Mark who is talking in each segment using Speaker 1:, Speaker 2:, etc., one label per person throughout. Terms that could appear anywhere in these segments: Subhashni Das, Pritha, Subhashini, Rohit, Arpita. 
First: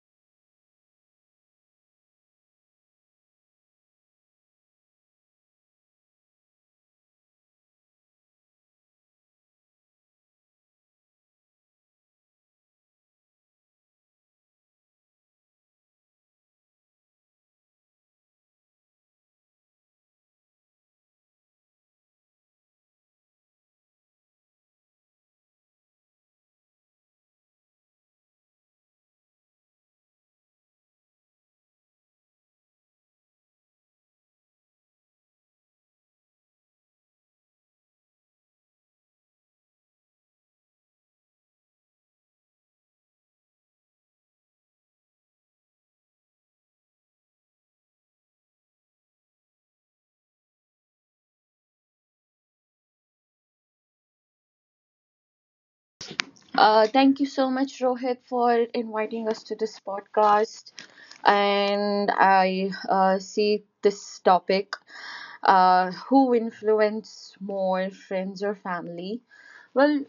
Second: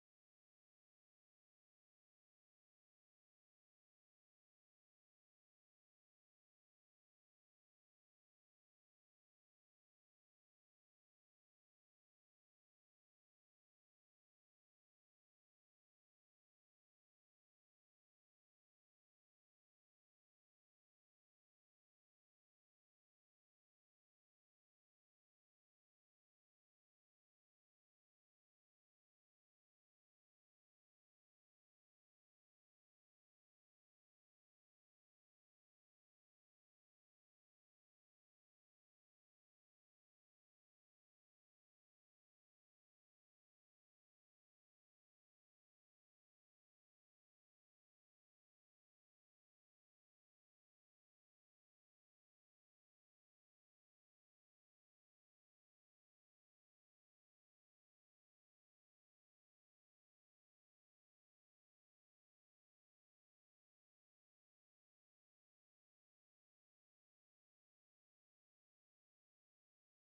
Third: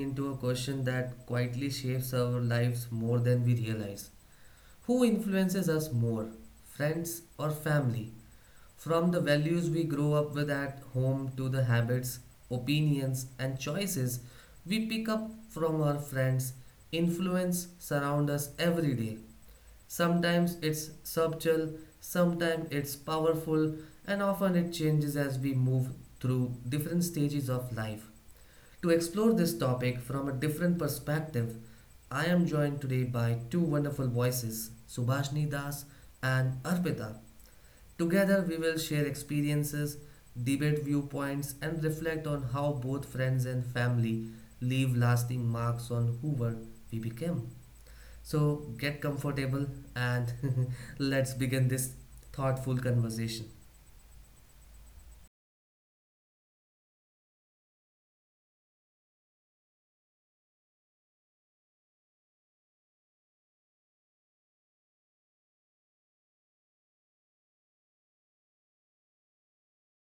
Speaker 1: into a question that quietly shapes our lives more than we realize. Who influences us more, friends or family? From the values we grow up with at home to the habits, opinions, and choices we pick up from our friends, influence surround us every day. Sometimes it's subtle, sometimes it's powerful, and often it changes as we move through different stages of life. To explore this topic from a different perspective, I am joined today by two wonderful voices, Subhashni Das and Arpita. Together, we will share experiences, debate viewpoints, and reflect on how both friends and family leave lasting marks on whoever we became. So get comfortable and let's begin this thoughtful conversation.
Speaker 2: Thank you so much, Rohit, for inviting us to this podcast. And I see this topic, who influence more, friends or family? Well,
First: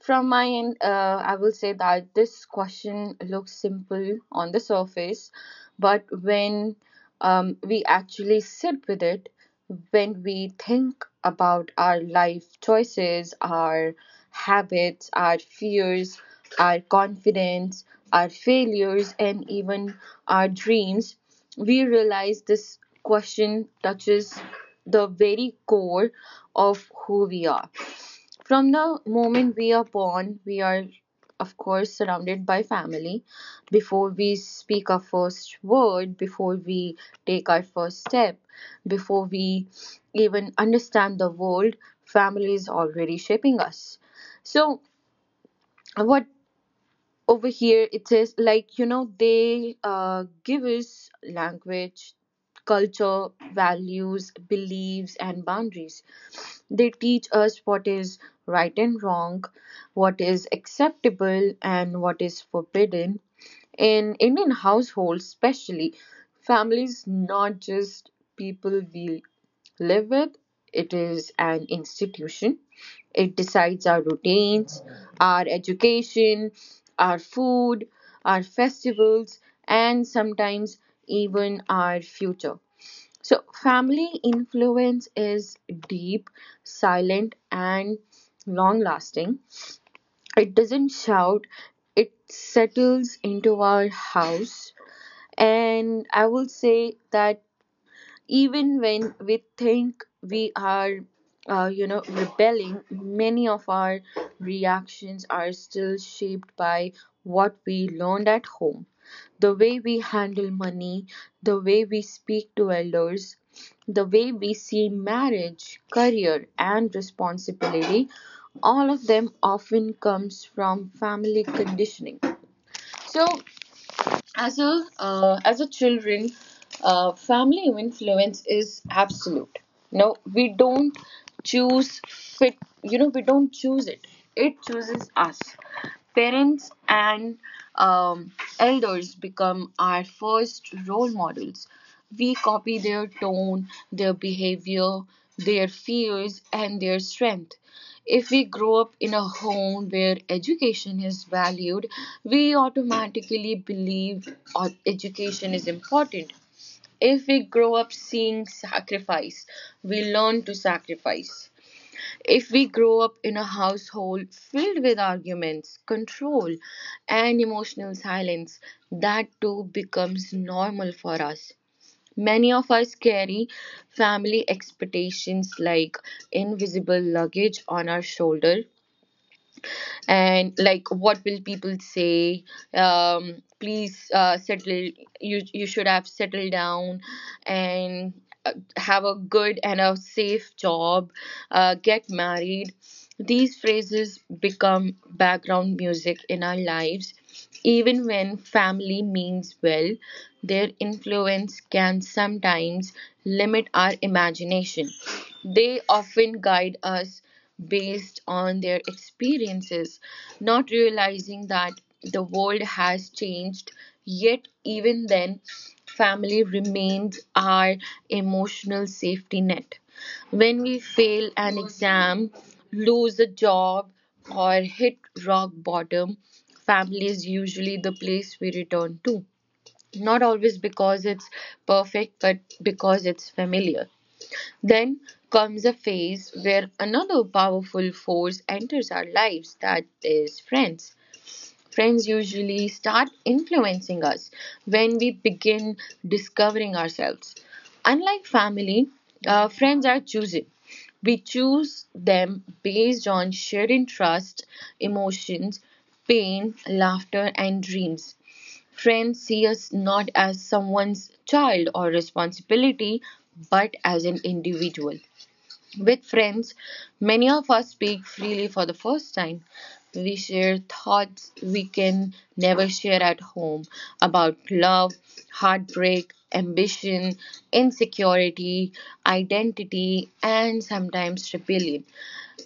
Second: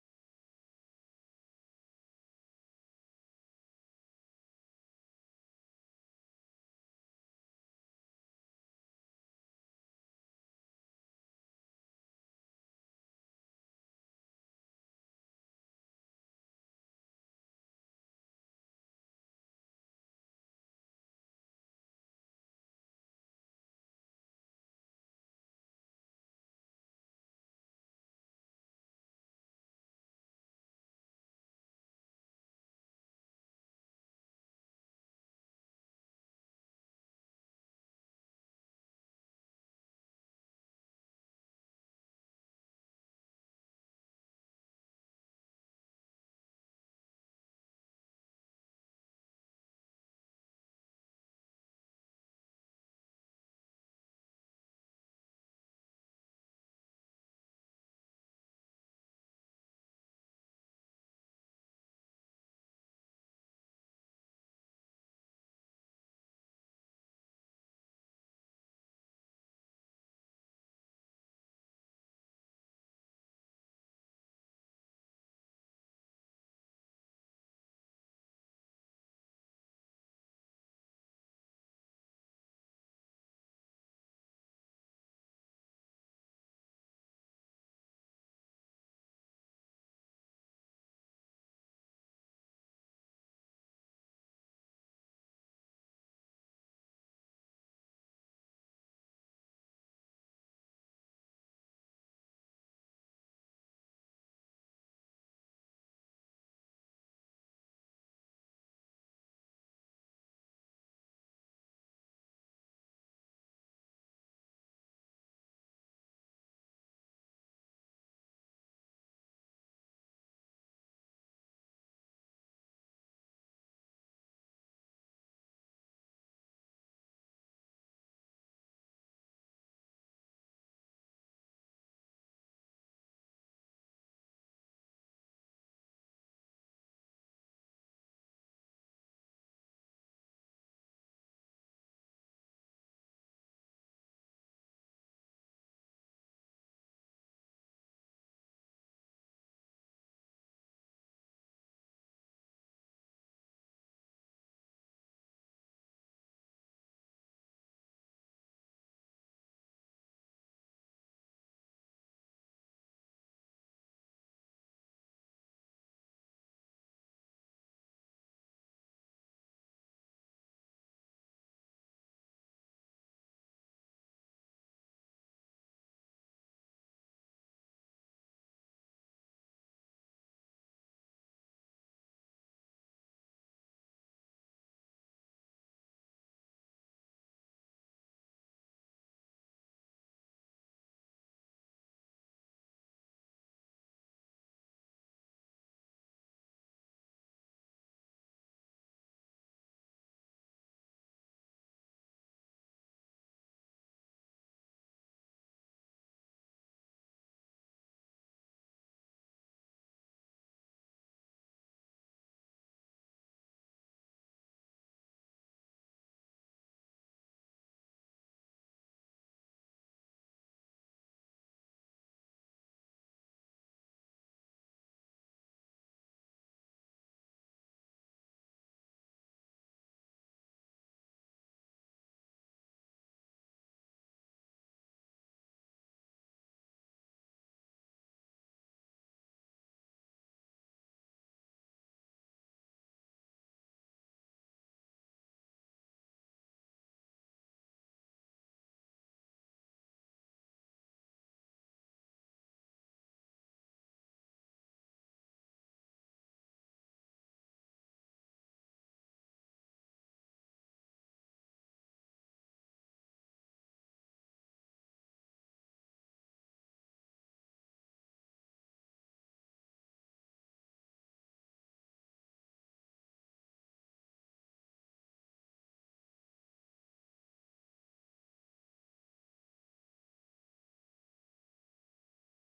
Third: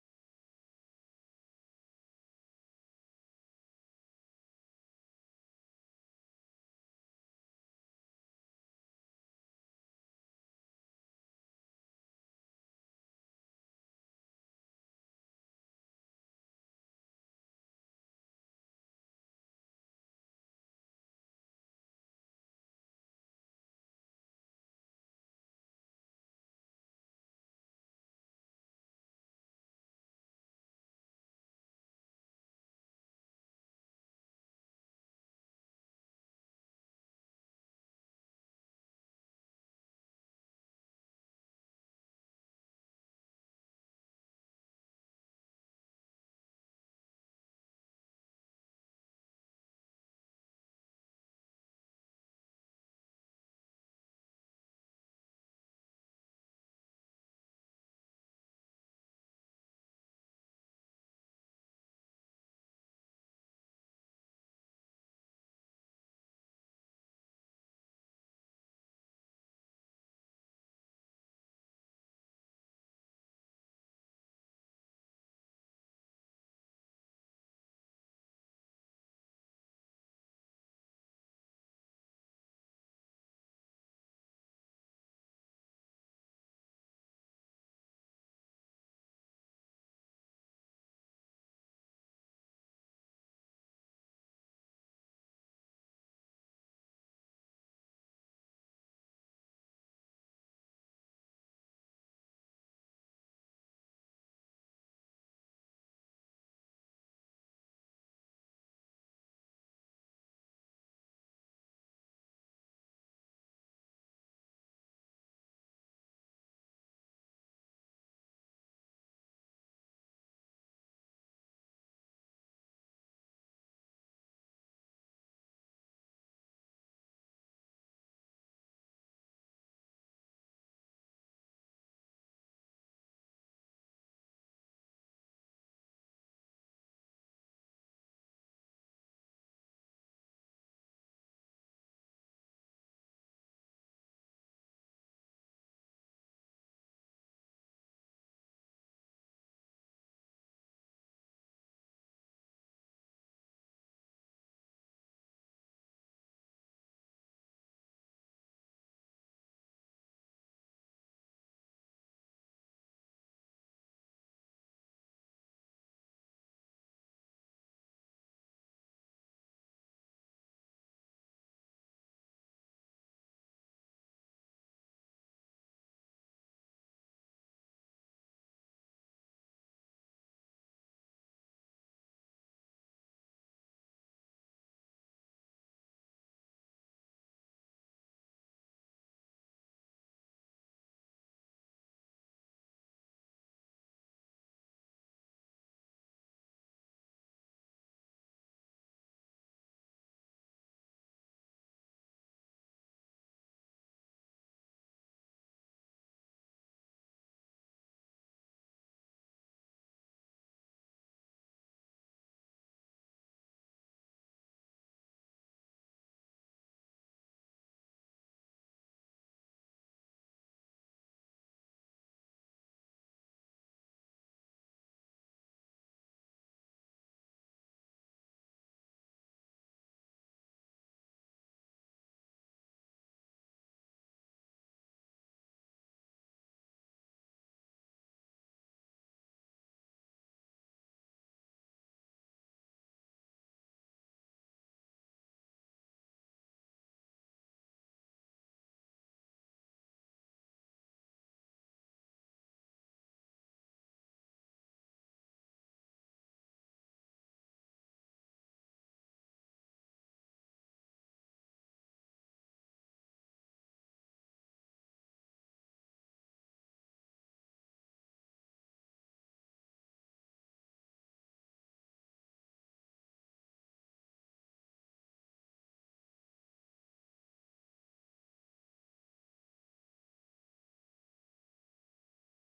Speaker 2: from my end, I will say that this question looks simple on the surface, but when we actually sit with it, when we think about our life choices, our habits, our fears, our confidence, our failures, and even our dreams, we realize this question touches the very core of who we are. From the moment we are born, we are, of course, surrounded by family. Before we speak our first word, before we take our first step, before we even understand the world, family is already shaping us. So, what over here it is like, you know, they give us language, culture, values, beliefs, and boundaries. They teach us what is right and wrong, what is acceptable and what is forbidden. In Indian households especially, families not just people we live with. It is an institution. It decides our routines, our education, our food, our festivals, and sometimes even our future. So, family influence is deep, silent, and long lasting. It doesn't shout, it settles into our house. And I will say that even when we think we are you know, rebelling, many of our reactions are still shaped by what we learned at home: the way we handle money, the way we speak to elders, the way we see marriage, career, and responsibility. All of them often comes from family conditioning. So, as a children, family influence is absolute. No, we don't choose fit, you know, we don't choose it, it chooses us. Parents and um, elders become our first role models. We copy their tone, their behavior, their fears, and their strength. If we grow up in a home where education is valued, we automatically believe education is important. If we grow up seeing sacrifice, we learn to sacrifice. If we grow up in a household filled with arguments, control, and emotional silence, that too becomes normal for us. Many of us carry family expectations like invisible luggage on our shoulder, and like, what will people say, um, please, settle, you should have settled down, and have a good and a safe job, get married. These phrases become background music in our lives. Even when family means well, their influence can sometimes limit our imagination. They often guide us based on their experiences, not realizing that the world has changed. Yet, even then, family remains our emotional safety net. When we fail an exam, lose a job, or hit rock bottom, family is usually the place we return to. Not always because it's perfect, but because it's familiar. Then comes a phase where another powerful force enters our lives, that is friends. Friends usually start influencing us when we begin discovering ourselves. Unlike family, friends are choosing. We choose them based on shared interest, emotions, pain, laughter, and dreams. Friends see us not as someone's child or responsibility, but as an individual. With friends, many of us speak freely for the first time. We share thoughts we can never share at home, about love, heartbreak, ambition, insecurity, identity, and sometimes rebellion.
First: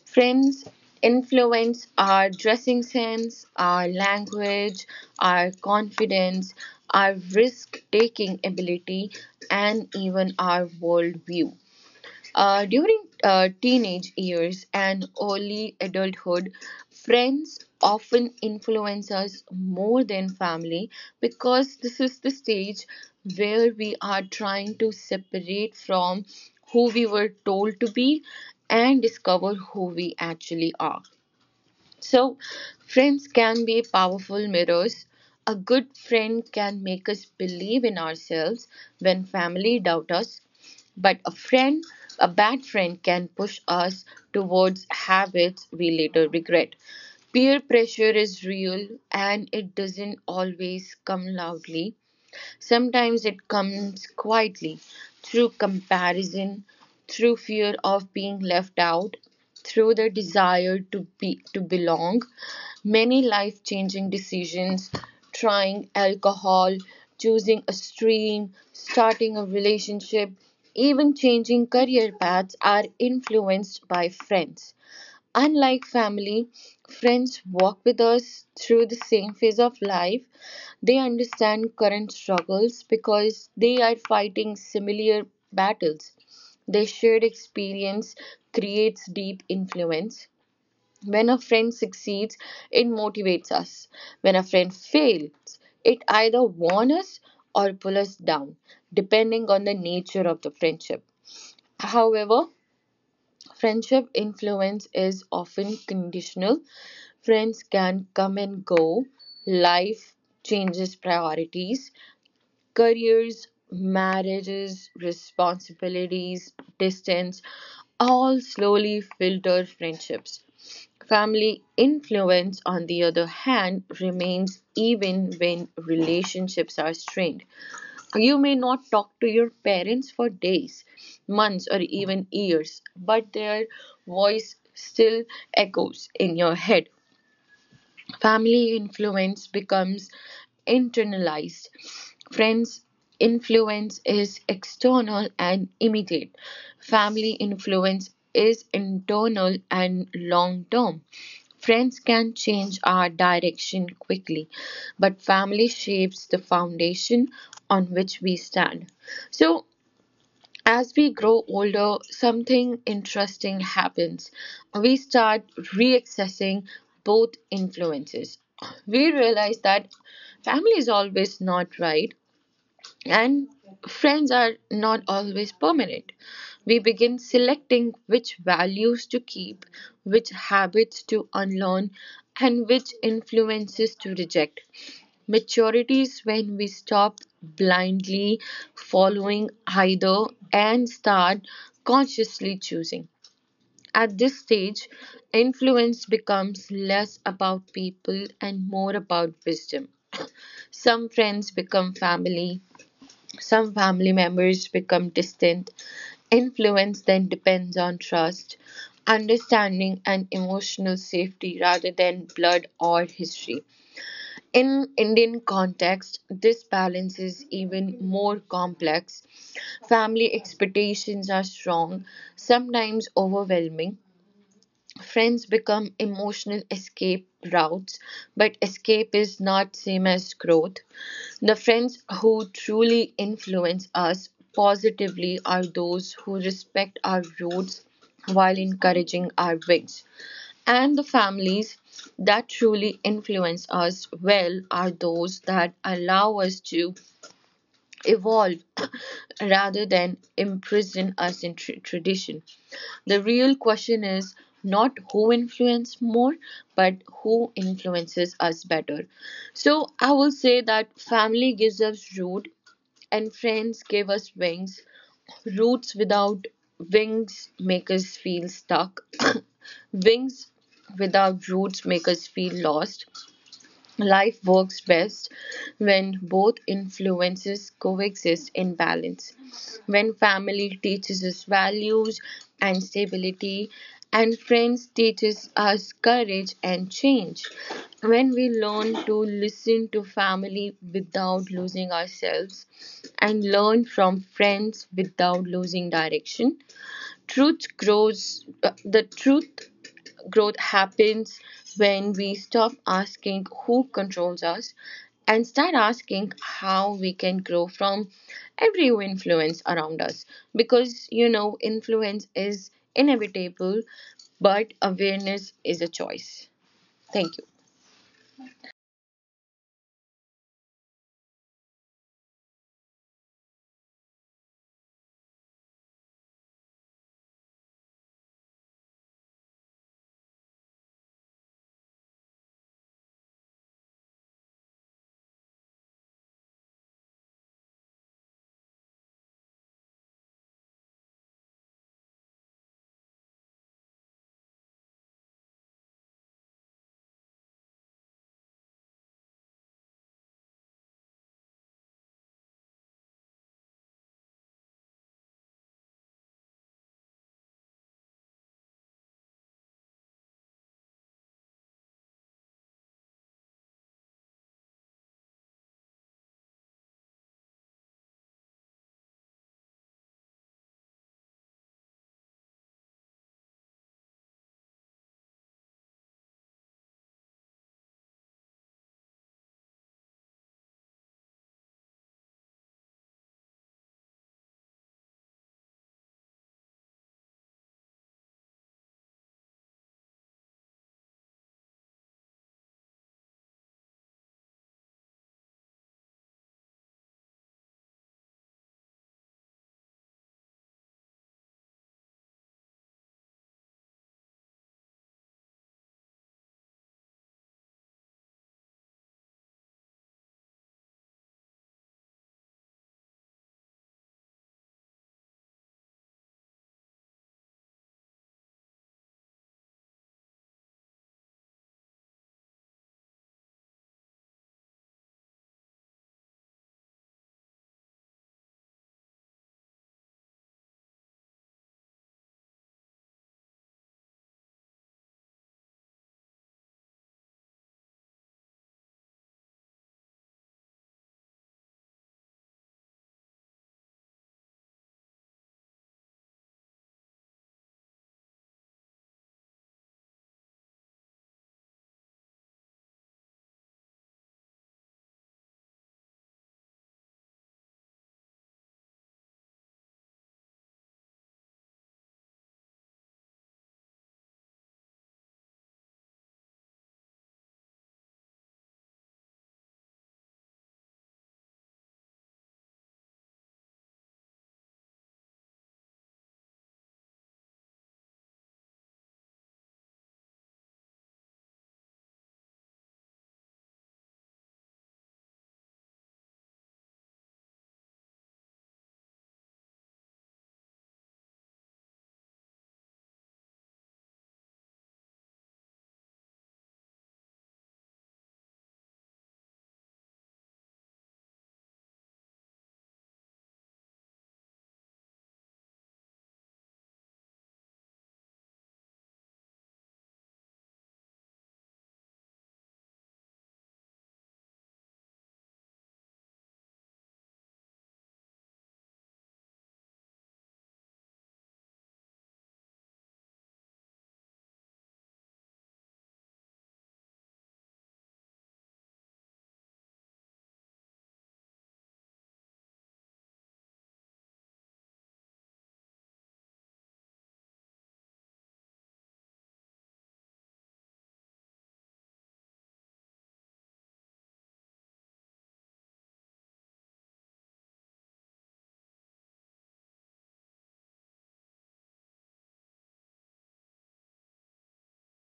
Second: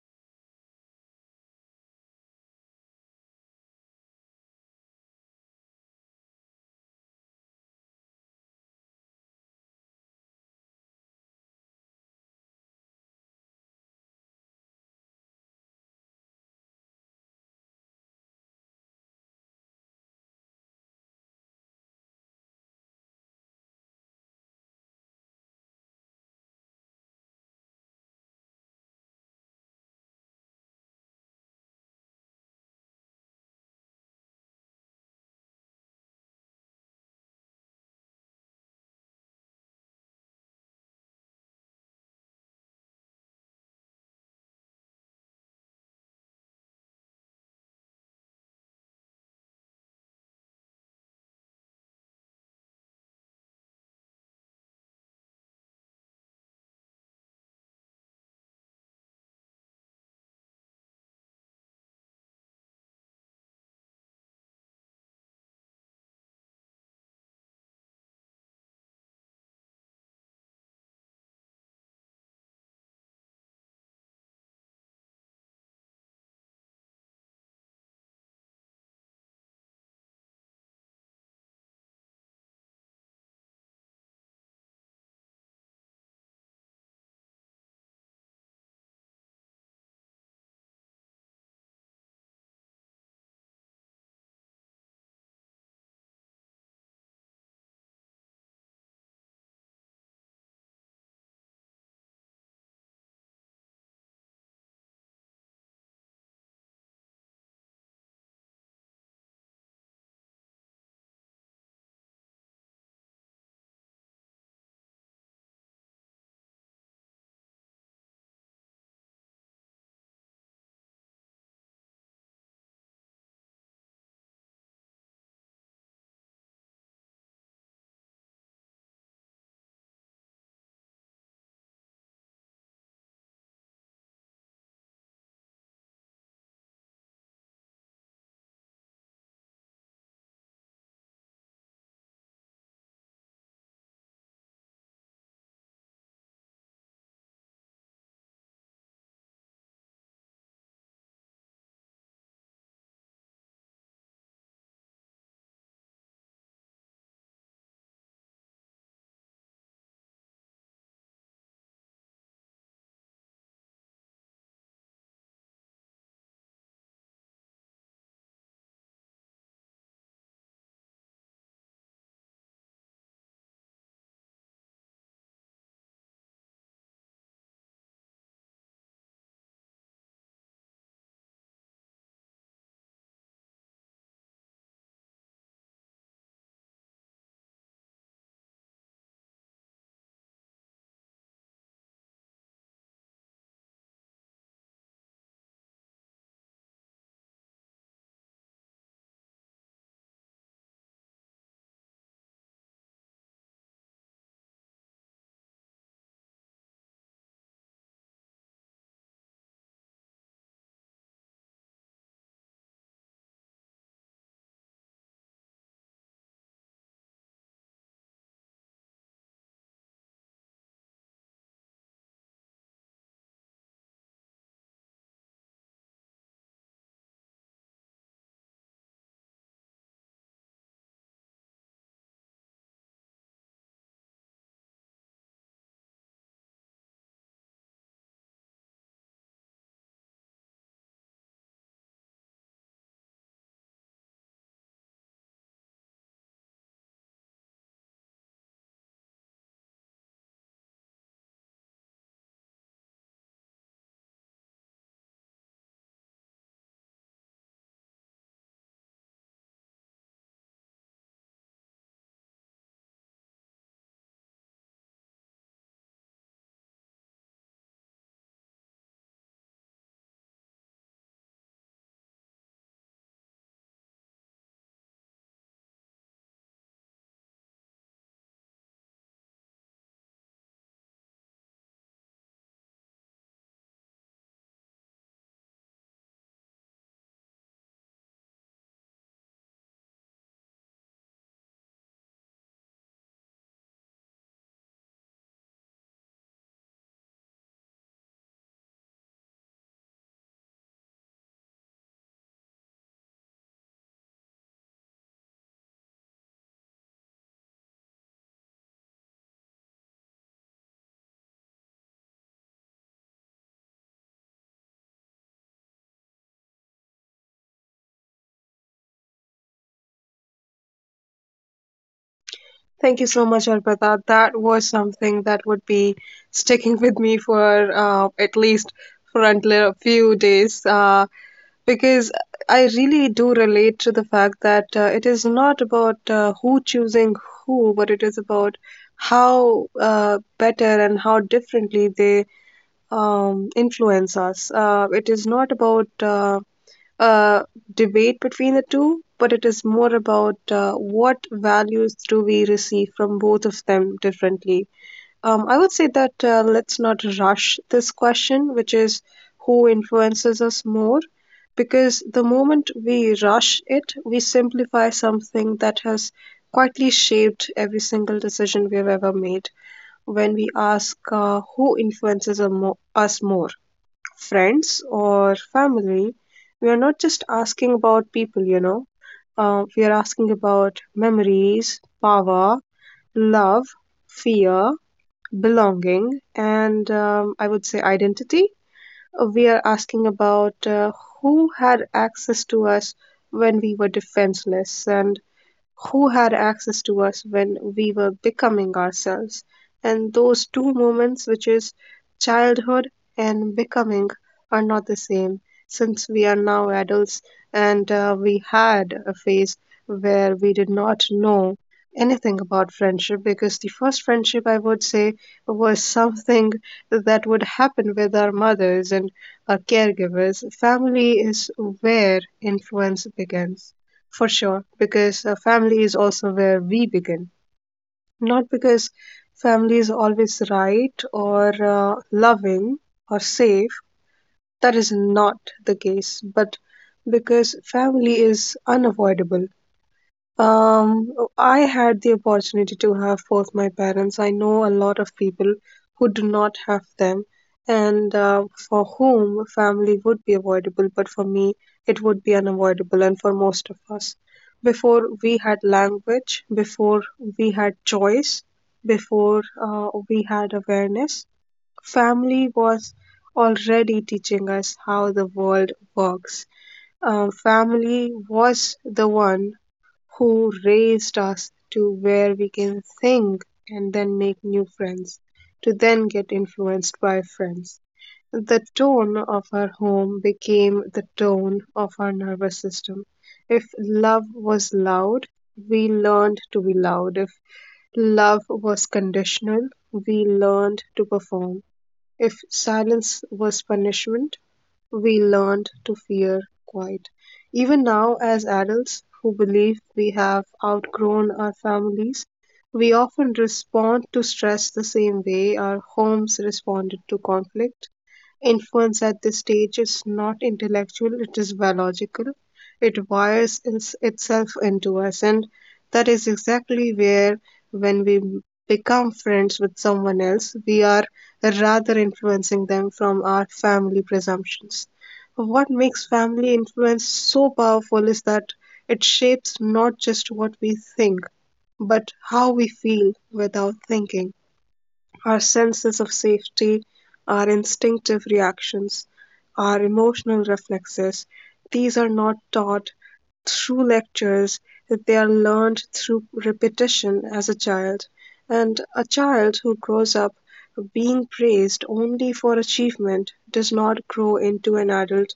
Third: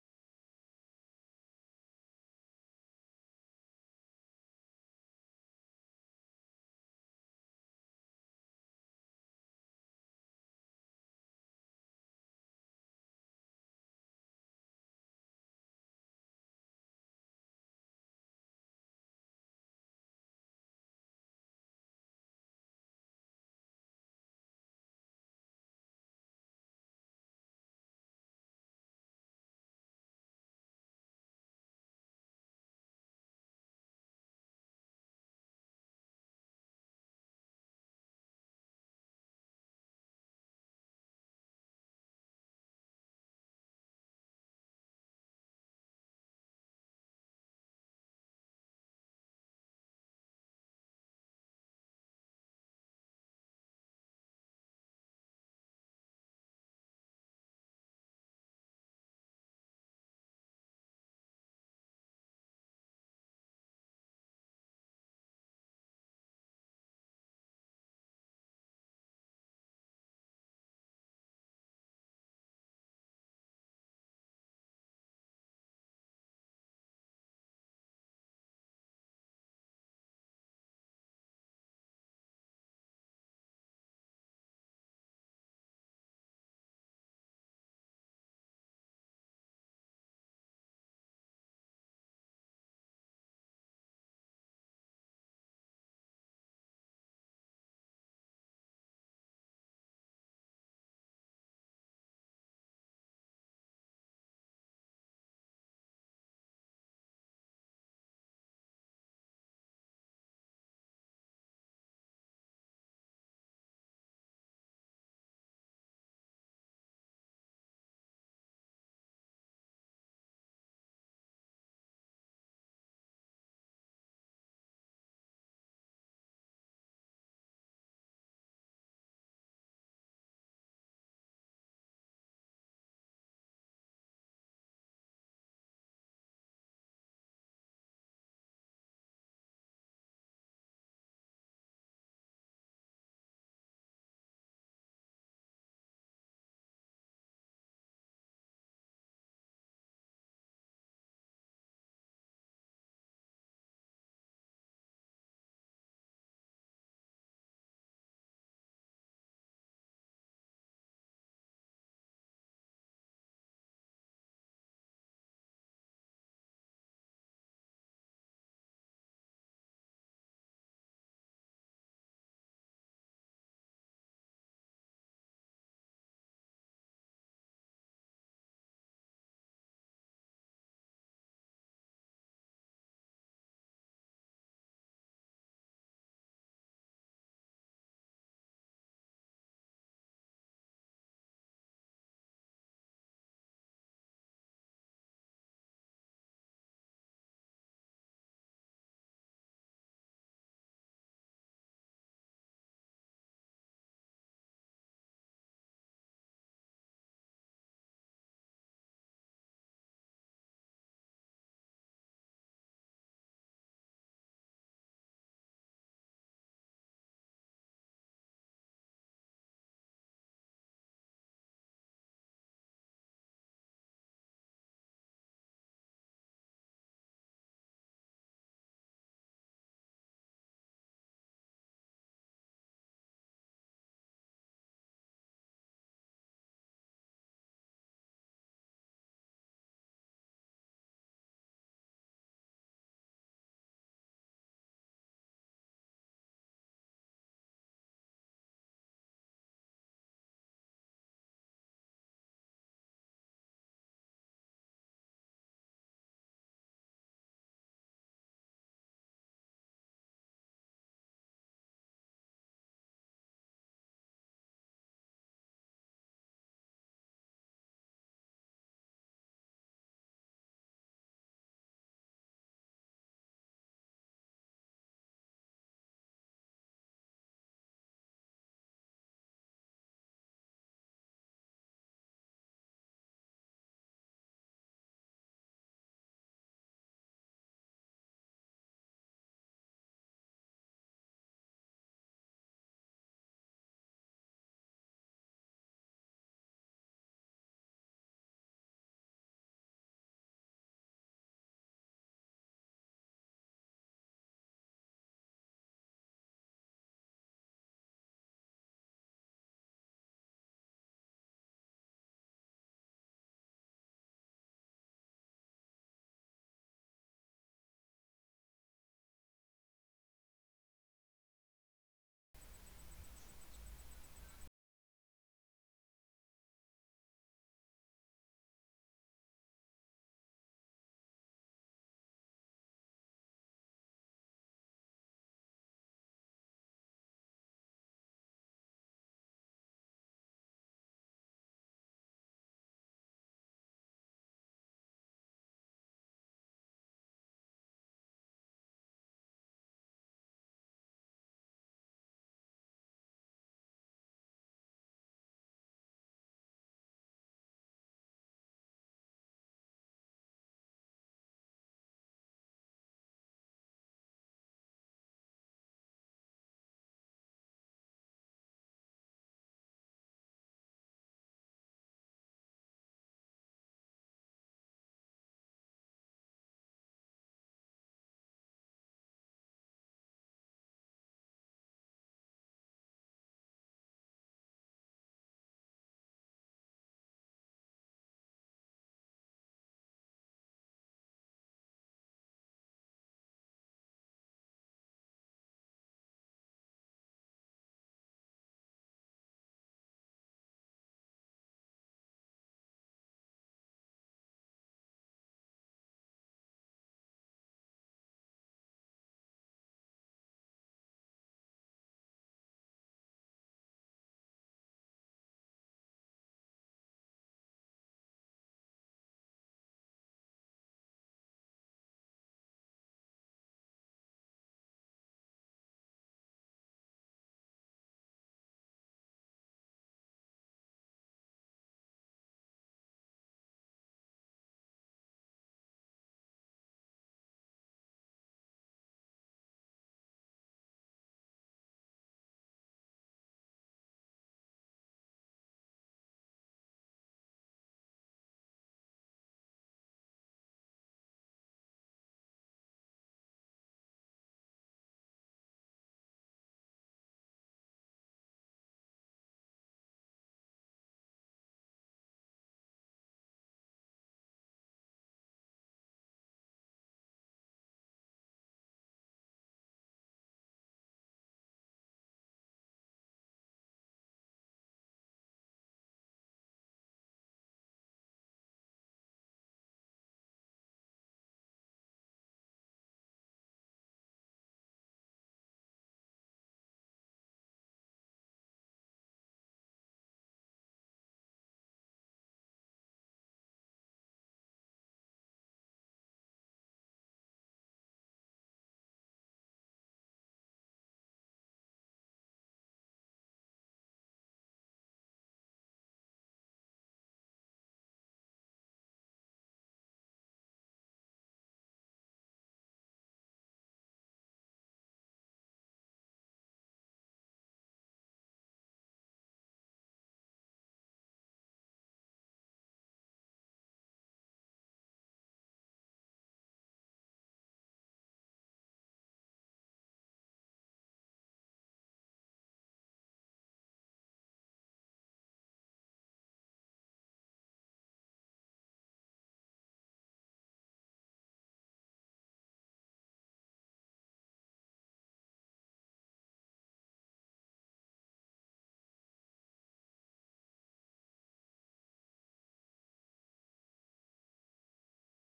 Speaker 2: Friends influence our dressing sense, our language, our confidence, our risk taking ability, and even our worldview. During teenage years and early adulthood, friends often influence us more than family, because this is the stage where we are trying to separate from who we were told to be and discover who we actually are. So, friends can be powerful mirrors. A good friend can make us believe in ourselves when family doubt us, but a bad friend can push us towards habits we later regret. Peer pressure is real, and it doesn't always come loudly. Sometimes it comes quietly, through comparison, through fear of being left out, through the desire to belong. Many life-changing decisions, trying alcohol, choosing a stream, starting a relationship, even changing career paths, are influenced by friends. Unlike family, friends walk with us through the same phase of life. They understand current struggles because they are fighting similar battles. Their shared experience creates deep influence. When a friend succeeds, it motivates us. When a friend fails, it either warns us or pulls us down, depending on the nature of the friendship. However, friendship influence is often conditional. Friends can come and go. Life changes priorities. Careers, marriages, responsibilities, distance, all slowly filter friendships. Family influence, on the other hand, remains even when relationships are strained. You may not talk to your parents for days, months, or even years, but their voice still echoes in your head. Family influence becomes internalized. Friends' influence is external and immediate. Family influence is internal and long term. Friends can change our direction quickly, but family shapes the foundation on which we stand. So, as we grow older, something interesting happens. We start re accessing both influences. We realize that family is always not right, and friends are not always permanent. We begin selecting which values to keep, which habits to unlearn, and which influences to reject. Maturity is when we stop blindly following either and start consciously choosing. At this stage, influence becomes less about people and more about wisdom. Some friends become family, some family members become distant. Influence then depends on trust, understanding, and emotional safety rather than blood or history. In Indian context, this balance is even more complex. Family expectations are strong, sometimes overwhelming. Friends become emotional escape routes, but escape is not same as growth. The friends who truly influence us positively are those who respect our roots while encouraging our wings, and the families that truly influence us well are those that allow us to evolve rather than imprison us in tradition. The real question is not who influences more, but who influences us better. So I will say that family gives us root and friends give us wings. Roots without wings make us feel stuck. Wings without roots make us feel lost. Life works best when both influences coexist in balance. When family teaches us values and stability, and friends teaches us courage and change. When we learn to listen to family without losing ourselves and learn from friends without losing direction, the truth growth happens when we stop asking who controls us and start asking how we can grow from every influence around us. Because, you know, influence is inevitable, but awareness is a choice. Thank you.
Speaker 3: Thank you so much, Arpita. That was something that would be sticking with me for at least for until a few days, because I really do relate to the fact that it is not about who choosing who, but it is about how better and how differently they influencers. It is not about a debate between the two, but it is more about what values do we receive from both of them differently. I would say that let's not rush this question, which is who influences us more, because the moment we rush it, we simplify something that has quietly shaped every single decision we've ever made. When we ask who influences us more, friends or family, we are not just asking about people, we are asking about memories, power, love, fear, belonging, and I would say identity. We are asking about who had access to us when we were defenseless and who had access to us when we were becoming ourselves, and those two moments, which is childhood and becoming, are not the same. Since we are now adults, and we had a phase where we did not know anything about friendship, because the first friendship, I would say, was something that would happen with our mothers and our caregivers. Family is where influence begins, for sure, because family is also where we begin. Not because family is always right or loving or safe, that is not the case, but because family is unavoidable. Um, I had the opportunity to have both my parents. I know a lot of people who do not have them, and for whom family would be avoidable, but for me, it would be unavoidable, and for most of us. Before we had language, before we had choice, before we had awareness, family was already teaching us how the world works. Family was the one who raised us to where we can think and then make new friends, to then get influenced by friends. The tone of our home became the tone of our nervous system. If love was loud, we learned to be loud. If love was conditional, we learned to perform. If silence was punishment, we learned to fear quiet. Even now, as adults who believe we have outgrown our families, we often respond to stress the same way our homes responded to conflict. Influence at this stage is not intellectual, it is biological. It wires itself into us, and that is exactly where when we become friends with someone else, we are rather influencing them from our family presumptions. What makes family influence so powerful is that it shapes not just what we think, but how we feel without thinking. Our senses of safety, our instinctive reactions, our emotional reflexes, these are not taught through lectures, they are learned through repetition as a child. And a child who grows up being praised only for achievement does not grow into an adult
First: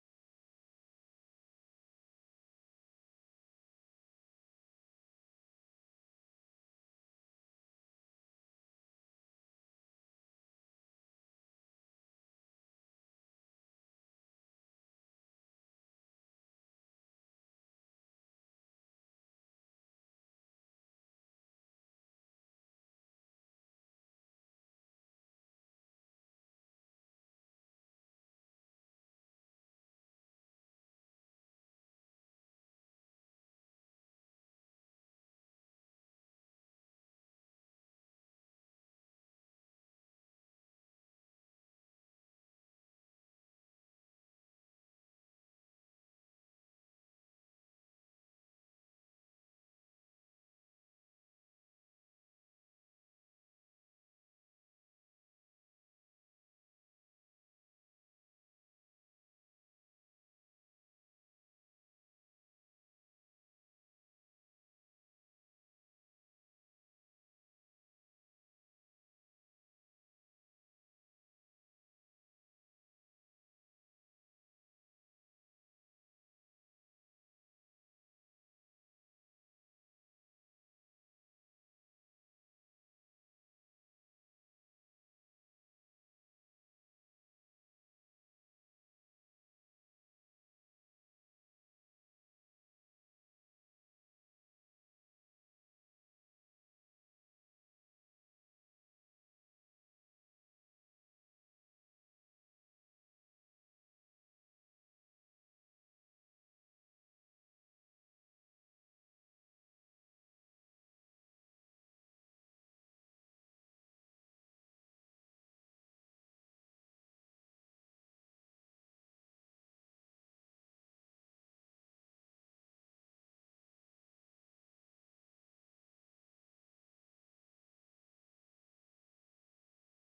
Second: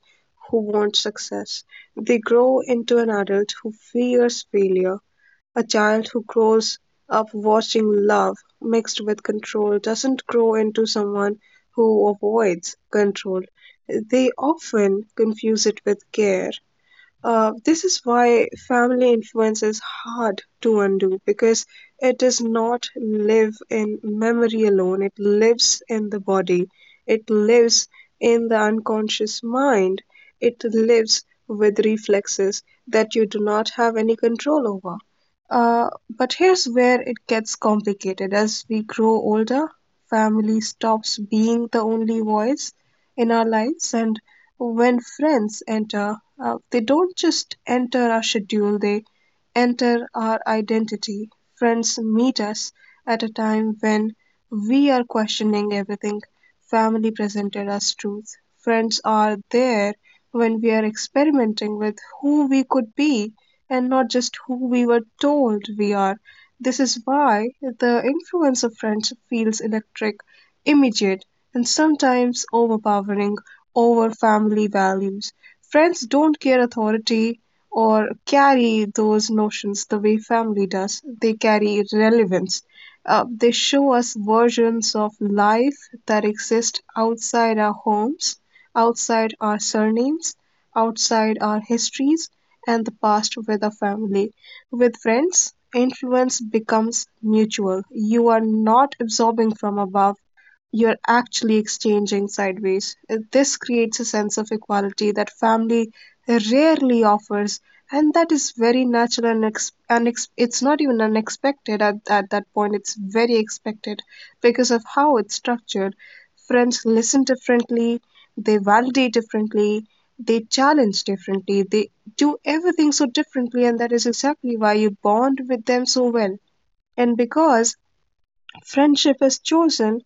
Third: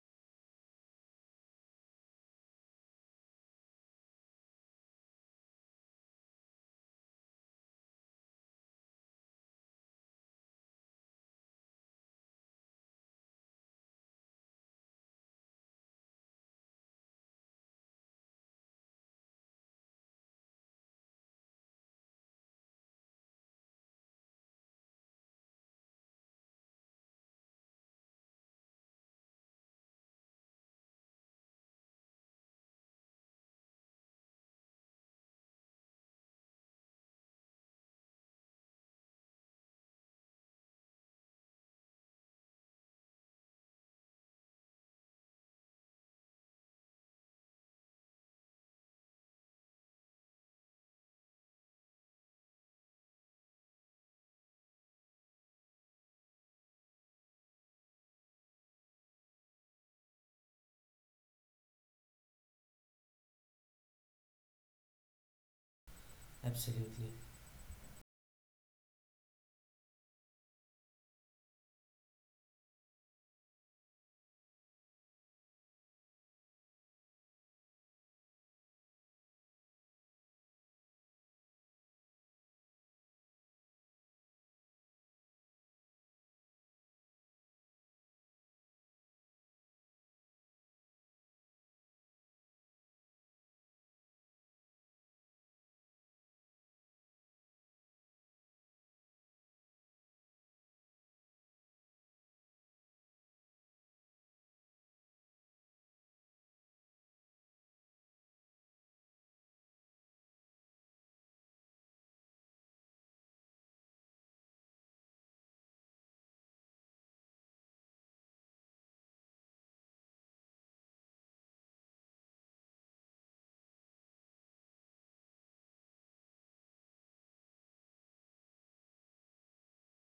Speaker 3: who wants success. They grow into an adult who fears failure. A child who grows of watching love mixed with control doesn't grow into someone who avoids control. They often confuse it with care. This is why family influence is hard to undo, because it does not live in memory alone. It lives in the body, it lives in the unconscious mind, it lives with reflexes that you do not have any control over. But here's where it gets complicated. As we grow older, family stops being the only voice in our lives, and when friends enter, they don't just enter our schedule, they enter our identity. Friends meet us at a time when we are questioning everything family presented as truth. Friends are there when we are experimenting with who we could be and not just who we were told we are. This is
Speaker 1: Absolutely.
Speaker 3: why the influence of friends feels electric, immediate, and sometimes overpowering over family values. Friends don't care authority or carry those notions the way family does, they carry relevance. They show us versions of life that exist outside our homes, outside our surnames, outside our histories, and the past with our family. With friends, influence becomes mutual. You are not absorbing from above, you're actually exchanging sideways. This creates a sense of equality that family rarely offers, and that is very natural and it's not even unexpected at that point. It's very expected because of how it's structured. Friends listen differently, they validate differently, they challenge differently, they do everything so differently, and that is exactly why you bond with them so well. And because friendship is chosen,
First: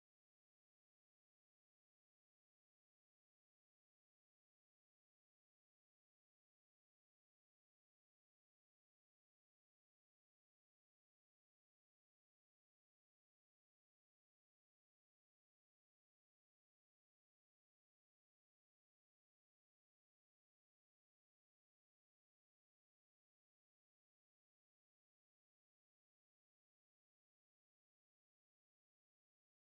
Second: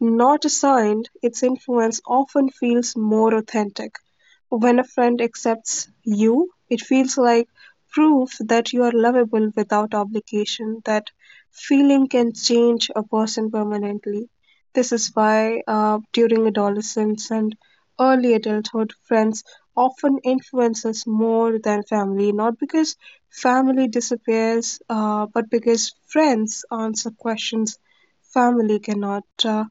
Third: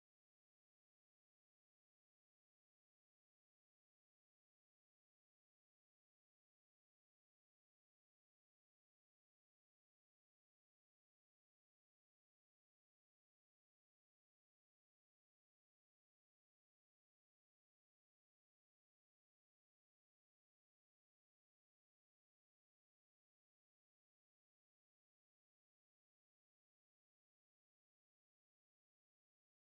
Speaker 3: not assigned; its influence often feels more authentic. When a friend accepts you, it feels like proof that you are lovable without obligation. That feeling can change a person permanently. This is why, during adolescence and early adulthood, friends often influence us more than family, not because family disappears, but because friends answer questions family cannot.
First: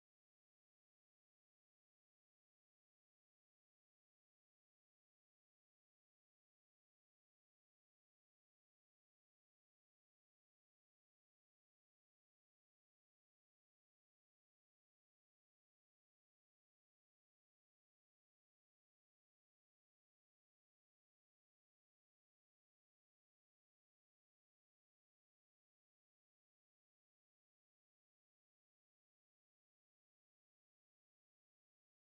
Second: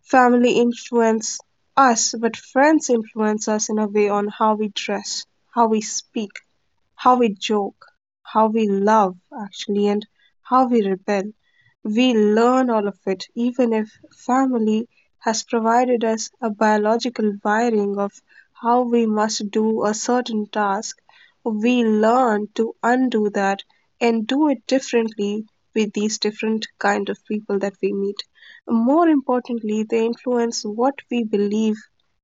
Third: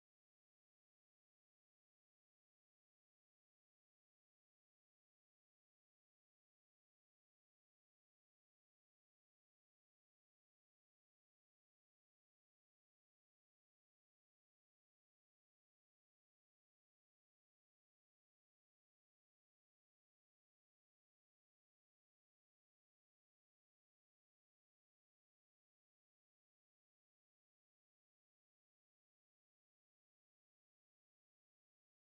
Speaker 3: Family influence us, but friends influence us in a way on how we dress, how we speak, how we joke, how we love, actually, and how we rebel. We learn all of it, even if family has provided us a biological wiring of how we must do a certain task. We learn to undo that and do it differently with these different kind of people that we meet. More importantly, they influence what we believe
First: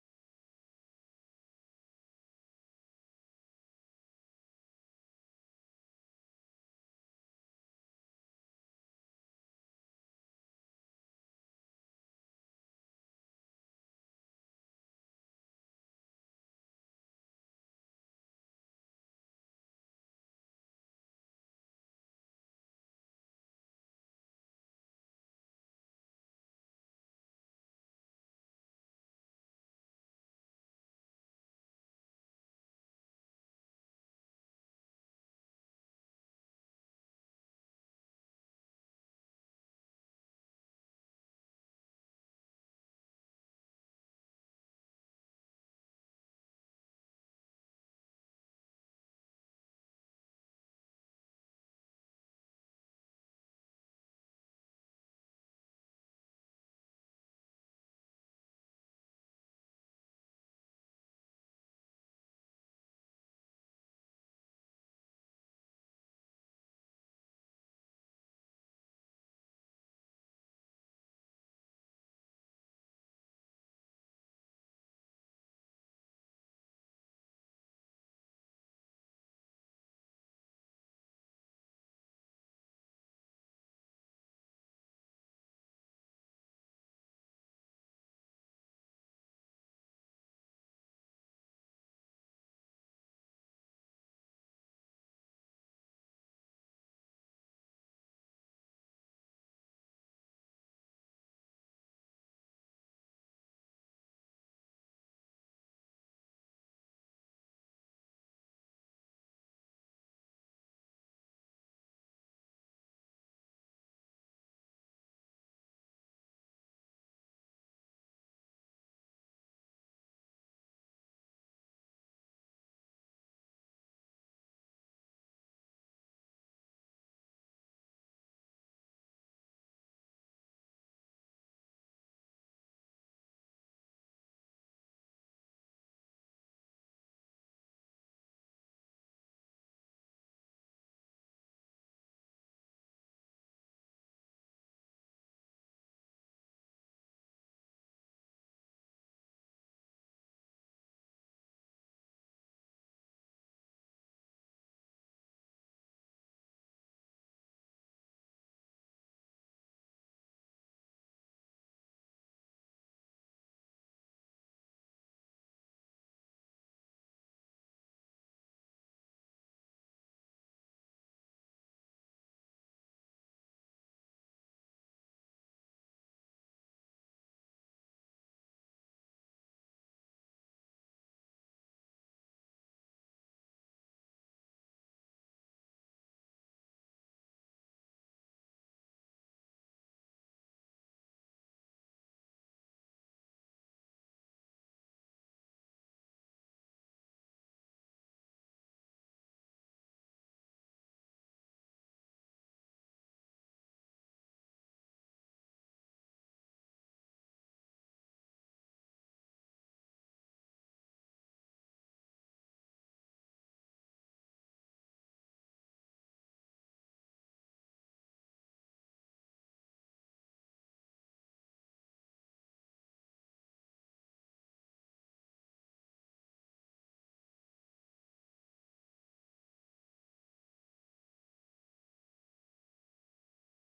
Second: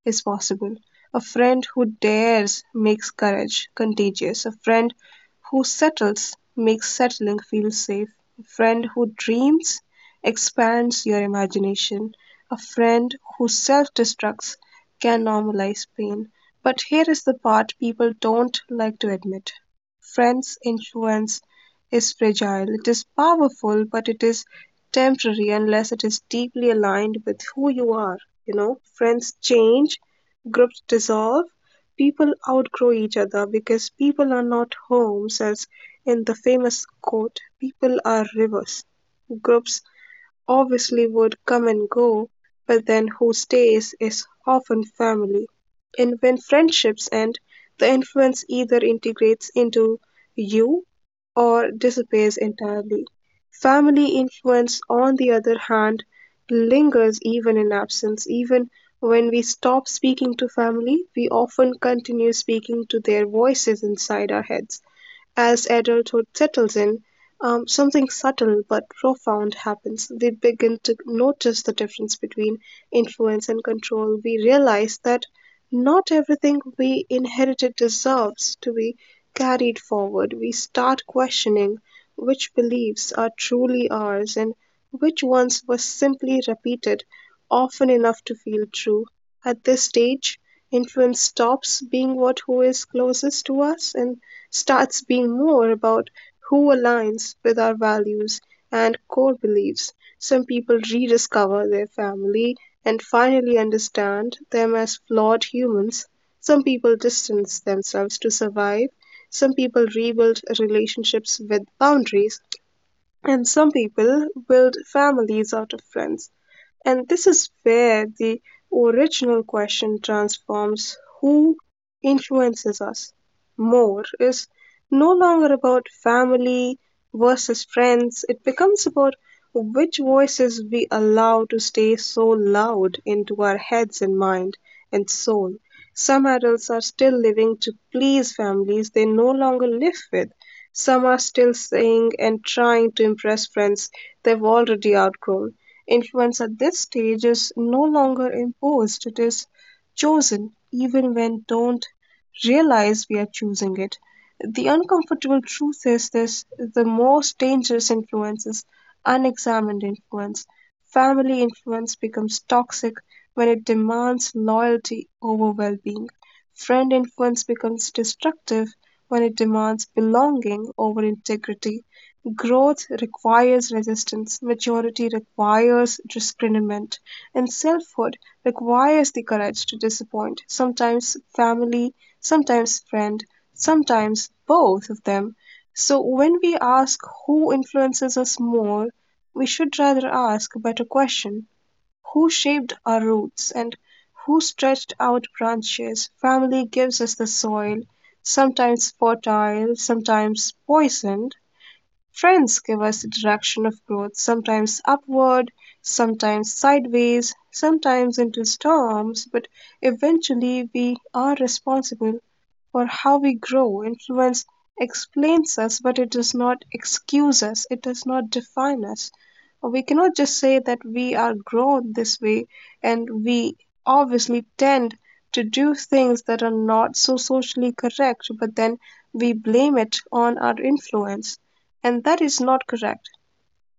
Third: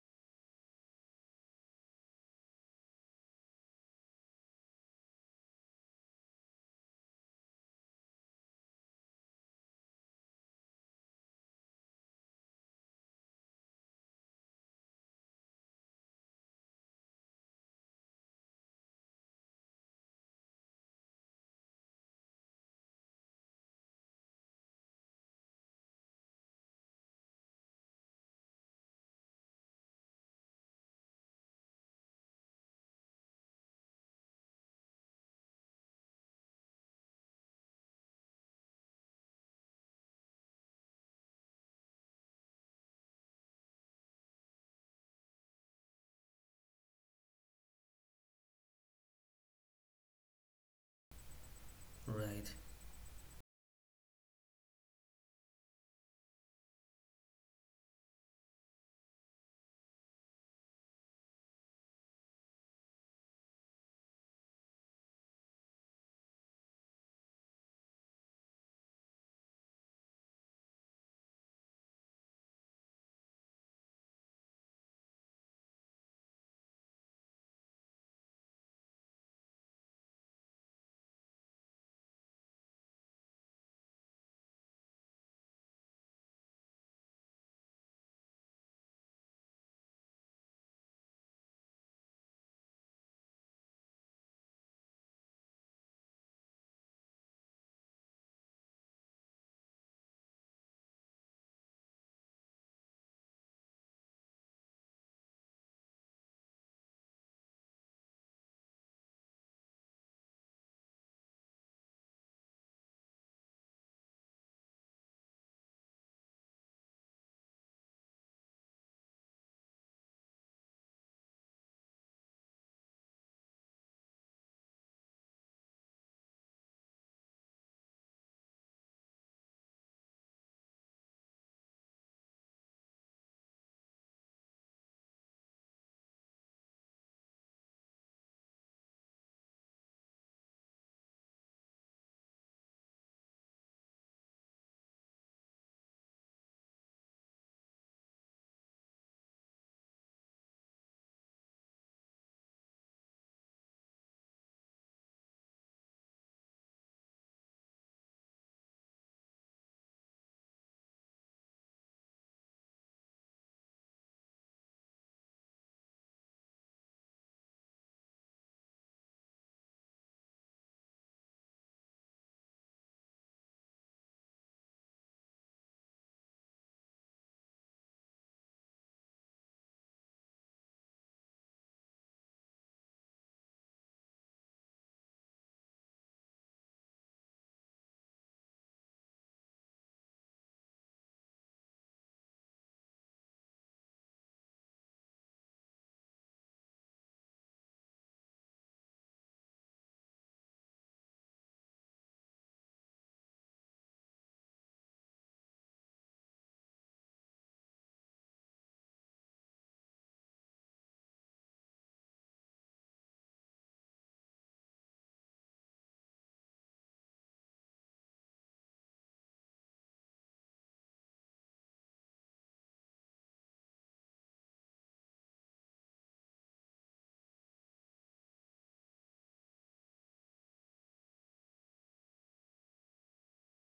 Speaker 3: is possible. A friend who dares makes courage contagious. A friend who settles makes settling feel safe. A friend who dreams expands your imagination. A friend who self destructs can normalize pain. But here is the part people don't like to admit: friends' influence is fragile. It is powerful, but it is temporary unless it is deeply aligned with who you are. You know, friends change, groups dissolve, people outgrow each other, because people are not homes, as in the famous quote, people are rivers. Groups obviously would come and go, but then who stays is often family. And when friendships end, the influence either integrates into you or disappears
Speaker 1: Right.
Speaker 3: entirely. Family influence, on the other hand, lingers even in absence. Even when we stop speaking to family, we often continue speaking to their voices inside our heads. As adulthood settles in, something subtle but profound happens. We begin to notice the difference between influence and control. We realize that not everything we inherited deserves to be carried forward. We start questioning which beliefs are truly ours and which ones were simply repeated often enough to feel true. At this stage, influence stops being what who is closest to us and starts being more about who aligns with our values and core beliefs. Some people rediscover their family and finally understand them as flawed humans. Some people distance themselves to survive. Some people rebuild relationships with boundaries. And some people build families out of friends. And this is where the original question transforms: who influences us more is no longer about family versus friends. It becomes about which voices we allow to stay so loud into our heads and mind and soul. Some adults are still living to please families they no longer live with, some are still saying and trying to impress friends they've already outgrown. Influence at this stage is no longer imposed, it is chosen, even when don't realize we are choosing it. The uncomfortable truth is this: the most dangerous influence is unexamined influence. Family influence becomes toxic when it demands loyalty over well being. Friend influence becomes destructive when it demands belonging over integrity. Growth requires resistance, maturity requires discernment, and selfhood requires the courage to disappoint sometimes family, sometimes friend, sometimes both of them. So, when we ask who influences us more, we should rather ask a better question: who shaped our roots and who stretched out branches? Family gives us the soil, sometimes fertile, sometimes poisoned. Trends give us the direction of growth, sometimes upward, sometimes sideways, sometimes into storms, but eventually we are responsible for how we grow. Influence explains us, but it does not excuse us, it does not define us. We cannot just say that we are grown this way, and we obviously tend to do things that are not so socially correct, but then we blame it on our influence, and that is not correct.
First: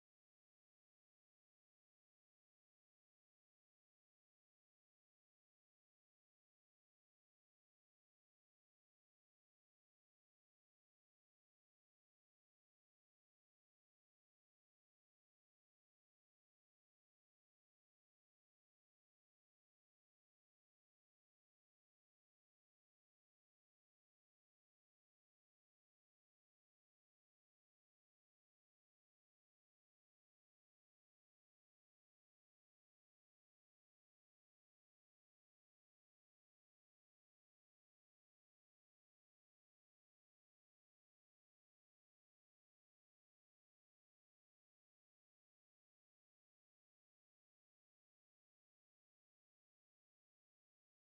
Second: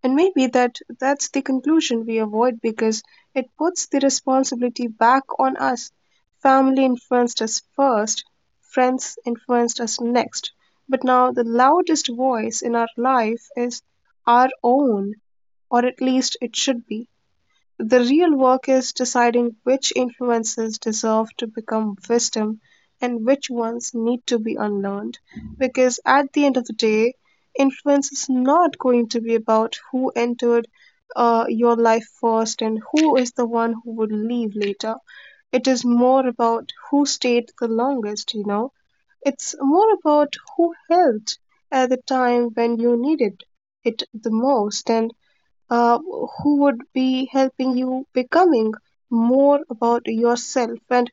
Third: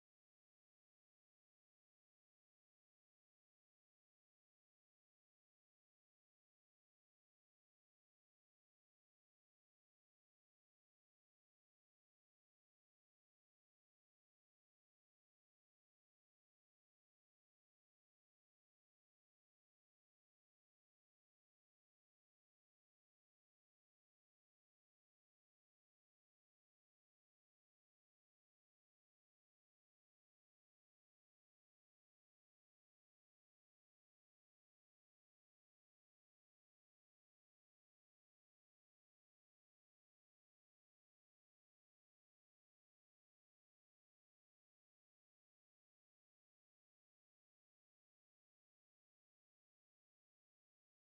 Speaker 3: And maybe that's the conclusion we avoid because it puts the responsibility back on us. Family influenced us first, friends influenced us next, but now the loudest voice in our life is our own, or at least it should be. The real work is deciding which influences deserve to become wisdom and which ones need to be unlearned, because at the end of the day, influence is not going to be about who entered your life first and who is the one who would leave later. It is more about who stayed the longest. You know. It's more about who helped at the time when you needed it the most. And uh, who would be helping you becoming more about yourself, and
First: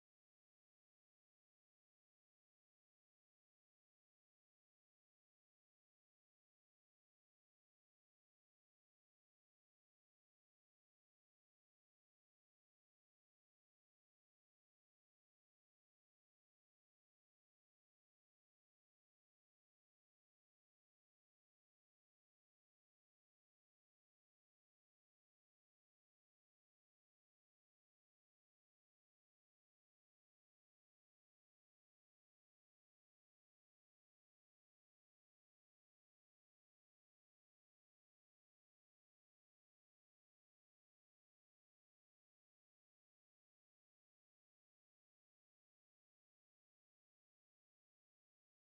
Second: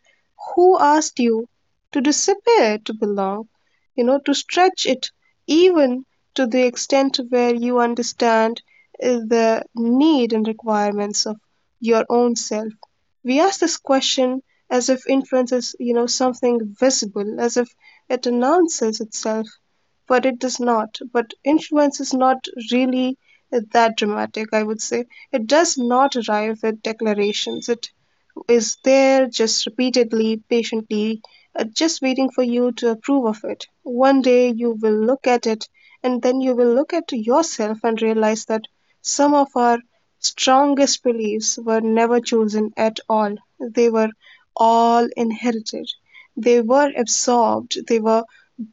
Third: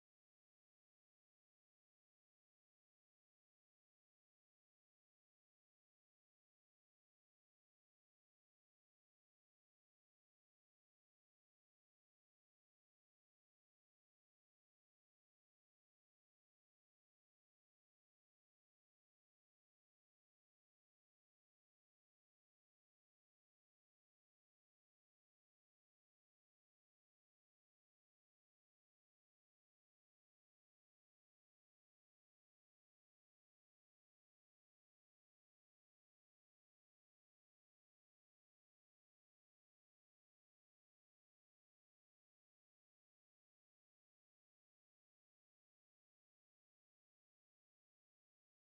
Speaker 3: who asked you to disappear to belong, you know, to stretch it even to the extent where you understand uh, the need and requirements of your own self. We ask this question as if influence is you know, something visible, as if it announces itself, but it does not. But influence is not really that dramatic, I would say. It does not arrive with declarations. It is there just repeatedly, patiently, just waiting for you to approve of it. One day you will look at it, and then you will look at yourself and realize that some of our strongest beliefs were never chosen at all. They were all inherited. They were absorbed, they were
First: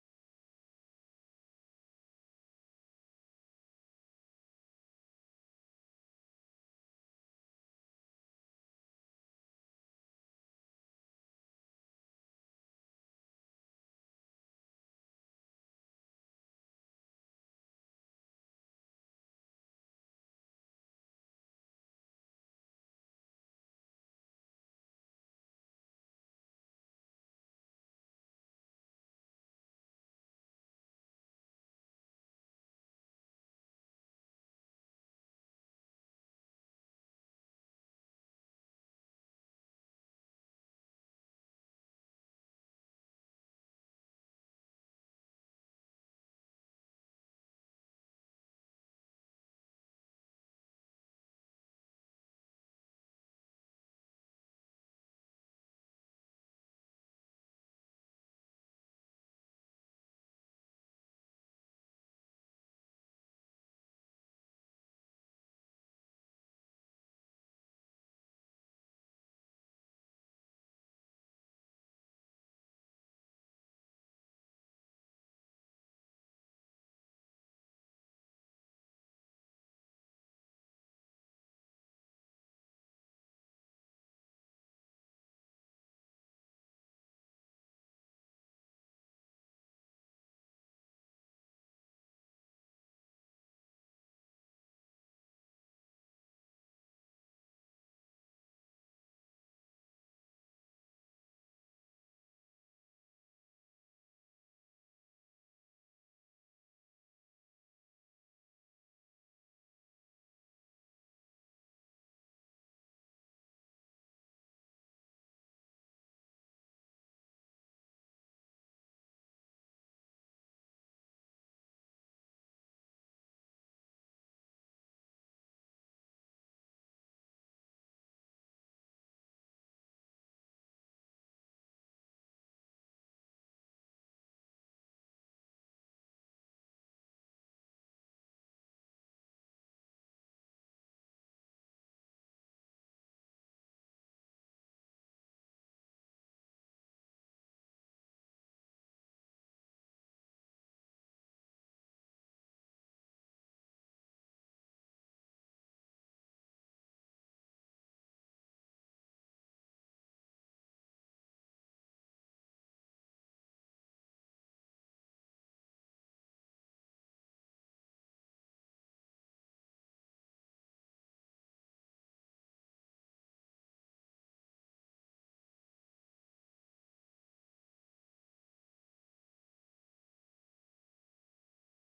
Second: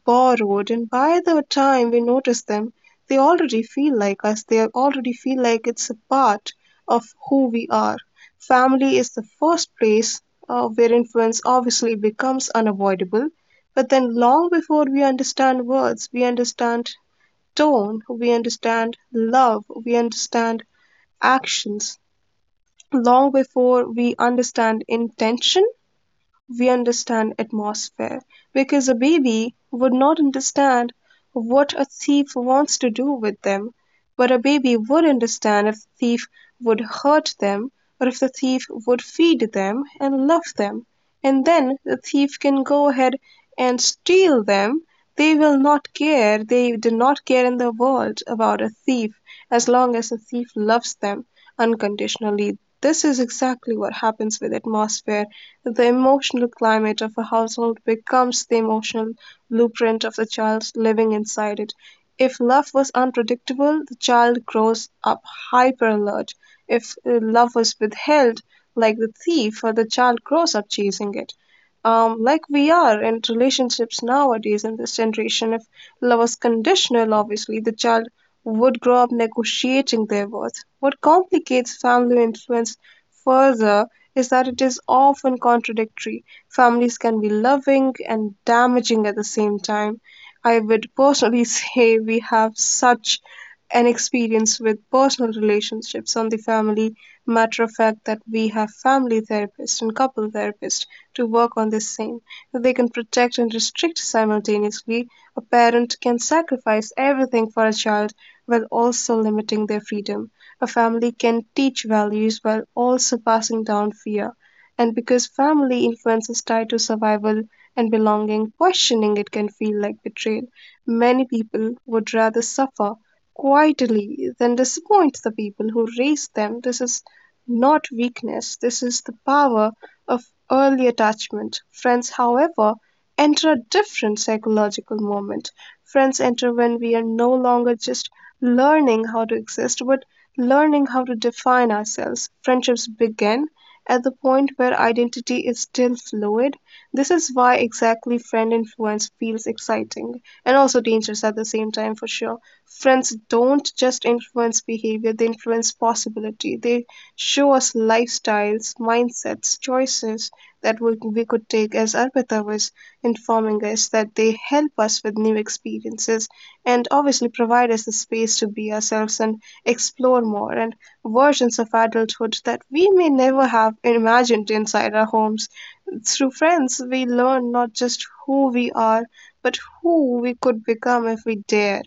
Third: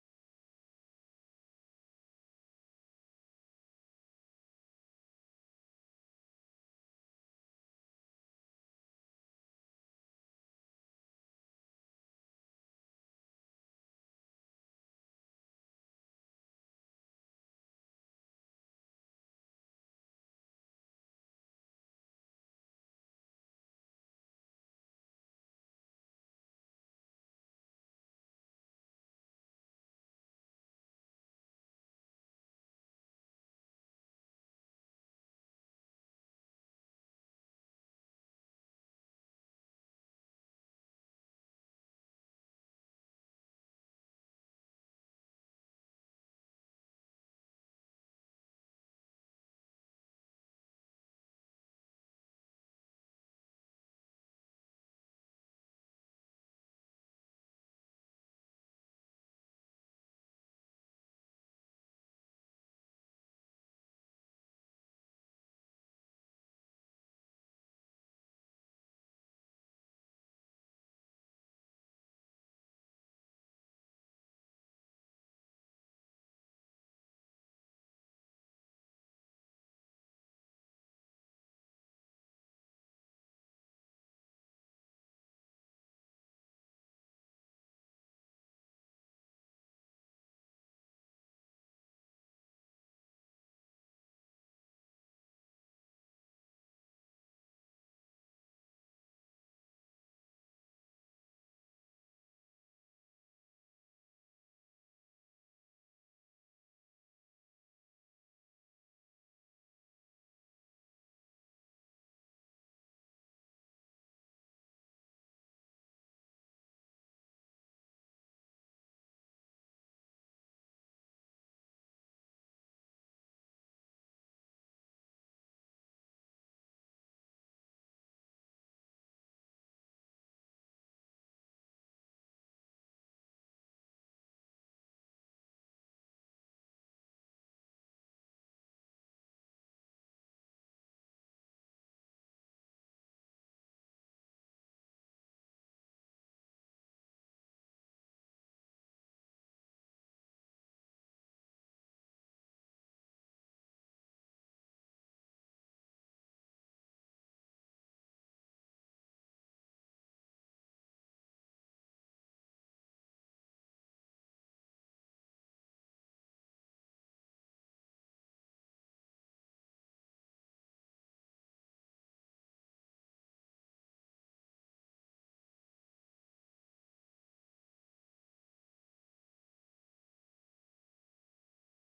Speaker 3: borrowed, and by the time we notice them, they already feel like us. They already feel like it's a part of who we are. Family is the first place where influence obviously becomes unavoidable. But then, long before we understand words, we understand tone, we understand love, we understand actions. Long before we understand intention, we understand atmosphere, because a baby would not understand what a thief wants to do with them, but a baby would understand if the thief would hurt them, or if the thief would feed them and love them. And then the thief can go ahead and steal them. They will not care, they do not care in the world about a thief, as long as the thief loves them unconditionally. This is exactly what happens with atmosphere. The emotional climate of a household becomes the emotional blueprint of the child living inside it. If love was unpredictable, the child grows up hyper alert. If love was withheld, like the thief, or the child grows up chasing it. Like we are in relationships nowadays in this generation, if love was conditional, obviously the child would grow up negotiating their worth. What complicates family influence further is that it is often contradictory. Families can be loving and damaging at the same time. I would personally say we have such an experience with personal relationships on the family matter of fact that we have family therapists and couple therapists to work on this same. They can protect and restrict simultaneously. A parent can sacrifice everything for a child while also limiting their freedom. A family can teach values while also passing down fear. And because family influence is tied to survival and belonging, questioning it can feel like betrayal. Many people would rather suffer quietly than disappoint the people who raised them. This is not weakness, this is the power of early attachment. Friends, however, enter a different psychological moment. Friends enter when we are no longer just learning how to exist, but learning how to define ourselves. Friendships begin at the point where identity is still fluid. This is why exactly friend influence feels exciting and also dangerous at the same time, for sure. Friends don't just influence behavior, they influence possibility. They show us lifestyles, mindsets, choices that we could take. As Arpita was informing us, that they help us with new experiences, and obviously provide us the space to be ourselves and explore more, and versions of adulthood that we may never have imagined inside our homes. Through friends, we learn not just who we are, but who we could become if we dare.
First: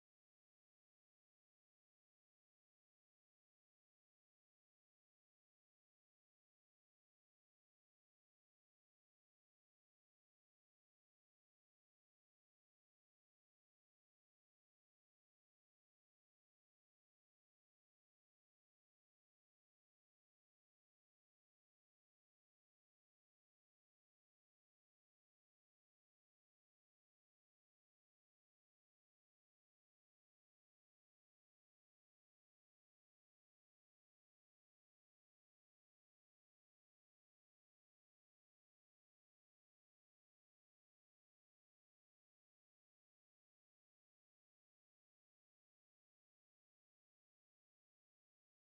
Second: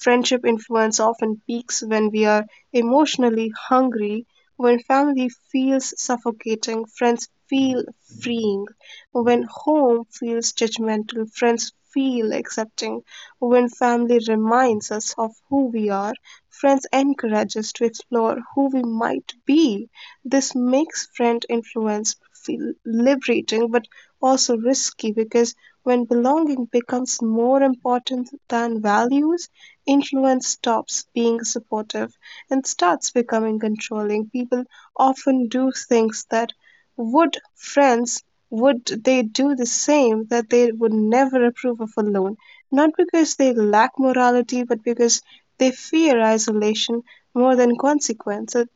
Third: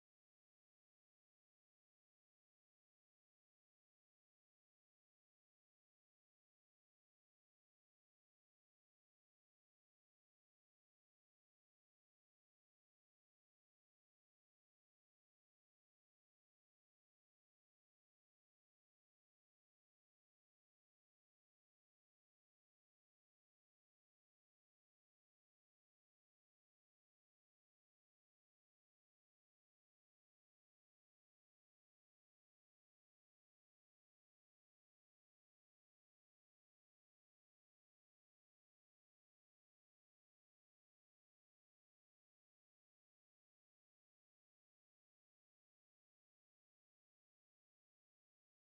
Speaker 3: Friendship influence often peaks when we are emotionally hungry. When family feels suffocating, friends feel freeing. When home feels judgmental, friends feel accepting. When family reminds us of who we are, friends encourage us to explore who we might be. This makes friend influence feel liberating but also risky, because when belonging becomes more important than values, influence stops being supportive and starts becoming controlling. People often do things that would friends would they do the same that they would never approve of alone, not because they lack morality, but because they fear isolation more than consequence. As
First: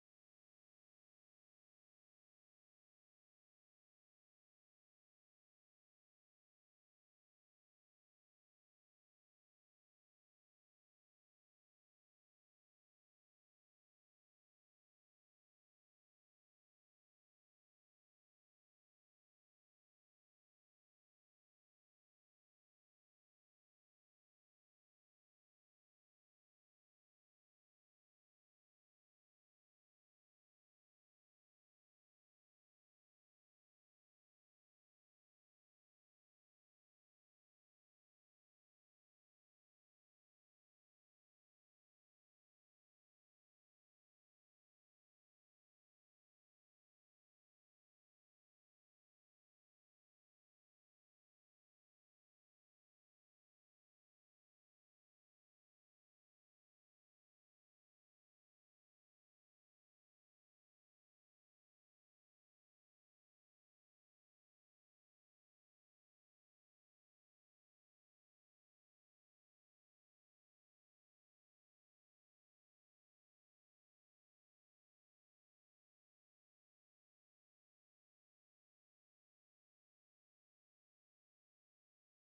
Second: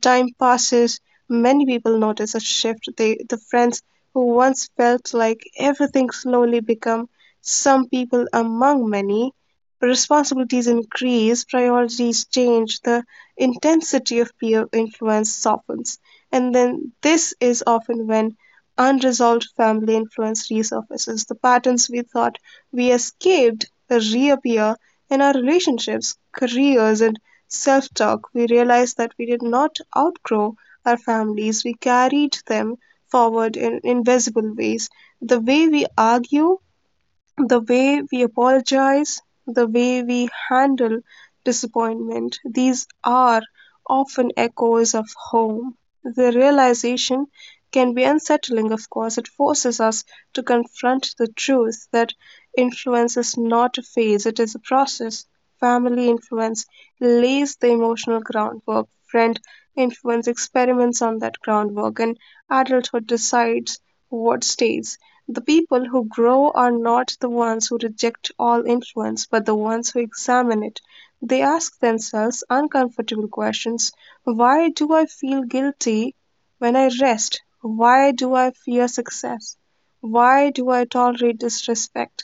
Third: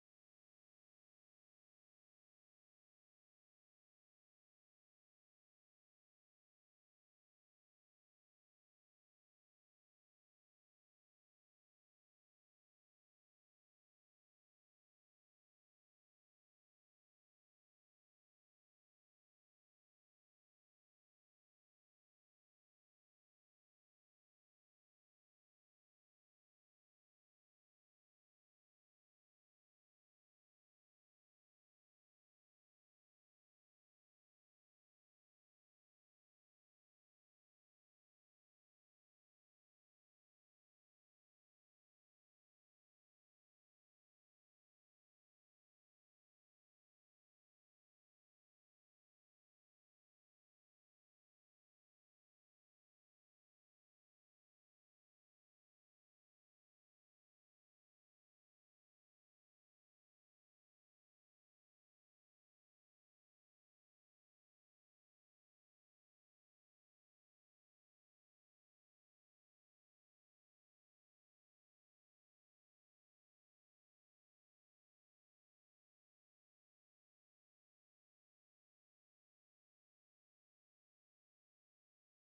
Speaker 3: time passes, many people notice a shift. They, the friends who once felt like everything, slowly become some people among many. Responsibilities increase, priorities change, the intensity of peer influence softens. And then this is often when unresolved family influence resurfaces. The patterns we thought we escaped reappear in our relationships, careers, and self talk. We realized that we did not outgrow our families, we carried them forward in invisible ways. The way we argue, the way we apologize, the way we handle disappointment, these are often echoes of home. The realization can be unsettling, of course. It forces us to confront the truth that influence is not a phase, it is a process. Family influence lays the emotional groundwork, friend influence experiments on that groundwork, and adulthood decides what stays. The people who grow are not the ones who reject all influence, but the ones who examine it. They ask themselves uncomfortable questions. Why do I feel guilty when I rest? Why do I fear success? Why do I tolerate disrespect?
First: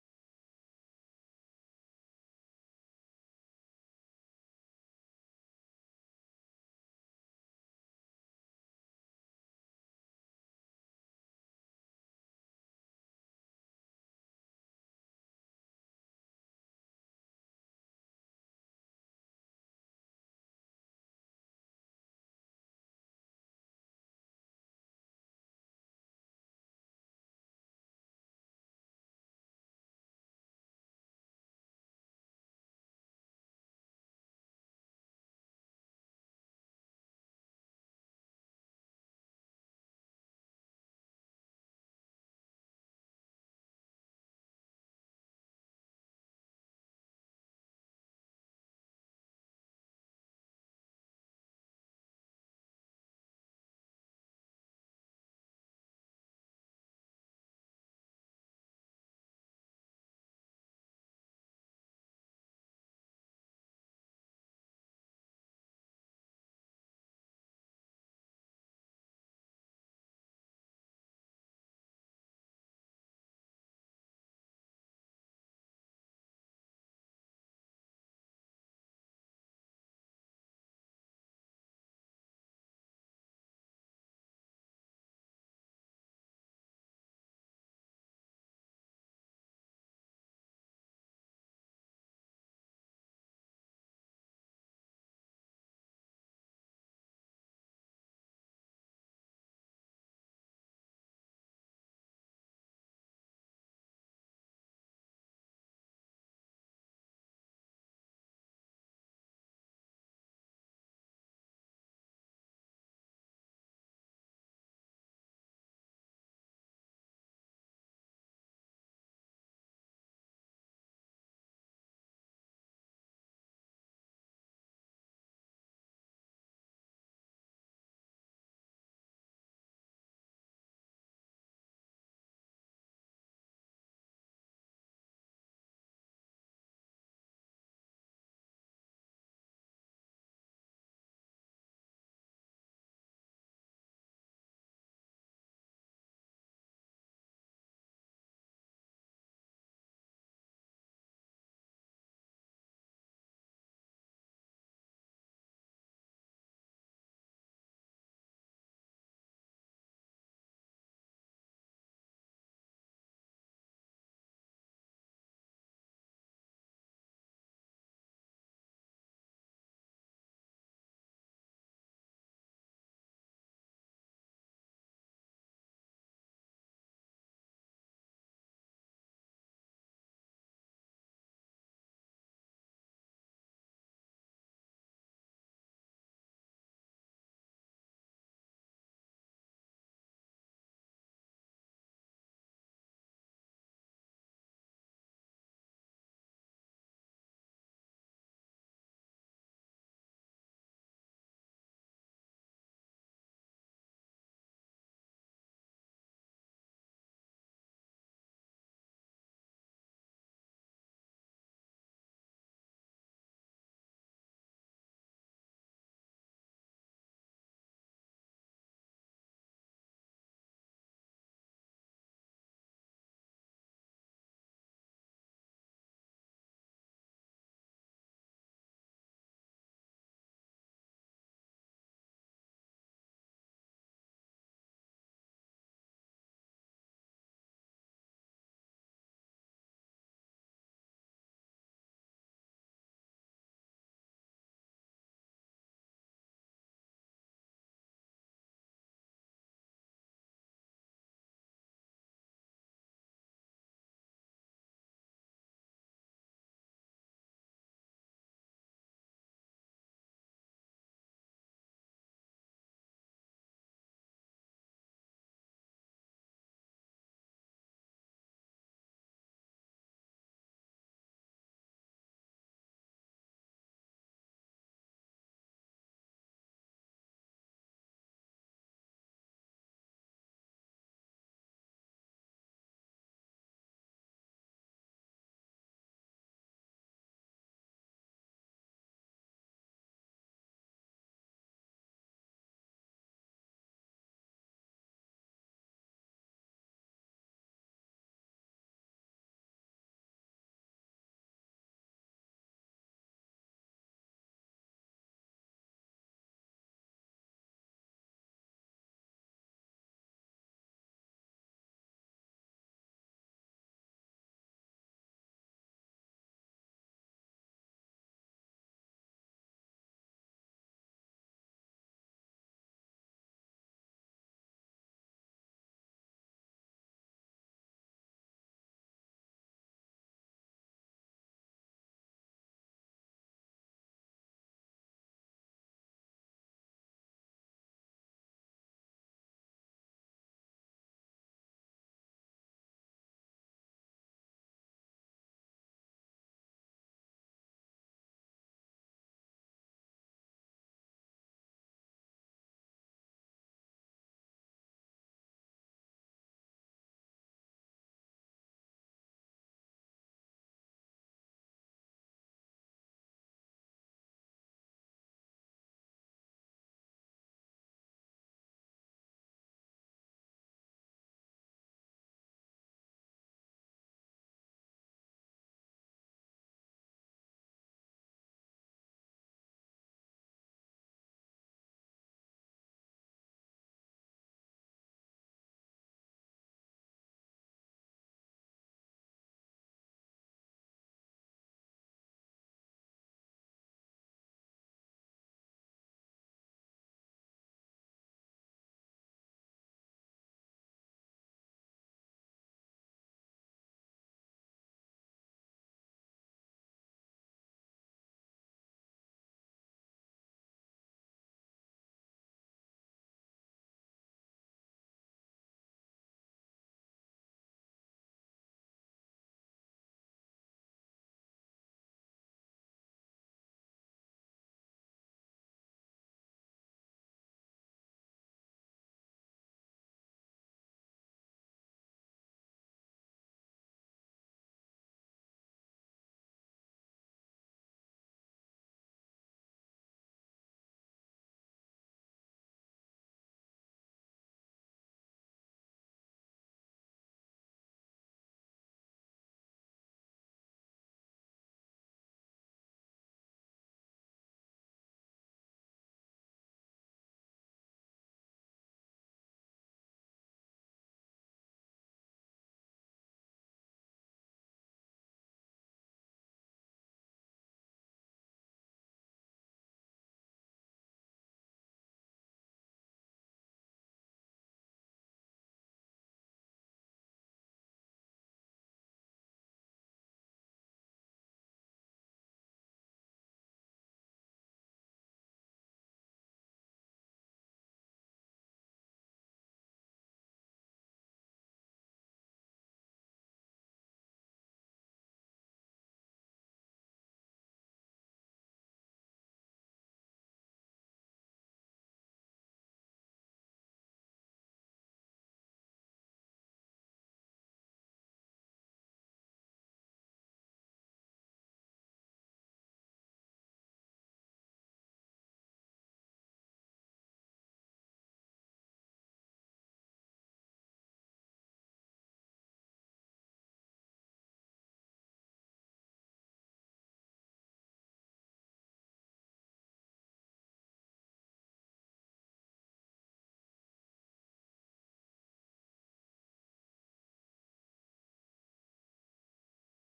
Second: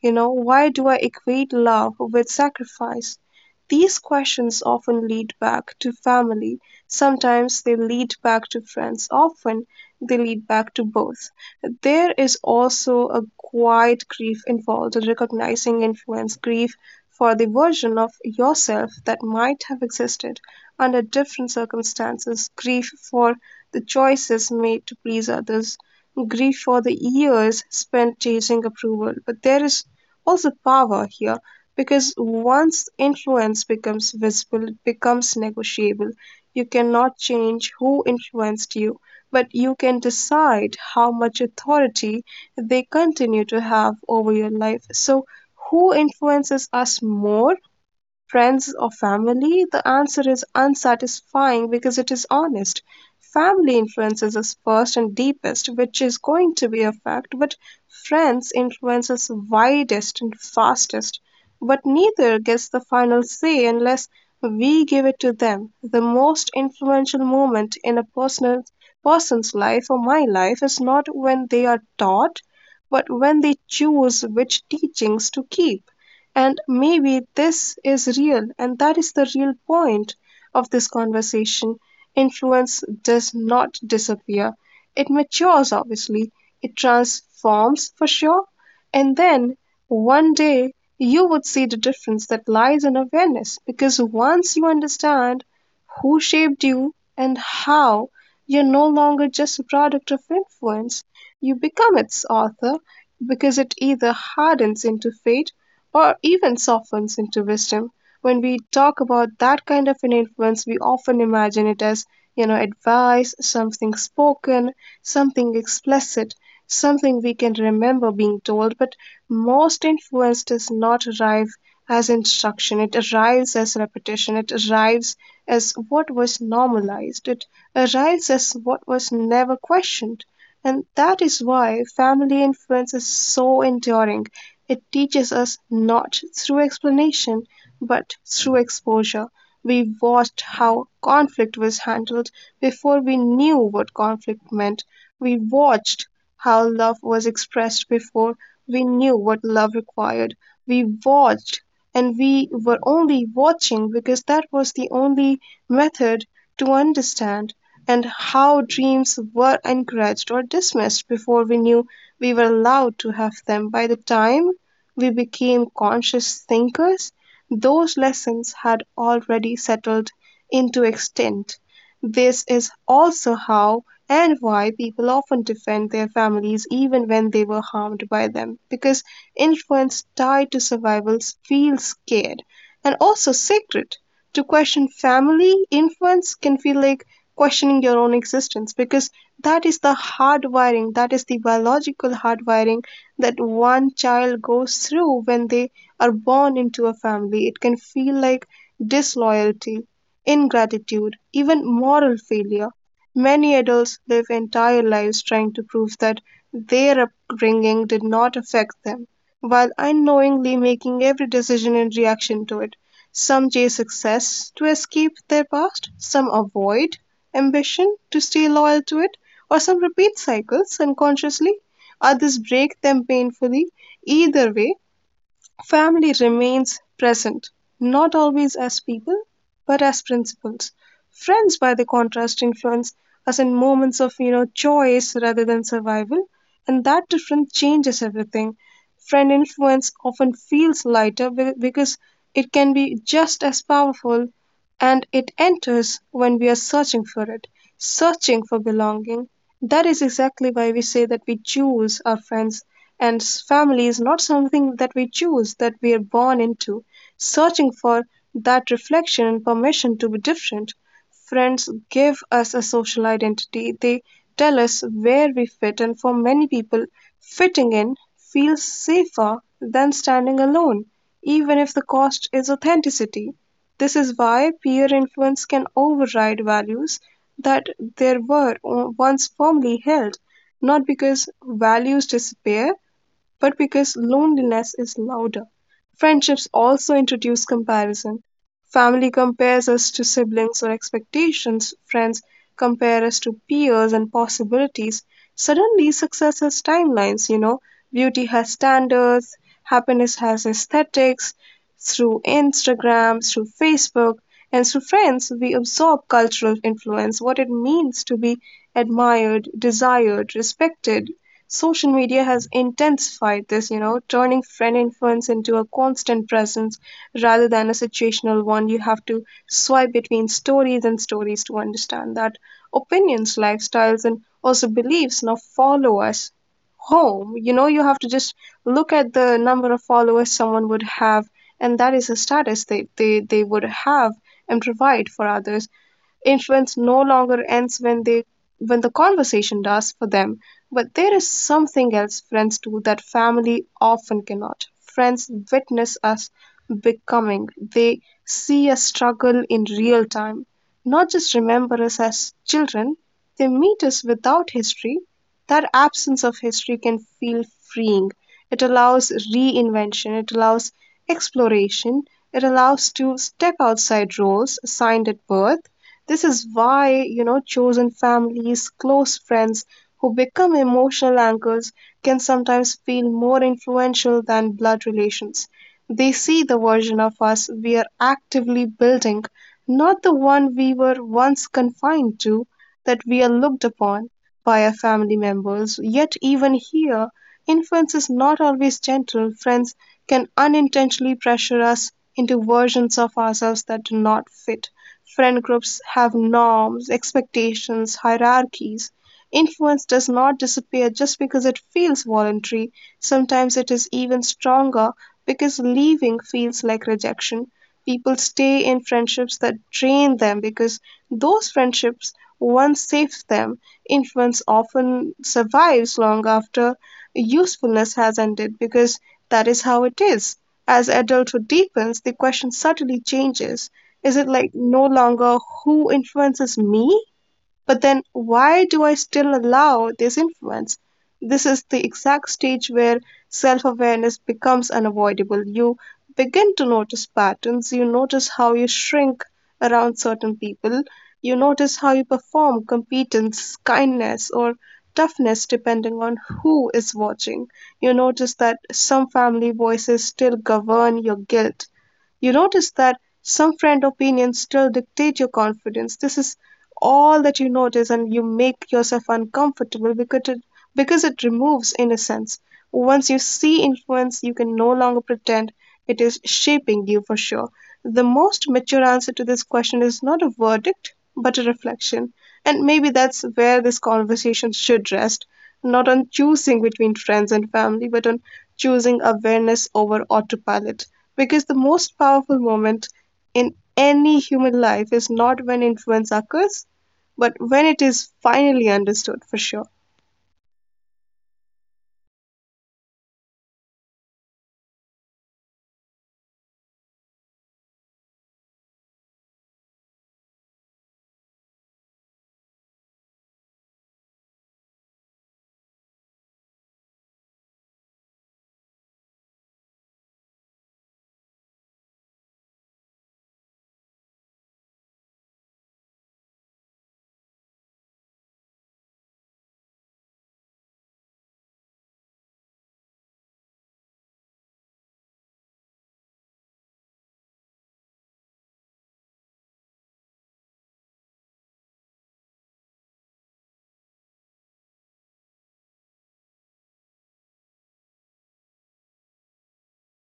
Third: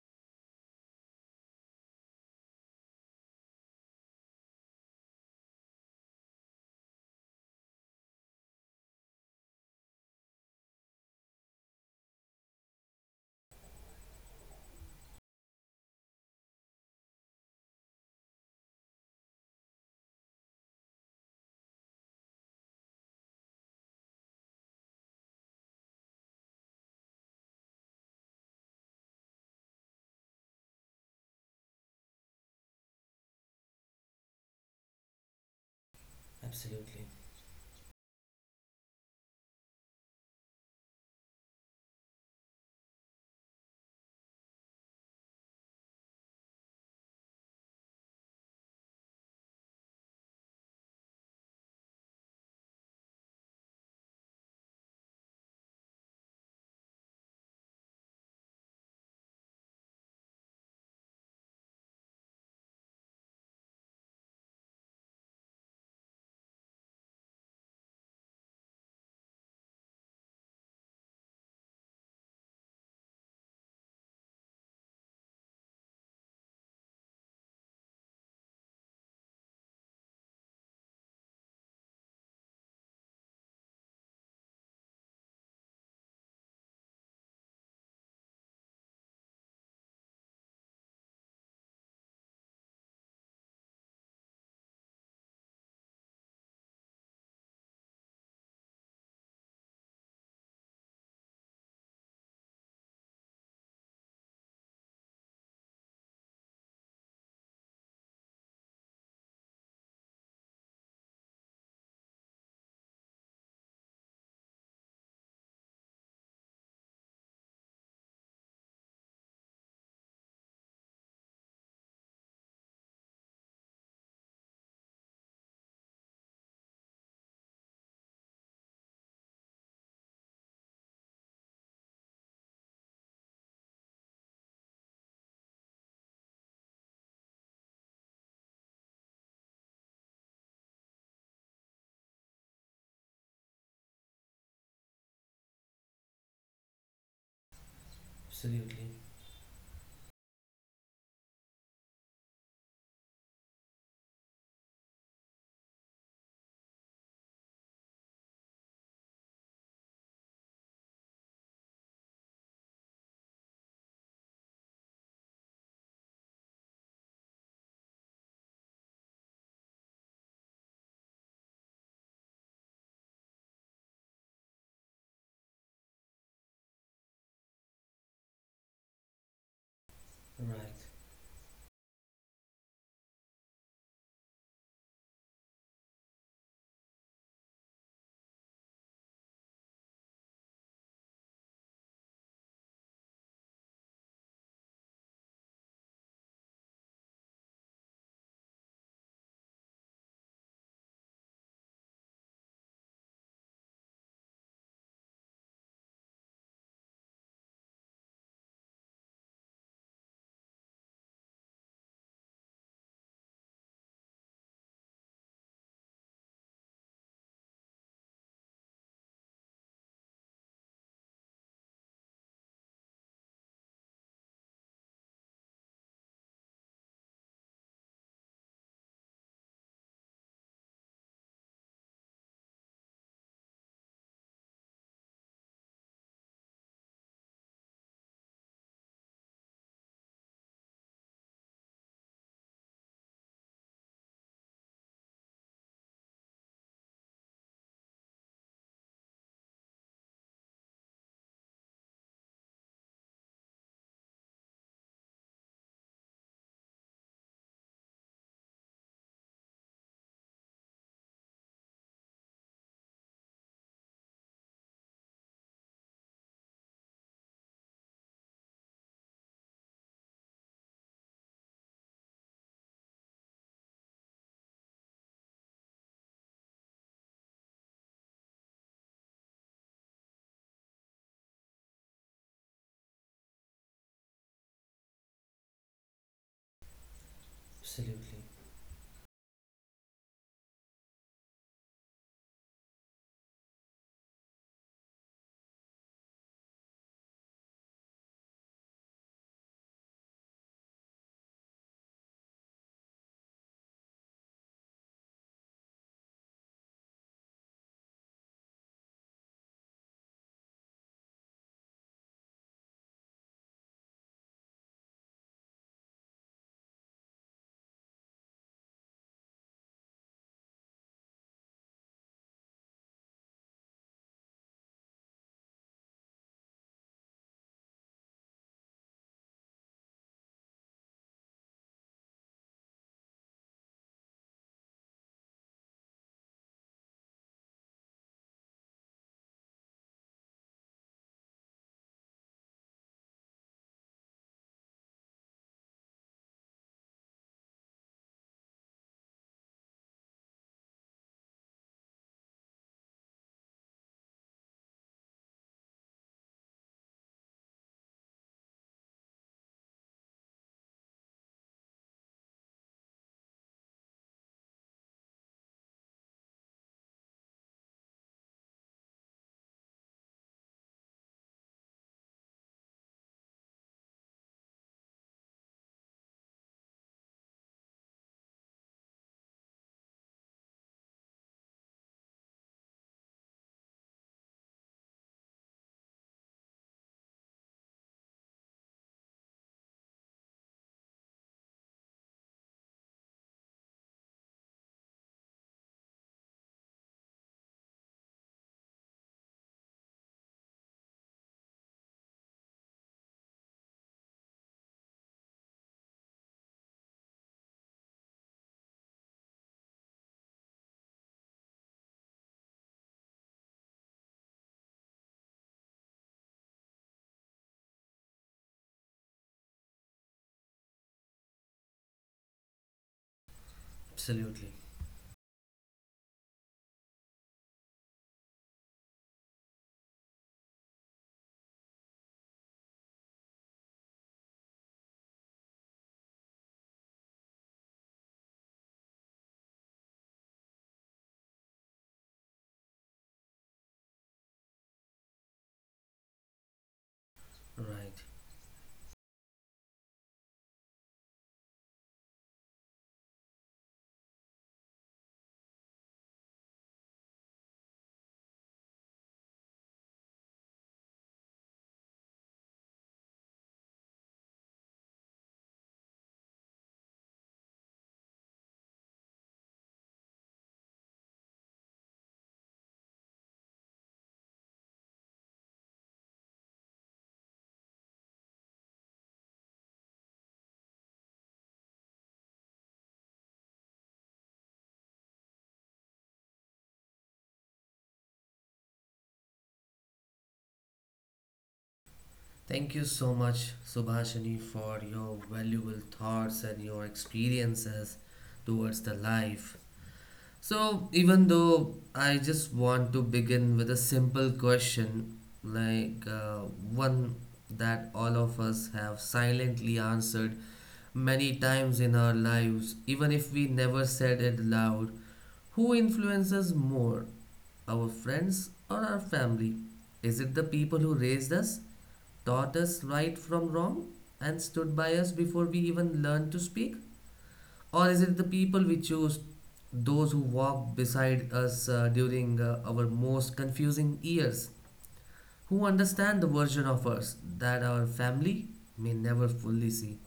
Speaker 3: You know, why do I equate love with sacrifice? These questions often lead back to family, sometimes they lead back to friends, often they lead back to both. There is also a quiet grief involved in recognizing influence, grief for the version of yourself that might have existed under different circumstances, grief for the choices made to please others, grief for the years spent chasing approval. But there is also power here, because once influence becomes visible, it becomes negotiable. You
Speaker 1: Absolutely.
Speaker 3: cannot change who influenced you, but you can decide how much authority they continue to have over your life. So, who influences us more, friends or family? The answer is unsatisfying because it is honest. Family influences us first and deepest, which is going to be a fact, but friends influence us widest and fastest. But neither gets the final say unless we give it to them. The most influential moment in a personal person's life or my life is not when they are taught, but when they choose which teachings to keep. And maybe this is real, and that is the real point of this conversation. Influence does not disappear, it matures, obviously, it transforms for sure. And then one day you would see the difference that lies in awareness, because once you understand who shaped you and how, you're no longer just a product of influence. You become its author, because it either hardens into fate or even softens into wisdom. When we talk about that kind of an influence, we often imagine it as you know, advice, something spoken, something explicit, something we can remember being told, but most influence does not arrive as instruction. It arrives as repetition. It arrives as what was normalized. It arrives as what was never questioned. And that is why family influence is so enduring. It teaches us not through explanation but through exposure. We watched how conflict was handled before we knew what conflict meant. We watched how love was expressed before we
Speaker 1: Absolutely.
Speaker 3: knew what love required. We watched, and we were only watching because that was the only method to understand, and how dreams were encouraged or dismissed before we knew we were allowed to have them. By the time we became conscious thinkers, those lessons had already settled into extent. This is also how and why people often defend their families even when they were harmed by them, because influence tied to
Speaker 1: Right.
Speaker 3: survival feels scared and also sacred. To question family influence can feel like questioning your own existence, because that is the hardwiring, that is the biological hardwiring that one child goes through when they are born into a family. It can feel like disloyalty, ingratitude, even moral failure. Many adults live entire lives trying to prove that their upbringing did not affect them, while unknowingly making every decision in reaction to it. Some chase success to escape their past, some avoid ambition to stay loyal to it, or some repeat cycles unconsciously, others break them painfully. Either way, family remains present, not always as people, but as principles. Friends, by the contrast, influence us in moments of you know choice rather than survival, and that difference changes everything. Friend influence often feels lighter because it can be just as powerful, and it enters when we are searching for it, searching for belonging. That is exactly why we say that we choose our friends, and family is not something that we choose, that we are born into. Searching for that reflection and permission to be different. Friends give us a social identity, they tell us where we fit, and for many people, fitting in feels safer than standing alone, even if the cost is authenticity. This is why peer influence can override values that there were once firmly held, not because values disappear, but because loneliness is louder. Friendships also introduce comparison.
Speaker 1: Absolutely.
Speaker 3: Family compares us to siblings or expectations, friends compare us to peers and possibilities. Suddenly, success has timelines, beauty has standards, happiness has aesthetics. Through Instagram, through Facebook, and through friends, we absorb cultural influence, what it means to be admired, desired, respected. Social media has intensified this, turning friend influence into a constant presence rather than a situational one. You have to swipe between stories and stories to understand that opinions, lifestyles, and also beliefs now follow us home. You have to just look at the number of followers someone would have, and that is a status they would have and provide for others. Influence no longer ends when they when the conversation does for them, but there is something else friends do that family often cannot. Friends witness us becoming. They see us struggle in real time, not just remember us as children. They meet us without history. That absence of history can feel freeing. It allows reinvention, it allows exploration, it allows to step outside roles assigned at birth. This is why chosen families, close friends who become emotional anchors can sometimes feel more influential than blood relations. They see the version of us we are actively building, not the one we were once confined to, that we are looked upon by our family members. Yet, even here, influence is not always gentle. Friends can unintentionally pressure us into versions of ourselves that do not fit. Friend groups have norms, expectations, hierarchies. Influence does not disappear just because it feels voluntary. Sometimes it is even stronger because leaving feels like rejection. People stay in friendships that drain them because those friendships once saved them. Influence often survives long after usefulness has ended because that is how it is. As adulthood deepens, the question subtly changes. Is it like
Speaker 1: Absolutely.
Speaker 3: no longer who influences me, but then why do I still allow this influence? This is the exact stage where self awareness becomes unavoidable. You begin to notice patterns, you notice how you shrink around certain people, you notice how you perform competence, kindness, or toughness depending on who is watching. You
Speaker 1: Right.
Speaker 3: notice that some family voices still govern your guilt, you notice that some friend opinions still dictate your confidence. This is all that you notice, and you make yourself uncomfortable because it removes innocence. Once you see influence, you can no longer pretend it is shaping you for sure. The most mature answer to this question is not a verdict, but a reflection. And maybe that's where this conversation should rest, not on choosing between friends and family, but on choosing awareness over autopilot. Because the most powerful moment in any human life is not when influence occurs, but when it is finally understood for sure.
Speaker 1: Thank you so much, Subhashini, for your valuable thoughts and your experiences towards the life. So, even though I just want to begin with a simple question, like one that all of us have silently answered many times in our lives, even if we never said it loud, who influences more, our friends or our family? Is it the people who raised us, taught us right from wrong, and stood by us before we even learned to speak? Or is it the people we choose, those who walk beside us during our most confusing years, who understand the version of us that our family may never fully see?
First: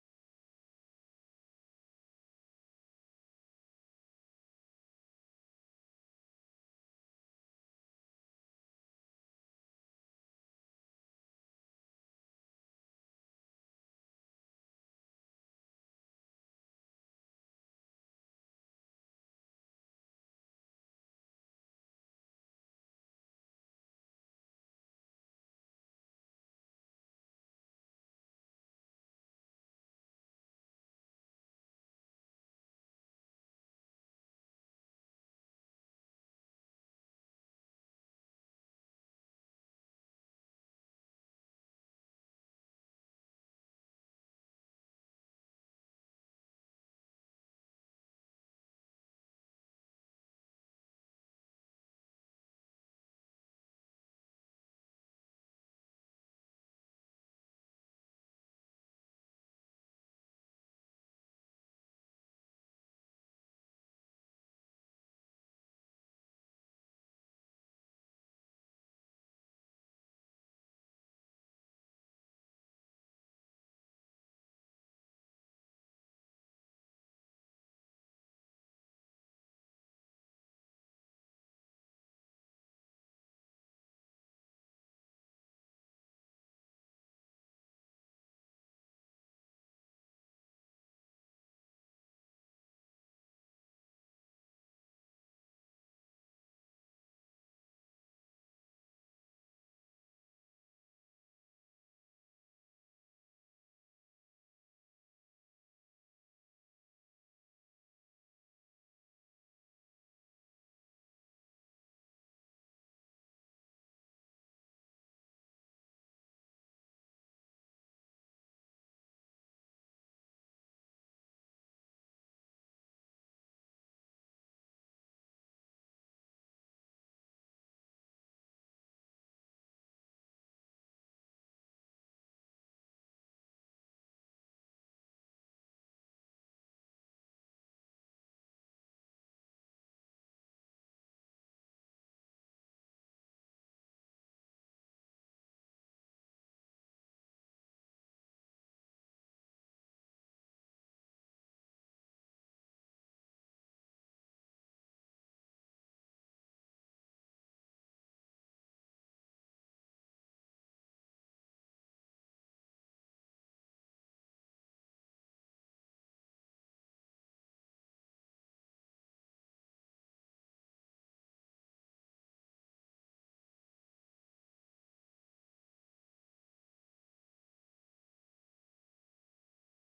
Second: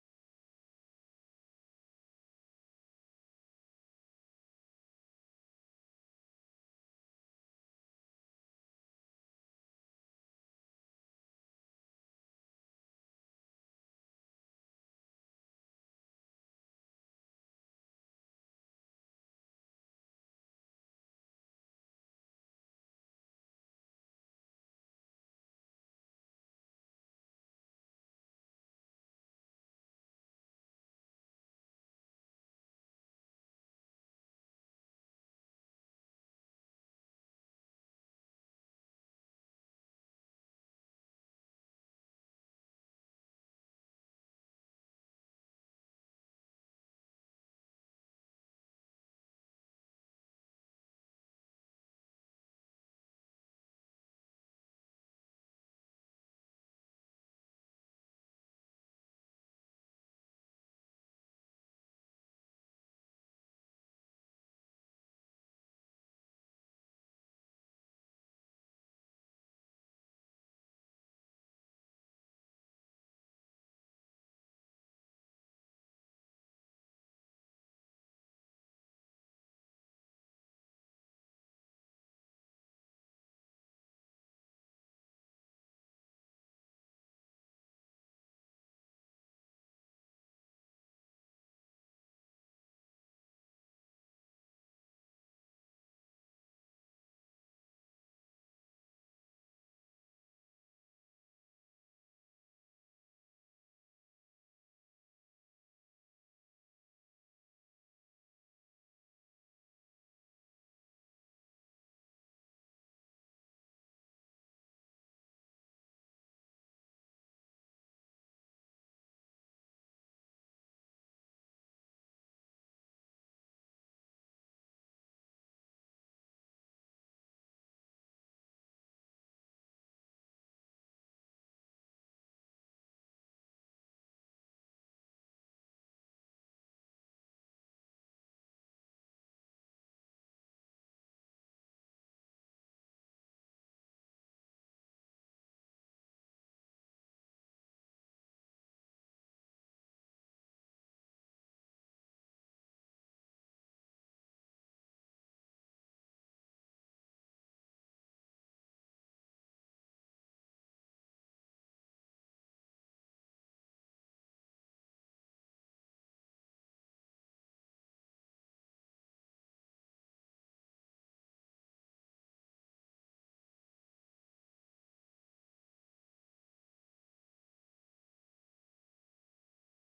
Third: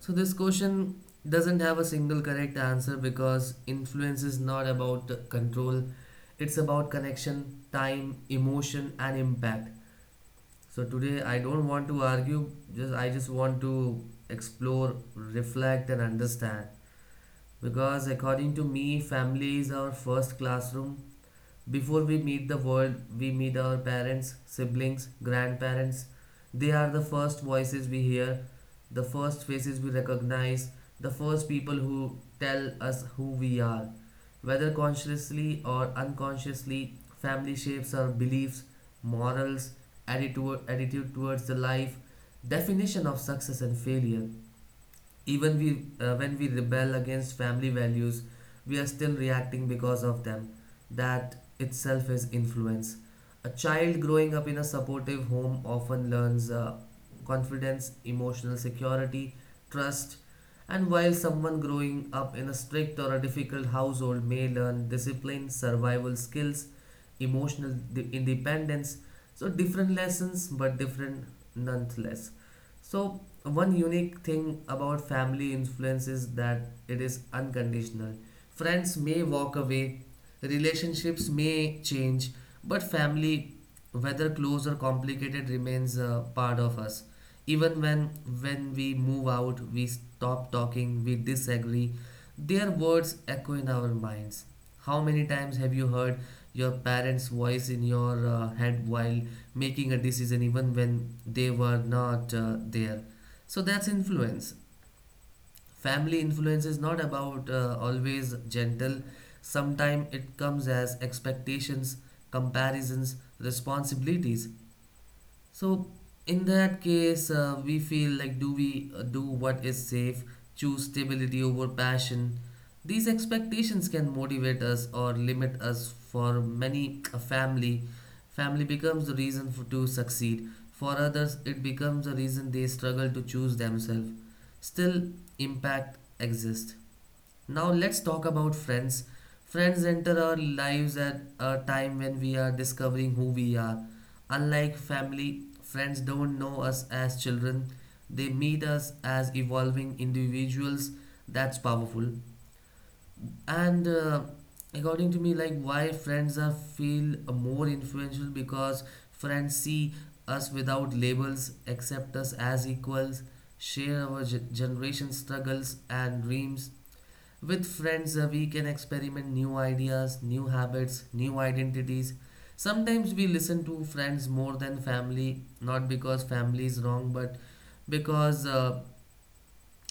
Speaker 1: So, this question doesn't have a single correct answer because influence is not about control, it's about connection, time, emotion, and impact. So, today I don't want to argue, just I just want to explore, reflect, and understand. Because according to me, family is our first classroom. Before we meet the world, we meet our parents, siblings, grandparents. They are the first voices we hear, the first faces we recognize, the first people who tell us who we are. Whether consciously or unconsciously, family shapes our beliefs, morals, attitude towards the life, definition of success and failure. Even we when we rebel against family values, we are still reacting because of them. That itself is influence. A child growing up in a supportive home often learns confidence, emotional security, trust, and while someone growing up in a strict or a difficult household may learn discipline, survival skills, emotional independence. So different lessons, but different nonetheless. So one unique thing about family influence is that it is unconditional. Friends may walk away, relationships may change, but family, whether close or complicated, remains a part of us. Even when we move out, we stop talking, we disagree. Their words echo in our minds. How many times have you heard your parents' voice in your head while making a decision, even when they were not there? So that's influence. Family influence is not about always gentle. Sometimes it comes as expectations, comparisons, responsibilities. So in that case, we feel like do we do what is safe, choose stability over passion. These expectations can motivate us or limit us. For many, a family becomes the reason for to succeed. For others, it becomes a reason they struggle to choose themselves. Still, impact exists. Now let's talk about friends. Friends enter our lives at a time when we are discovering who we are. Unlike family, friends don't know us as children. They meet us as evolving individuals. That's powerful. And according to me, like why friends are feel more influential because friends see us without labels, accept us as equals, share our generation struggles and dreams. With friends, we can experiment new ideas, new habits, new identities. Sometimes we listen to friends more than family, not because family is wrong, but because uh,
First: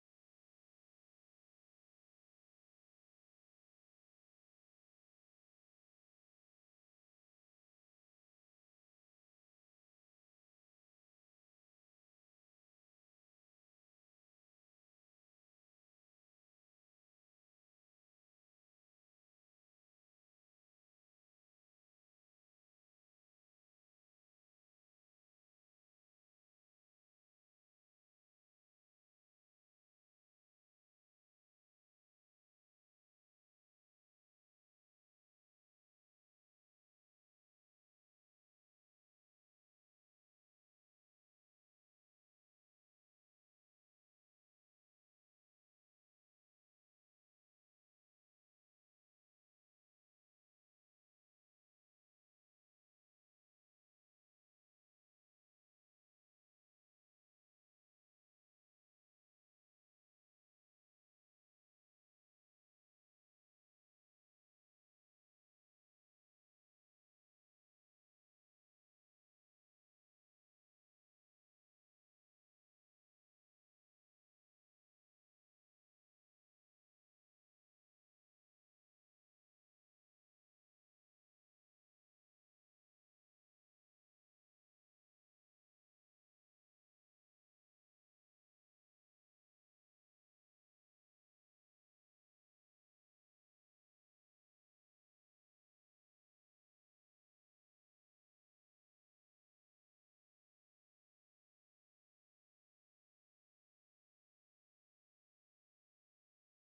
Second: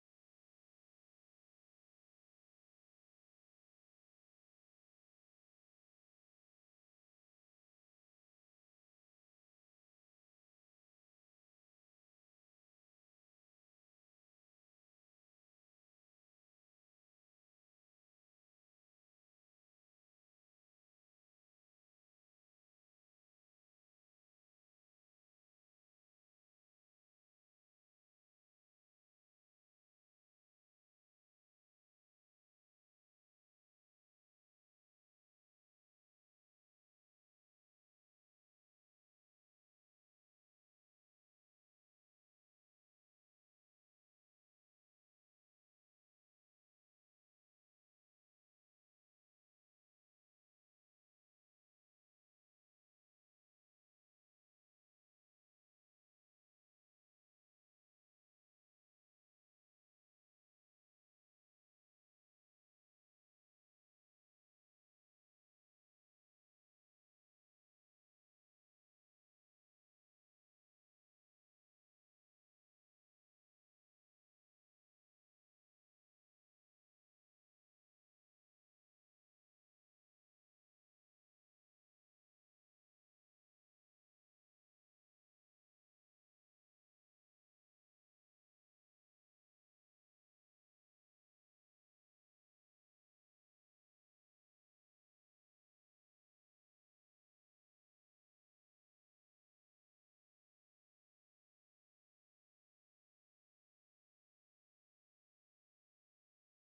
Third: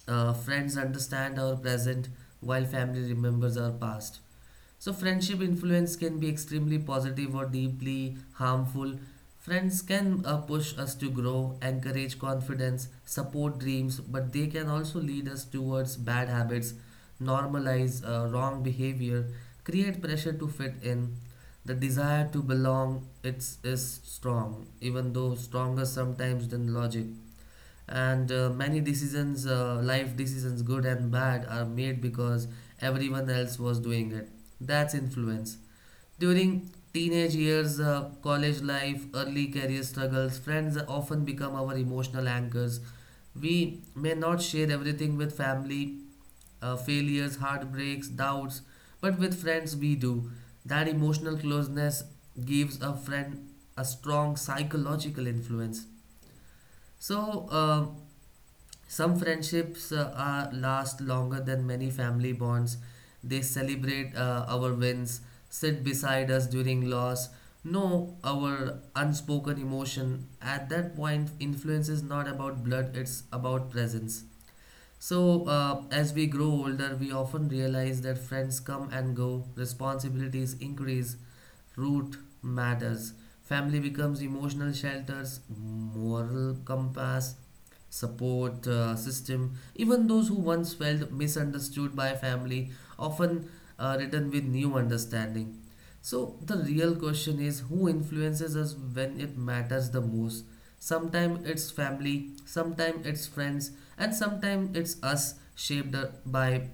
Speaker 1: uh, friends understand our present while family remembers our past. So, friendship influence can be extremely positive or deeply harmful. Friends can push us to grow, encourage confidence, support dreams, but they can also lead us towards bad habits, normalize wrong behavior, create pressure to fit in. The desire to belong is strong, even though stronger sometimes than logic, and many decisions, life decisions, good and bad, are made because everyone else was doing it. That's influence. During teenage years, college life, early career struggles, friends often become our emotional anchors. We may not share everything with family, failures, heartbreaks, doubts, but with friends we do. That emotional closeness gives a friend a strong psychological influence. So some friendships are last longer than many family bonds. They celebrate our wins, sit beside us during loss, know our unspoken emotion. At that point, influence is not about blood, it's about presence. So, as we grow older, we often realize that friends come and go, responsibilities increase, root matters. Family becomes emotional shelters, moral compass, support system. Even those who once felt misunderstood by family often return with new understanding. So, the real question is who influences us when it matters the most? Sometimes it's family, sometimes it's friends, and sometimes it's us shaped by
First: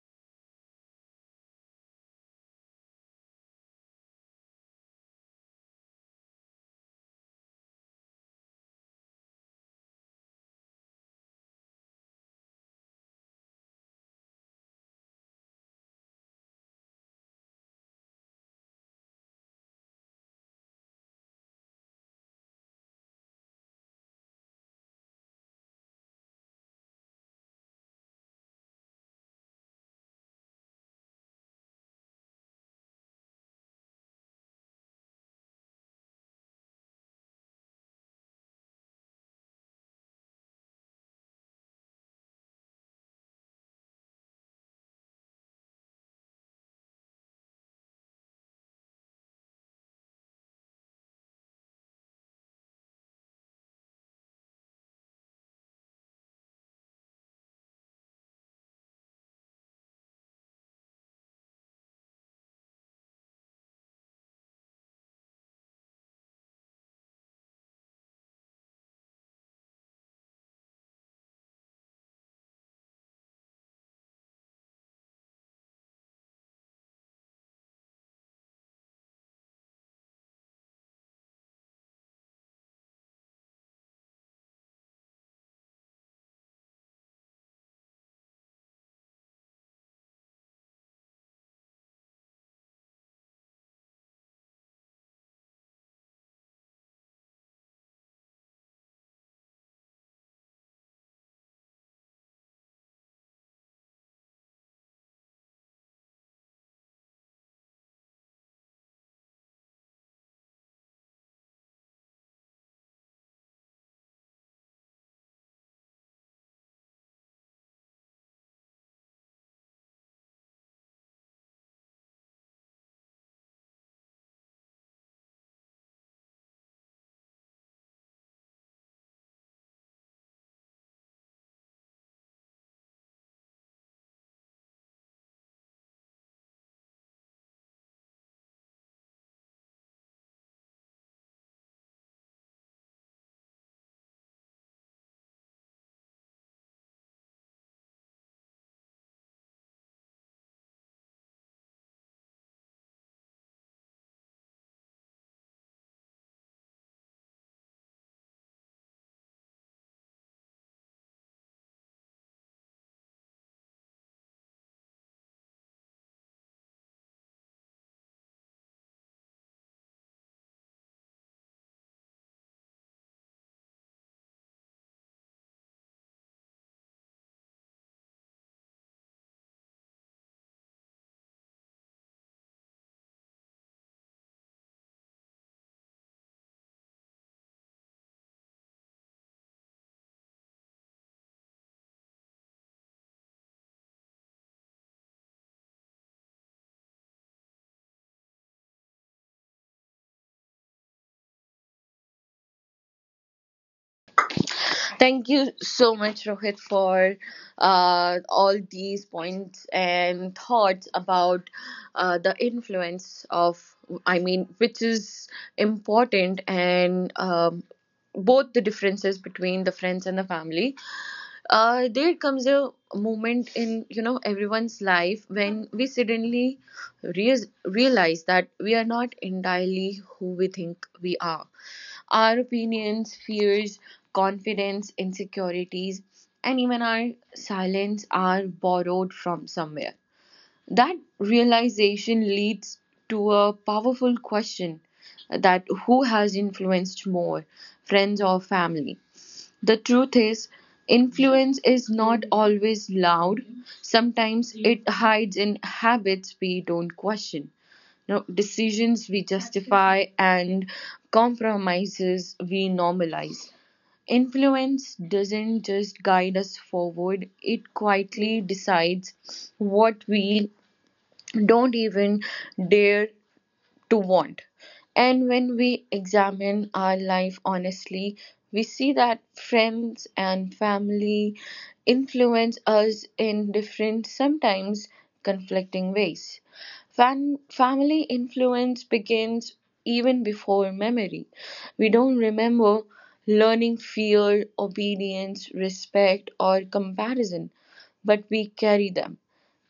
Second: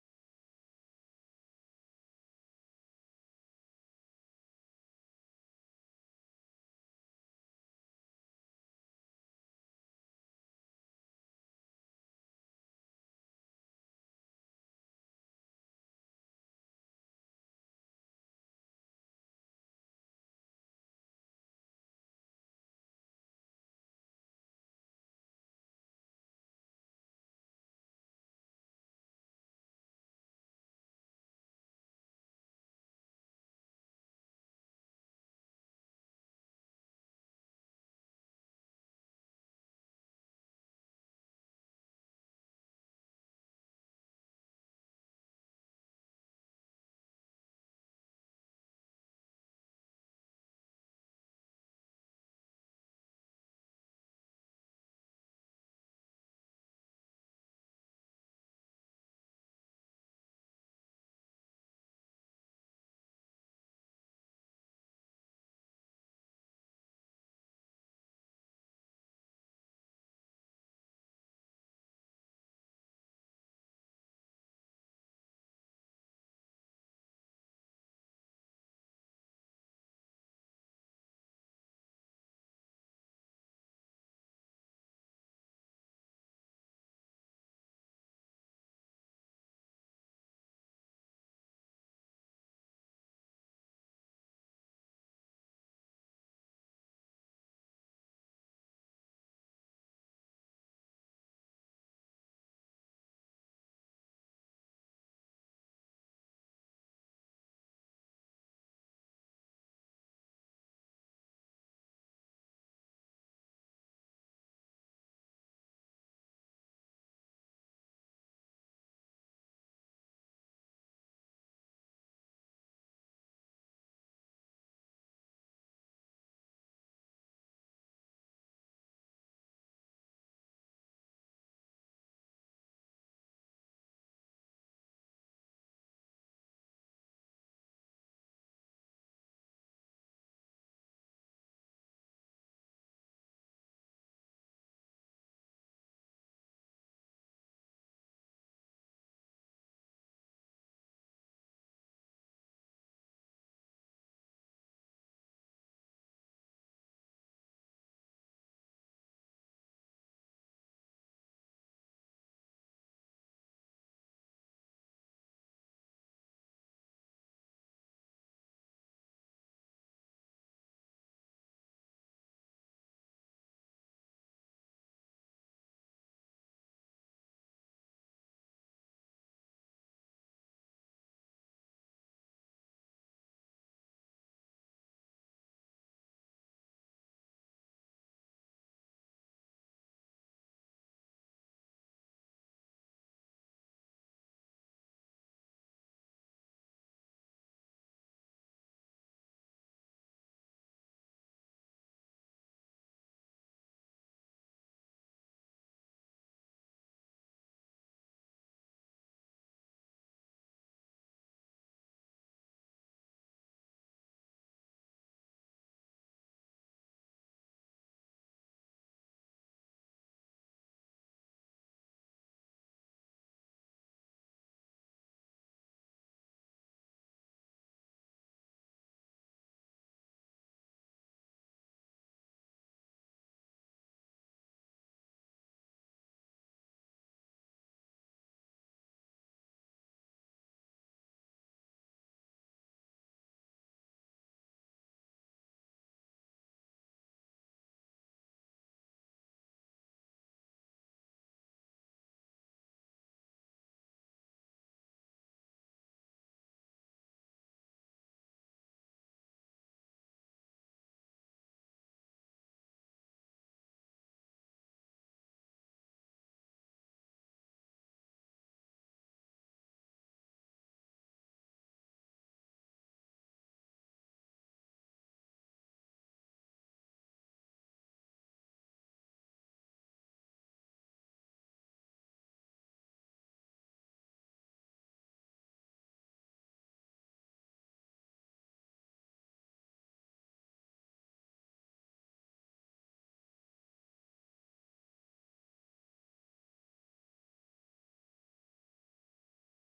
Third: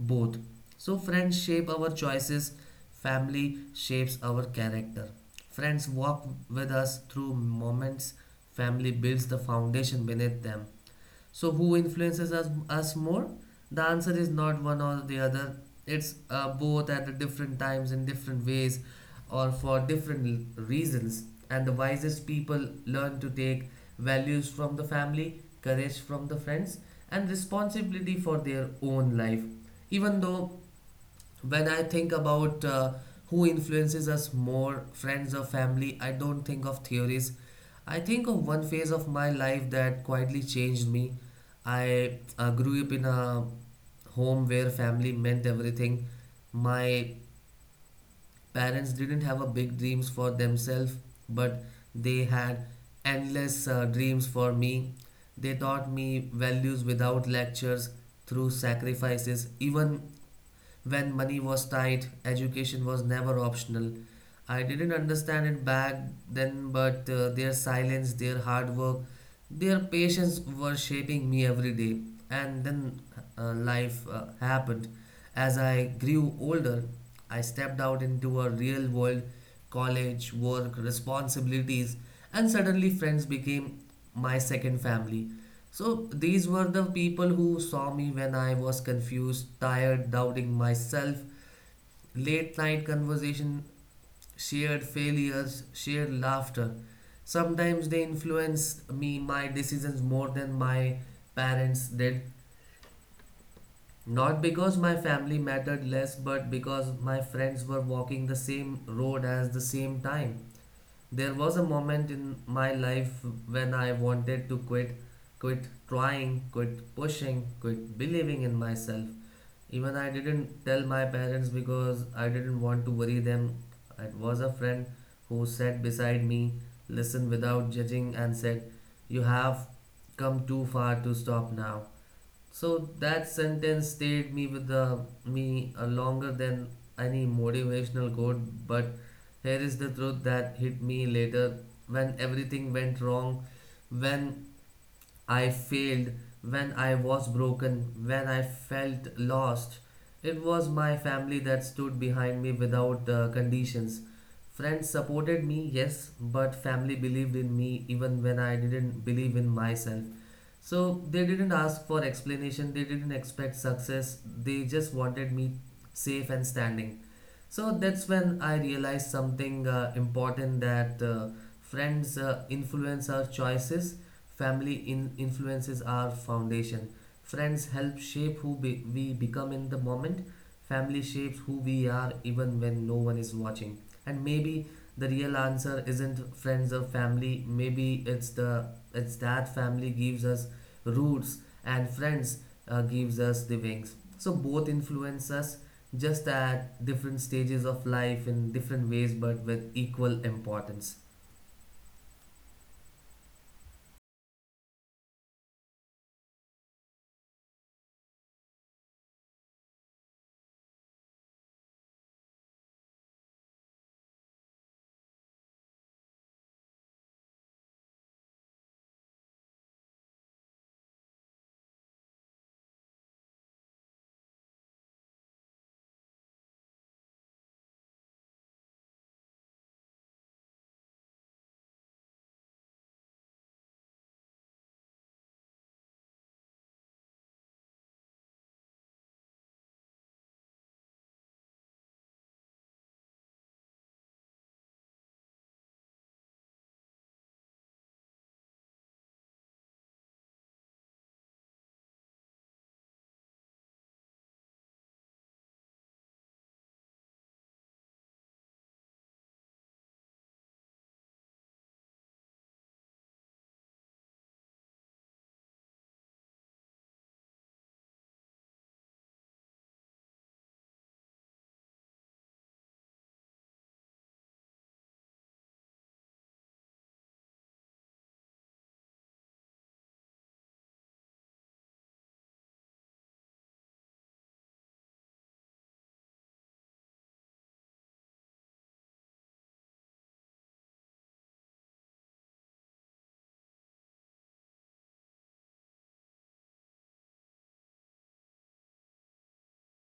Speaker 1: both. So, friends shape our choices, family shapes our character. Friends walk with us through moments. Family builds the foundation beneath them. So, who influences us more? The answer is not one or the other. It's both at the different times in different ways or for different reasons. And the wisest people learn to take values from the family, courage from the friends, and responsibility for their own life. Even though when I think about who influences us more, friends or family, I don't think of theories. I think of one phase of my life that quietly changed me. I grew up in a home where family meant everything. My parents didn't have a big dreams for themselves, but they had endless dreams for me. They taught me values without lectures, through sacrifices. Even when money was tight, education was never optional. I didn't understand it back then, but their silence, their hard work, their patience were shaping me every day. And then life happened. As I grew older, I stepped out into a real world: college, work, responsibilities, and suddenly friends became my second family. So these were the people who saw me when I was confused, tired, doubting myself, late night conversation, shared failures, shared laughter. Sometimes they influenced me, my decisions more than my parents did. Not because my family mattered less, but because my friends were walking the same road as the same time. There was a moment in my life when I wanted to quit, quit trying, quit pushing, quit believing in myself. Even I didn't tell my parents because I didn't want to worry them. It was a friend who sat beside me, listened without judging, and said, "You have come too far to stop now." So that sentence stayed me with the me longer than any motivational quote. But here is the truth that hit me later: when everything went wrong, when I failed, when I was broken, when I felt lost. It was my family that stood behind me without conditions. Friends supported me, yes, but family believed in me even when I didn't believe in myself. So they didn't ask for explanation, they didn't expect success, they just wanted me safe and standing. So that's when I realized something important that friends influence our choices, family influences our foundation. Friends help shape who we become in the moment, family shapes who we are even when no one is watching. And maybe the real answer isn't friends or family, maybe it's that family gives us roots and friends gives us the wings. So both influence us just at different stages of life in different ways but with equal importance.
Speaker 2: Thank you so much, Rohit, for all these points and thoughts about the influence of, I mean, which is important, and both the differences between the friends and the family. There comes a moment in, you know, everyone's life when we suddenly reas realize that we are not entirely who we think we are. Our opinions, fears, confidence, insecurities, and even our silence are borrowed from somewhere. That realization leads to a powerful question, that who has influenced more, friends or family? The truth is, influence is not always loud. Sometimes it hides in habits we don't question. No, decisions we justify and compromises we normalize. Influence doesn't just guide us forward, it quietly decides what we don't even dare to want. And when we examine our life honestly, we see that friends and family influence us in different, sometimes conflicting ways. Family influence begins even before memory. We don't remember learning fear, obedience, respect, or comparison, but we carry them.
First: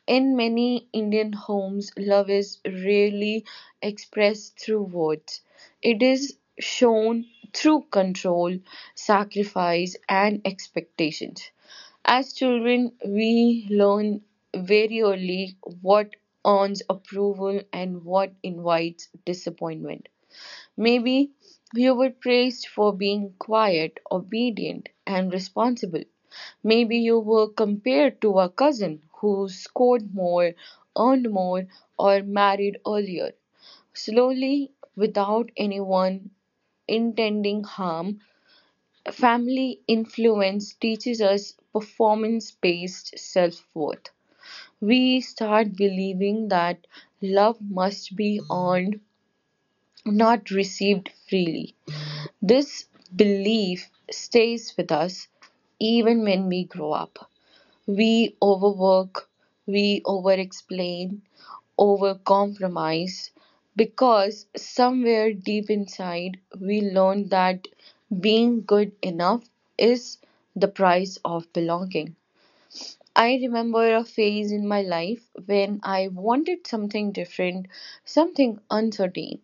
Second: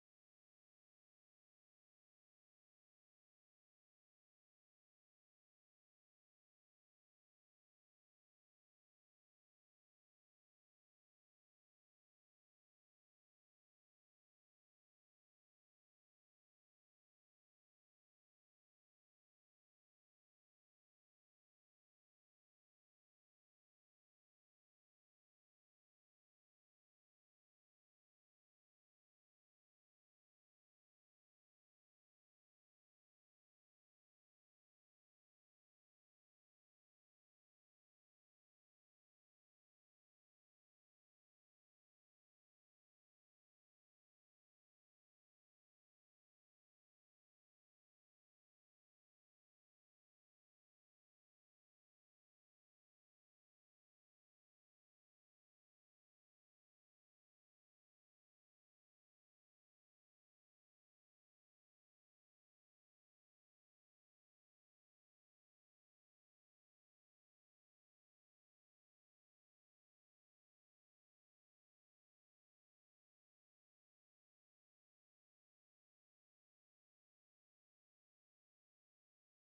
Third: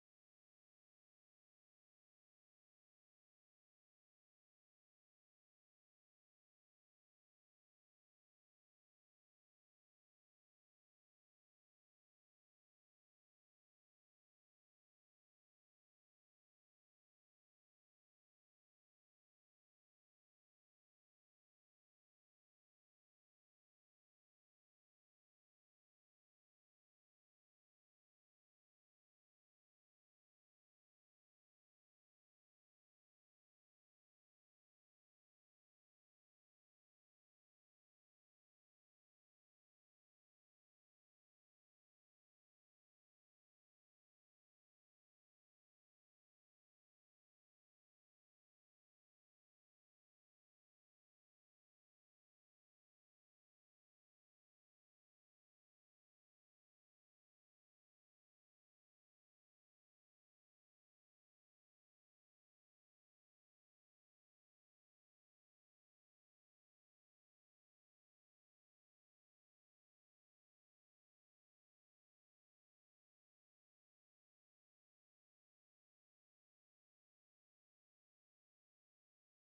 Speaker 2: In many Indian homes, love is rarely expressed through words. It is shown through control, sacrifice, and expectations. As children, we learn very early what earns approval and what invites disappointment. Maybe you were praised for being quiet, obedient, and responsible. Maybe you were compared to a cousin who scored more, earned more, or married earlier. Slowly, without anyone intending harm, family influence teaches us performance based self worth. We start believing that love must be earned, not received freely. This belief stays with us even when we grow up. We overwork, we overexplain, overcompromise, because somewhere deep inside we learn that being good enough is the price of belonging. I remember a phase in my life when I wanted something different, something uncertain.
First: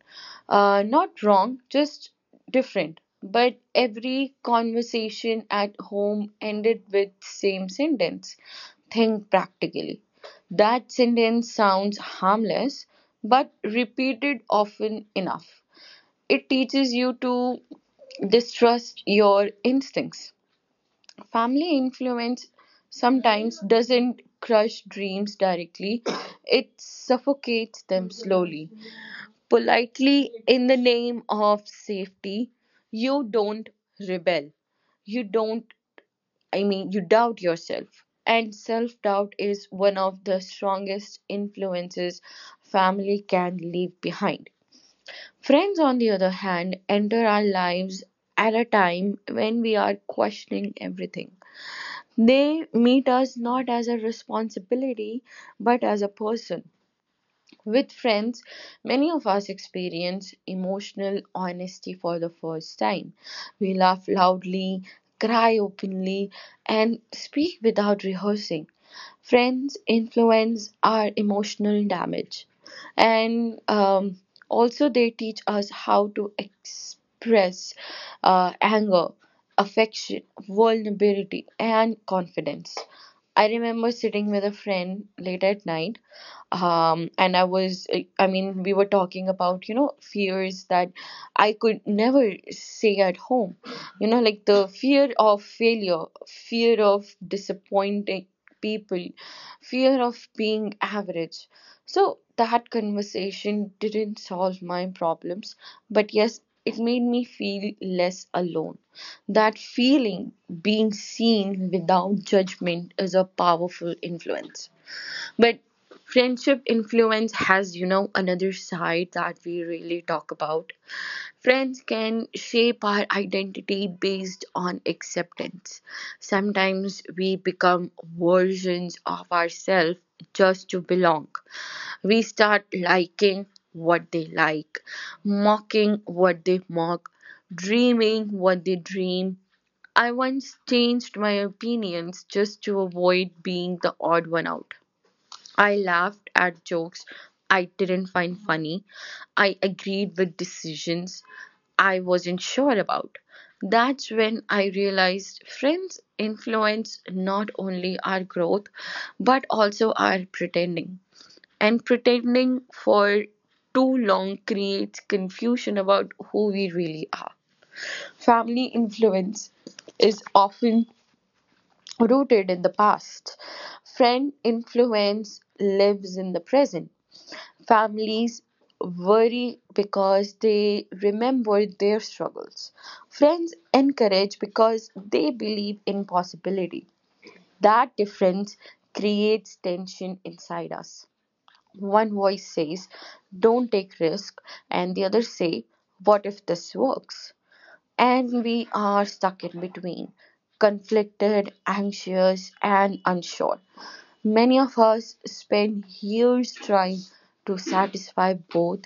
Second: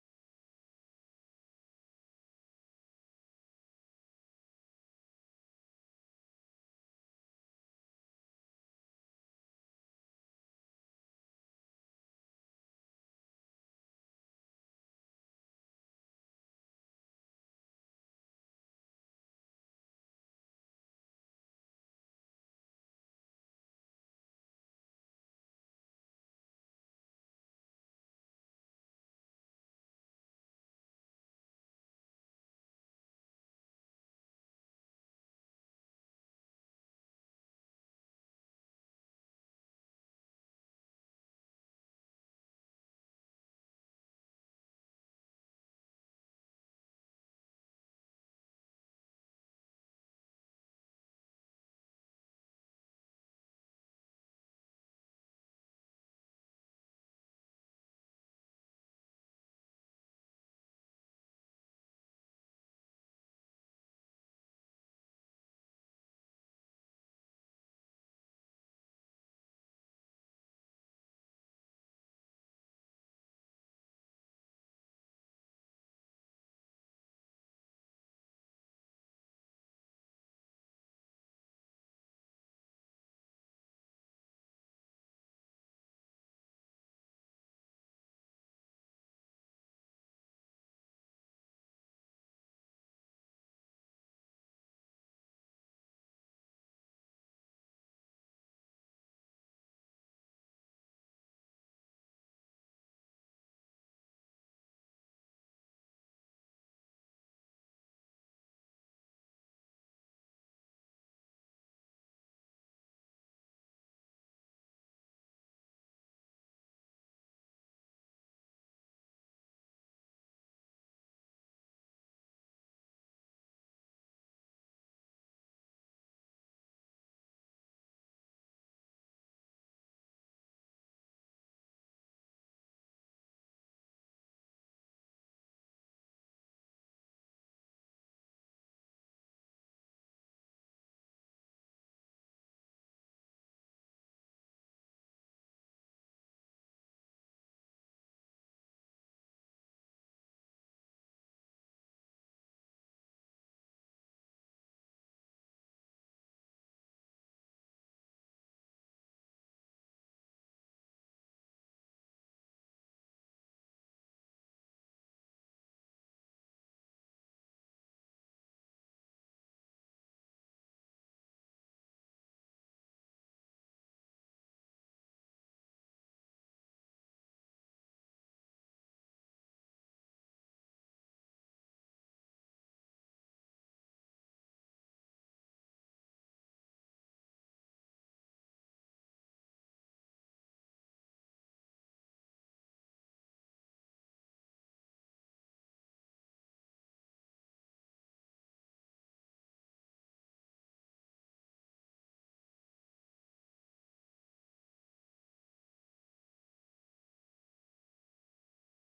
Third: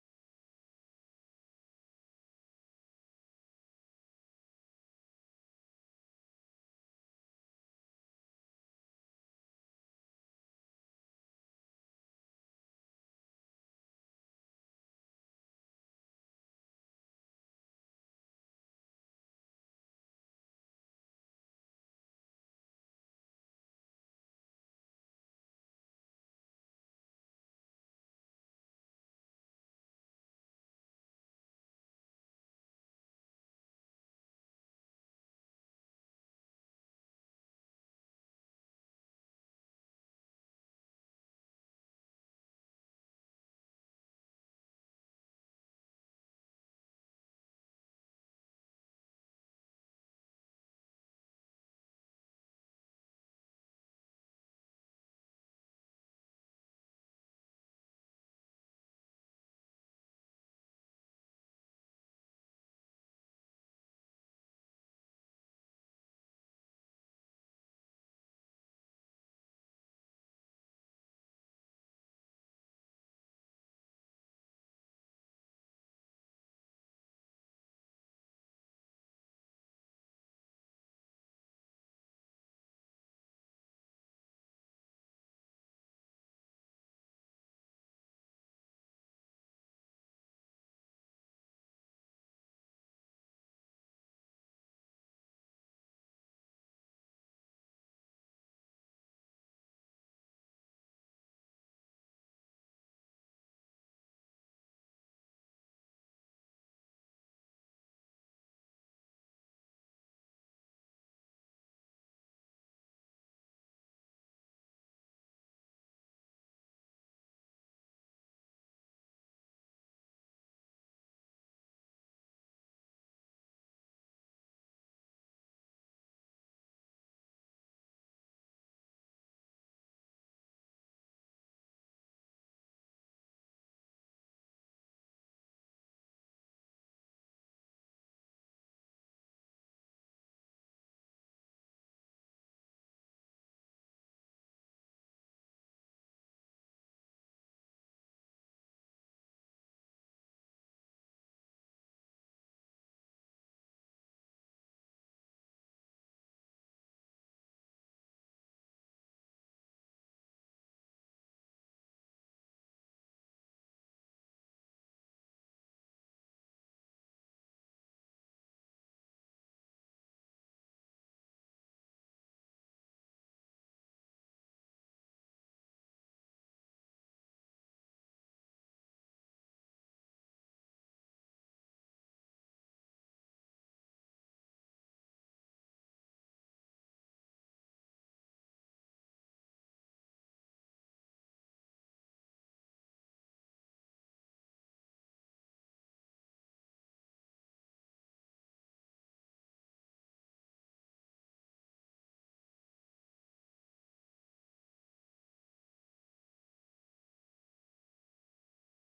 Speaker 2: Not wrong, just different. But every conversation at home ended with same sentence. Think practically. That sentence sounds harmless, but repeated often enough. It teaches you to distrust your instincts. Family influence sometimes doesn't crush dreams directly, it suffocates them slowly. Politely, in the name of safety, you don't rebel. You don't, I mean, you doubt yourself. And self doubt is one of the strongest influences family can leave behind. Friends, on the other hand, enter our lives at a time when we are questioning everything. They meet us not as a responsibility, but as a person. With friends, many of us experience emotional honesty for the first time. We laugh loudly, cry openly, and speak without rehearsing. Friends influence our emotional damage, and also they teach us how to express anger, affection, vulnerability, and confidence. I remember sitting with a friend late at night. Um and i was uh, i mean we were talking about fears that I could never say at home, like the fear of failure, fear of disappointing people, fear of being average. So that conversation didn't solve my problems, but yes, it made me feel less alone. That feeling, being seen without judgment, is a powerful influence. But friendship influence has, another side that we really talk about. Friends can shape our identity based on acceptance. Sometimes we become versions of ourselves just to belong. We start liking what they like, mocking what they mock, dreaming what they dream. I once changed my opinions just to avoid being the odd one out. I laughed at jokes I didn't find funny. I agreed with decisions I wasn't sure about. That's when I realized friends influence not only our growth but also our pretending. And pretending for too long creates confusion about who we really are. Family influence is often rooted in the past. Friend influence lives in the present. Families worry because they remember their struggles. Friends encourage because they believe in possibility. That difference creates tension inside us. One voice says, don't take risk, and the other say, what if this works? And we are stuck in between, conflicted, anxious, and unsure. Many of us spend years trying to satisfy both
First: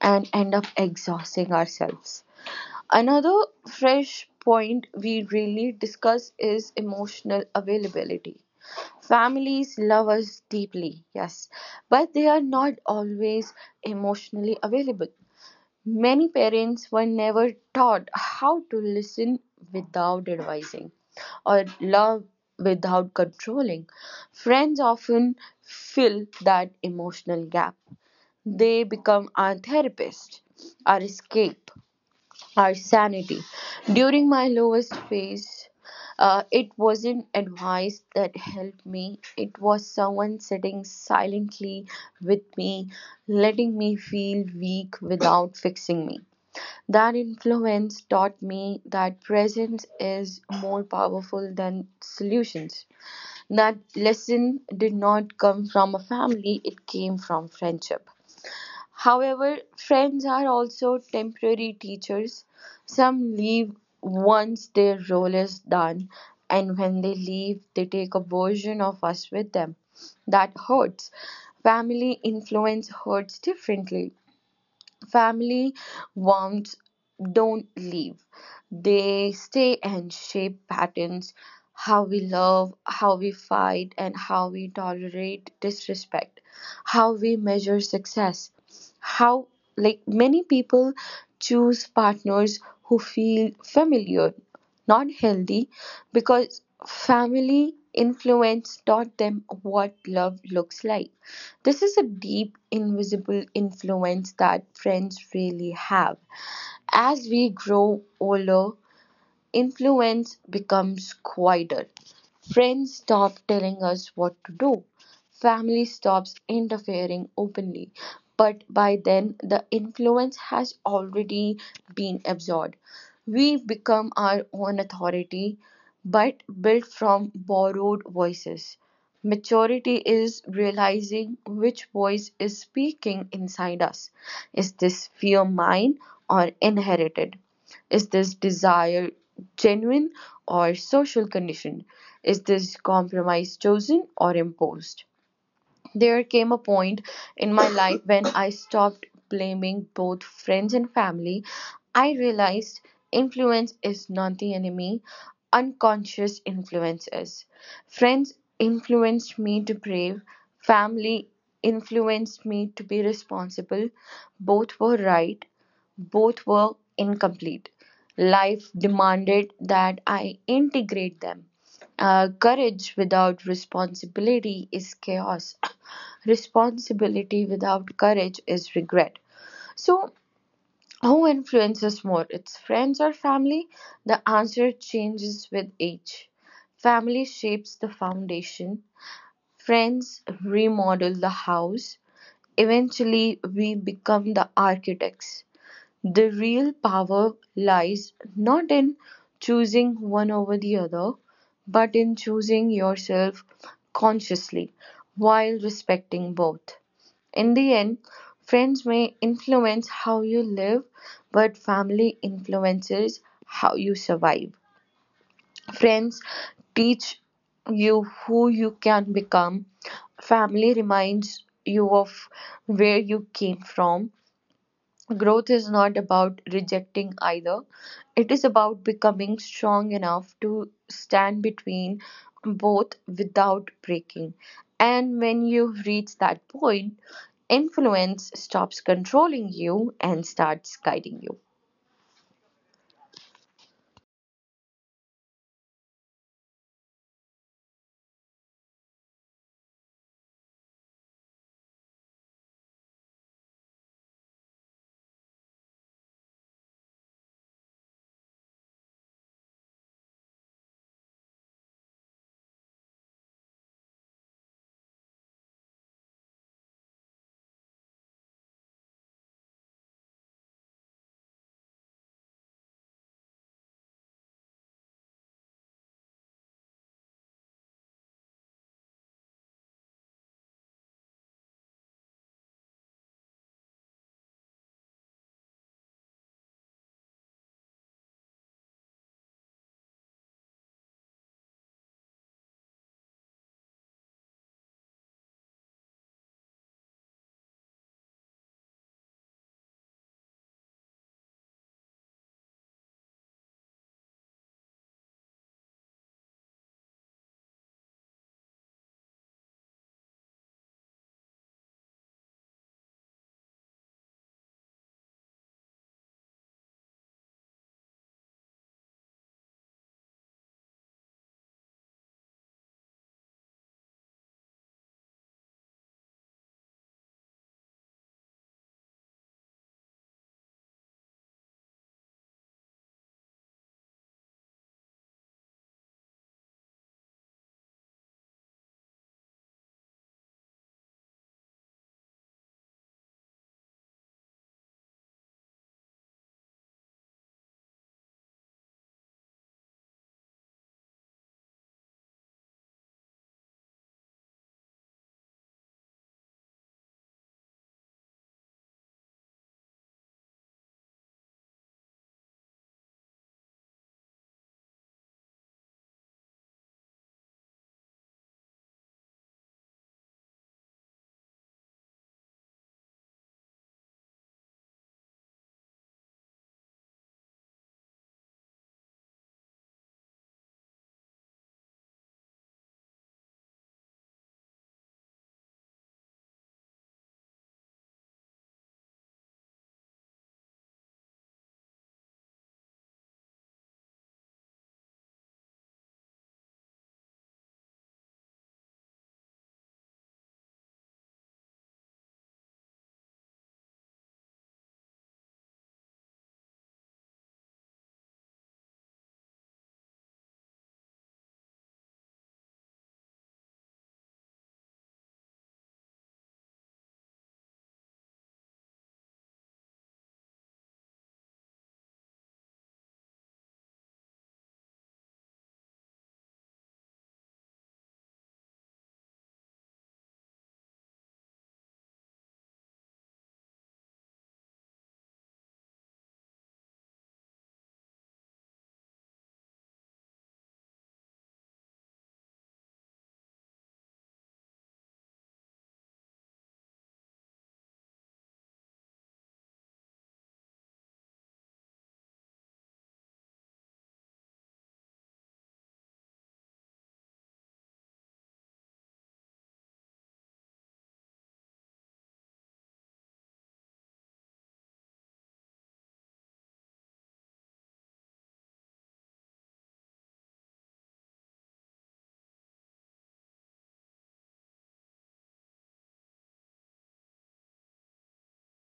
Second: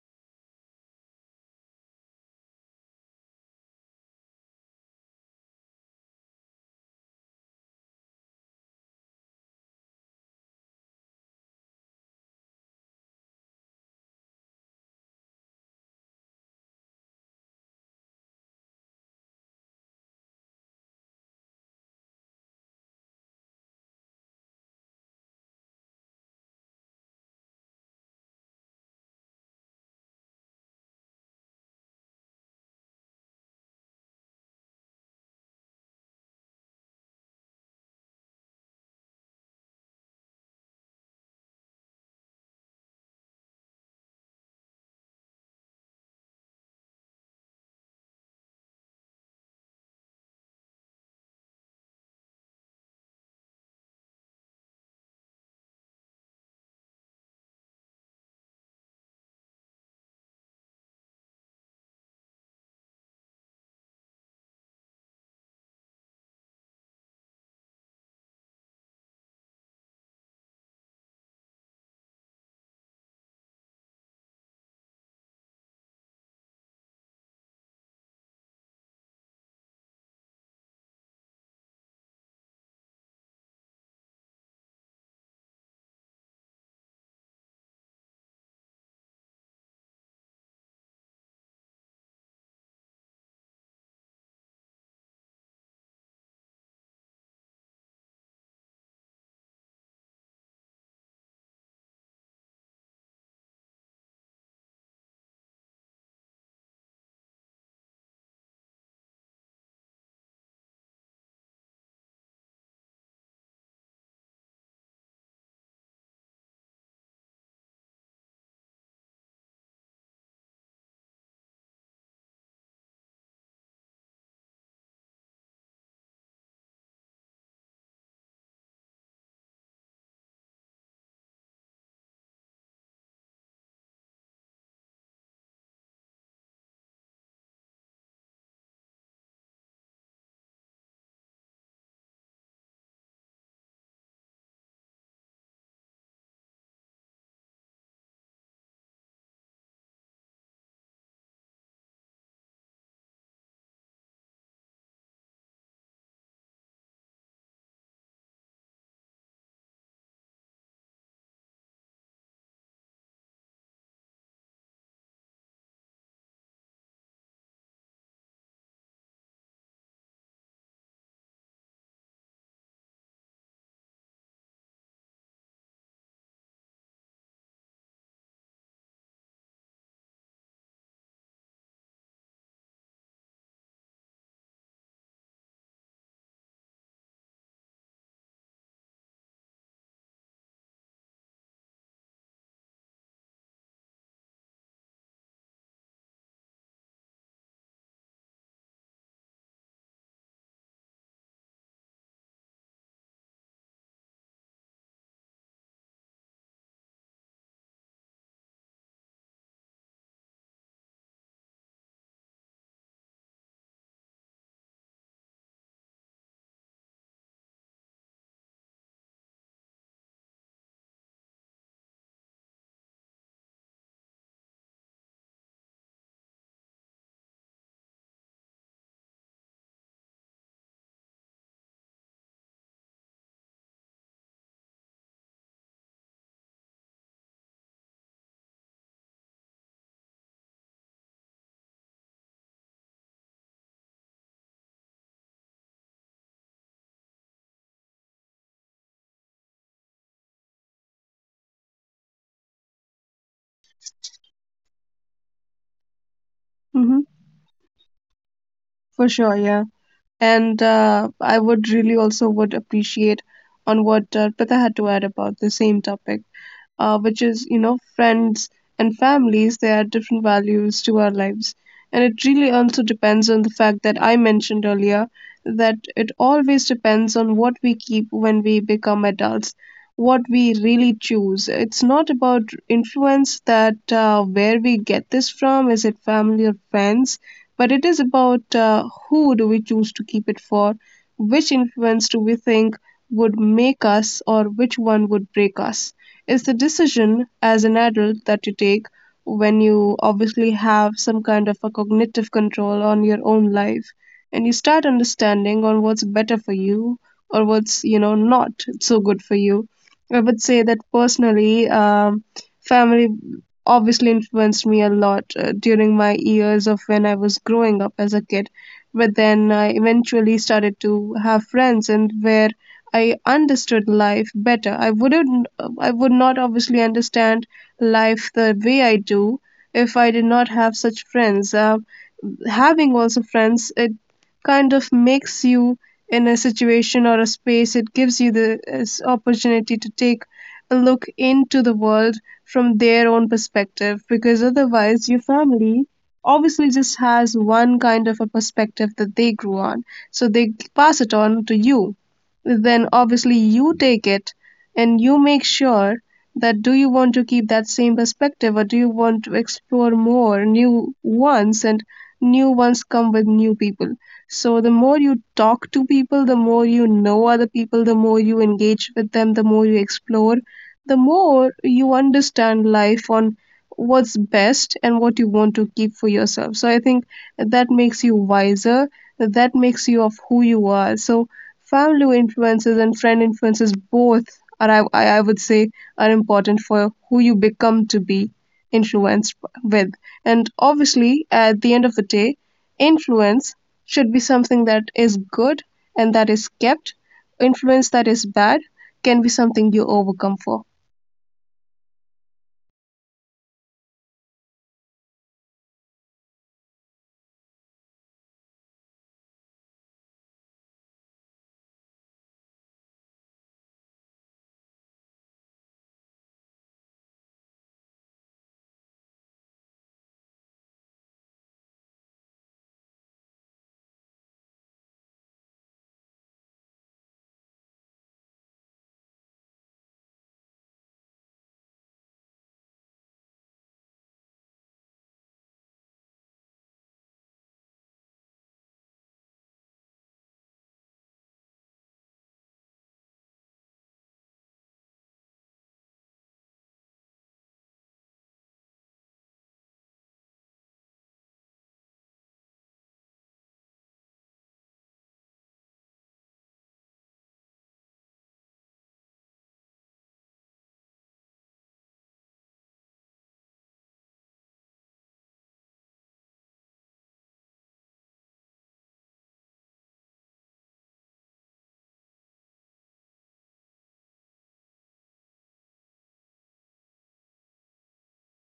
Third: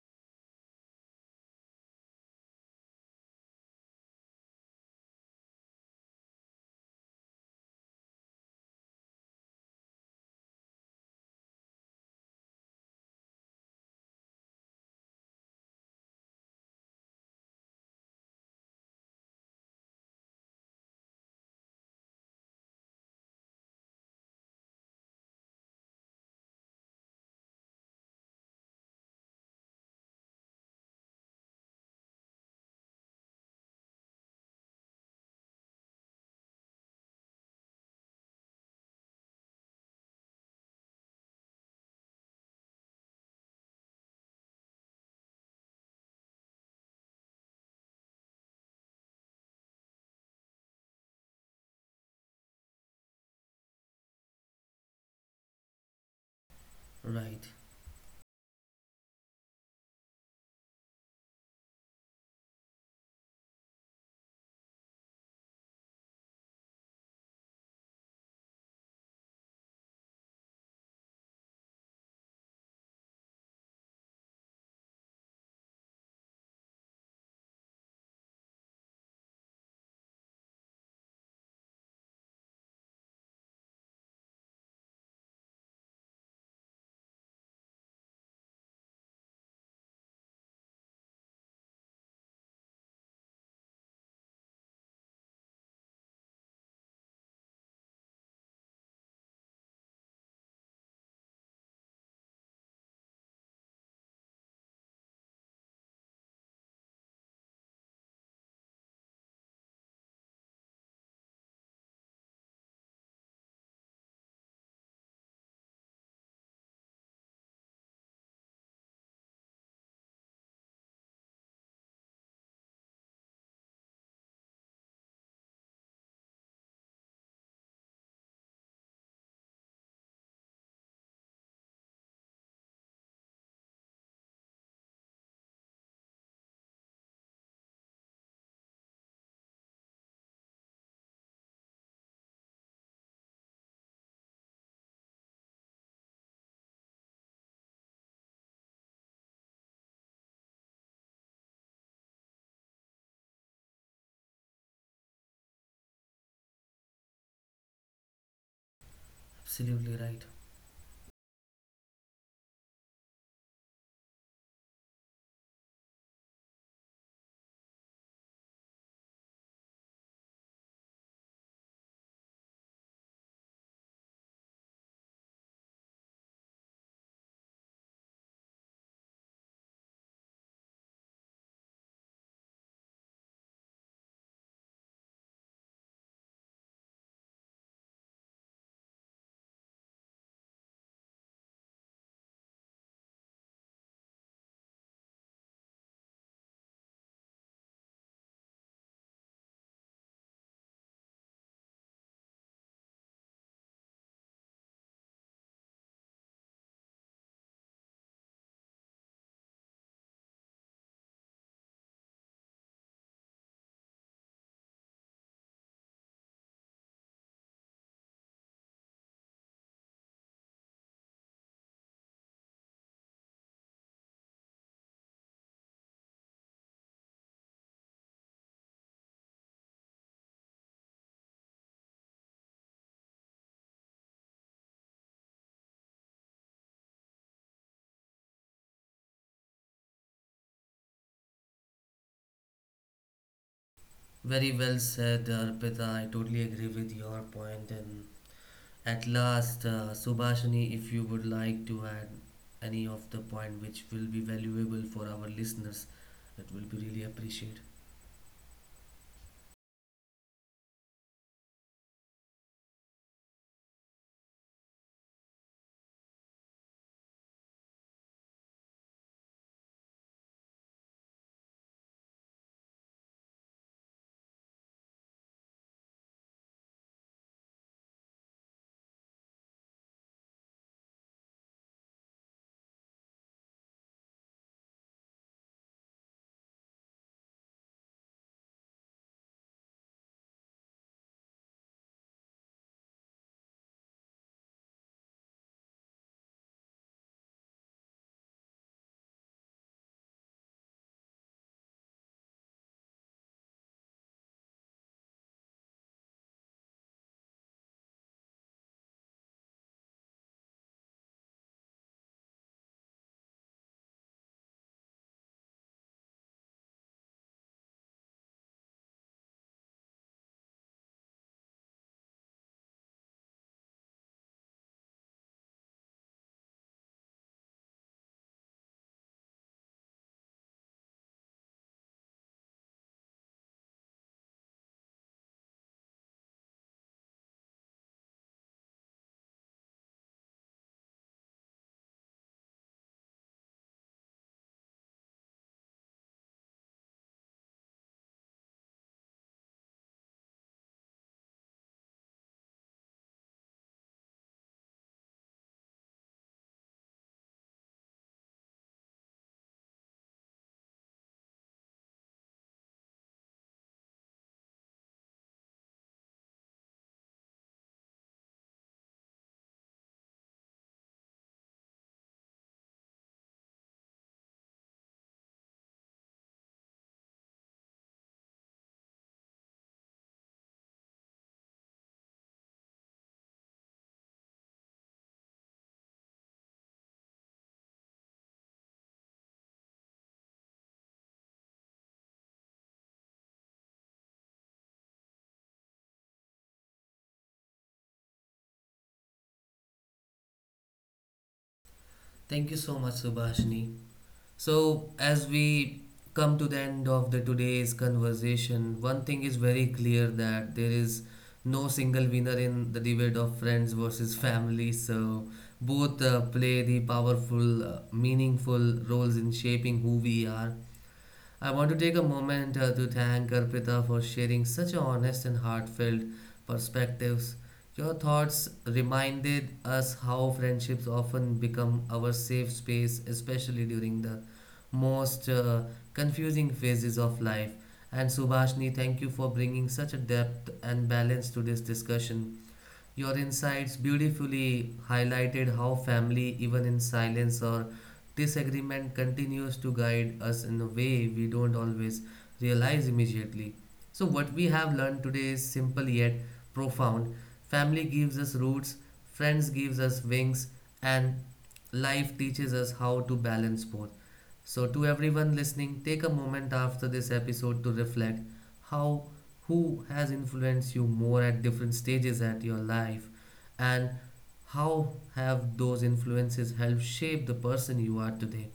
Speaker 2: and end up exhausting ourselves. Another fresh point we really discuss is emotional availability. Families love us deeply, yes, but they are not always emotionally available. Many parents were never taught how to listen without advising, or love without controlling. Friends often fill that emotional gap. They become our therapist, our escape, our sanity. During my lowest phase, it wasn't advice that helped me, it was someone sitting silently with me, letting me feel weak without fixing me. That influence taught me that presence is more powerful than solutions. That lesson did not come from a family, it came
Speaker 1: Right.
Speaker 2: from friendship. However, friends are also temporary teachers. Some leave once their role is done, and when they leave, they take a version of us with them. That hurts. Family influence hurts differently. Family warmth don't leave. They stay and shape patterns, how we love, how we fight, and how we tolerate disrespect, how we measure success, how, like, many people choose partners who feel familiar, not healthy, because family influence taught them what love looks like. This is a deep, invisible influence that friends really have. As we grow older, influence becomes quieter. Friends stop telling us what to do. Family stops interfering openly. But by then, the influence has already been absorbed. We become our own authority, but built from borrowed voices. Maturity is realizing which voice is speaking inside us. Is this fear mine or inherited? Is this desire genuine or social conditioned? Is this compromise chosen or imposed? There came a point in my life when I stopped blaming both friends and family. I realized influence is not the enemy, unconscious influence is. Friends influenced me to
Speaker 1: Absolutely
Speaker 2: brave,
Speaker 1: right.
Speaker 2: family influenced me to be responsible. Both were right, both were incomplete. Life demanded that I integrate them. Courage without responsibility is chaos. Responsibility without courage is regret. So, who influences more? It's friends or family? The answer changes with age. Family shapes the foundation, friends remodel the house. Eventually, we become the architects. The real power lies not in choosing one over the other, but in choosing yourself consciously while respecting both. In the end, friends may influence how you live, but family influences how you survive. Friends teach you who you can become, family reminds you of where you came from. Growth is not about rejecting either, it is about becoming strong enough to stand between both without breaking. And when you reach that point, influence stops controlling you and starts guiding you.
Speaker 1: Very well said, Arpita. I totally agree with your point. And at last, Subhashini, if you would like to add any of the point which will be valuable for our listeners, it will be really appreciated.
Speaker 3: For sure, yeah. And I would really also would appreciate on what Pritha had to add about the same topic, which is, you know, friends and families, they add different values to our lives. And it really also depends on the fact that I mentioned earlier, that it always depends on what we keep when we become adults, what we really choose. It's not about influence that where we get this from, is it family or friends? But it is about who do we choose to keep it for, which influence do we think would make us, or which one would break us. It's the decision as an adult that you take when you obviously have some kind of a cognitive control on your own life, and you start understanding on what's better for you or what's, you know, not so good for you. I would say that personally, family obviously influenced me a lot during my years of when I was growing up as a kid. But then I eventually started to have friends, and where I understood life better. I would not obviously understand life the way I do if I did not have such friends. Having also friends, it kind of makes you in a situation or a space, it gives you the opportunity to take look into the world from their own perspective, because otherwise your family obviously just has one kind of a perspective that they grew on, so they pass it on to you. Then obviously you take it and you make sure that do you want to keep that same perspective, or do you want to explore more new ones, and new ones come with new people. So the more you talk to people, the more you know other people, the more you engage with them, the more you explore, the more you understand life on what's best and what you want to keep for yourself. So I think that makes you wiser, that makes you of who you are. So family influences and friend influences both are, I would say, are important for who you become to be influenced with. And obviously, at the end of the day, influence should be something that is good and that is kept. Influence that is bad can be something you overcome for.
Speaker 1: Thank you so much, Subhashini. So, as we come to the end of the today's conversation, one thing is very clear that there is no single winner in the debate of friends versus family. So, both play the powerful, meaningful roles in shaping who we are. I want to take a moment to thank Arpita for sharing such honest and heartfelt perspectives. Your thoughts reminded us how friendships often become our safe space, especially during the most confusing phases of life. And Subhashni, thank you for bringing such a depth and balance to this discussion. Your insights beautifully highlighted how family, even in silence or disagreement, continues to guide us in a way we don't always realize immediately. So, what we have learned today is simple yet profound. Family gives us roots, friends gives us wings, and life teaches us how to balance both. So, to everyone listening, take a moment after this episode to reflect how who has influenced you more at different stages at your life, and how have those influences helped shape the person you are today.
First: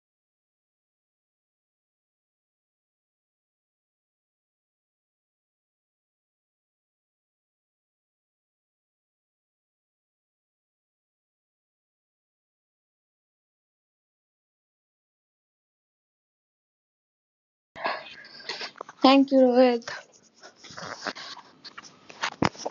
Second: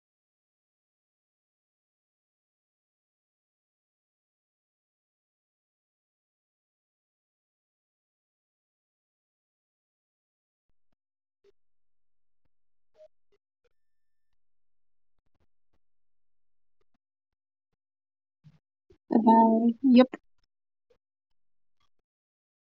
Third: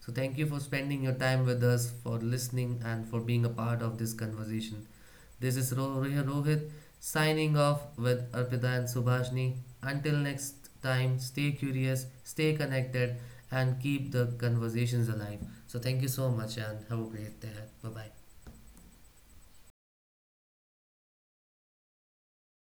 Speaker 1: So thank you for spending your time with us, for listening, and for being a part of this conversation. This is Rohit, signing off with Arpita and Subhashni. Until next time, stay curious, stay connected, and keep the conversations alive. So thank you so much and have a great day. Bye bye.
Speaker 2: Thank you,
Speaker 3: Bye.
Speaker 2: Rohit.
Speaker 3: Yep.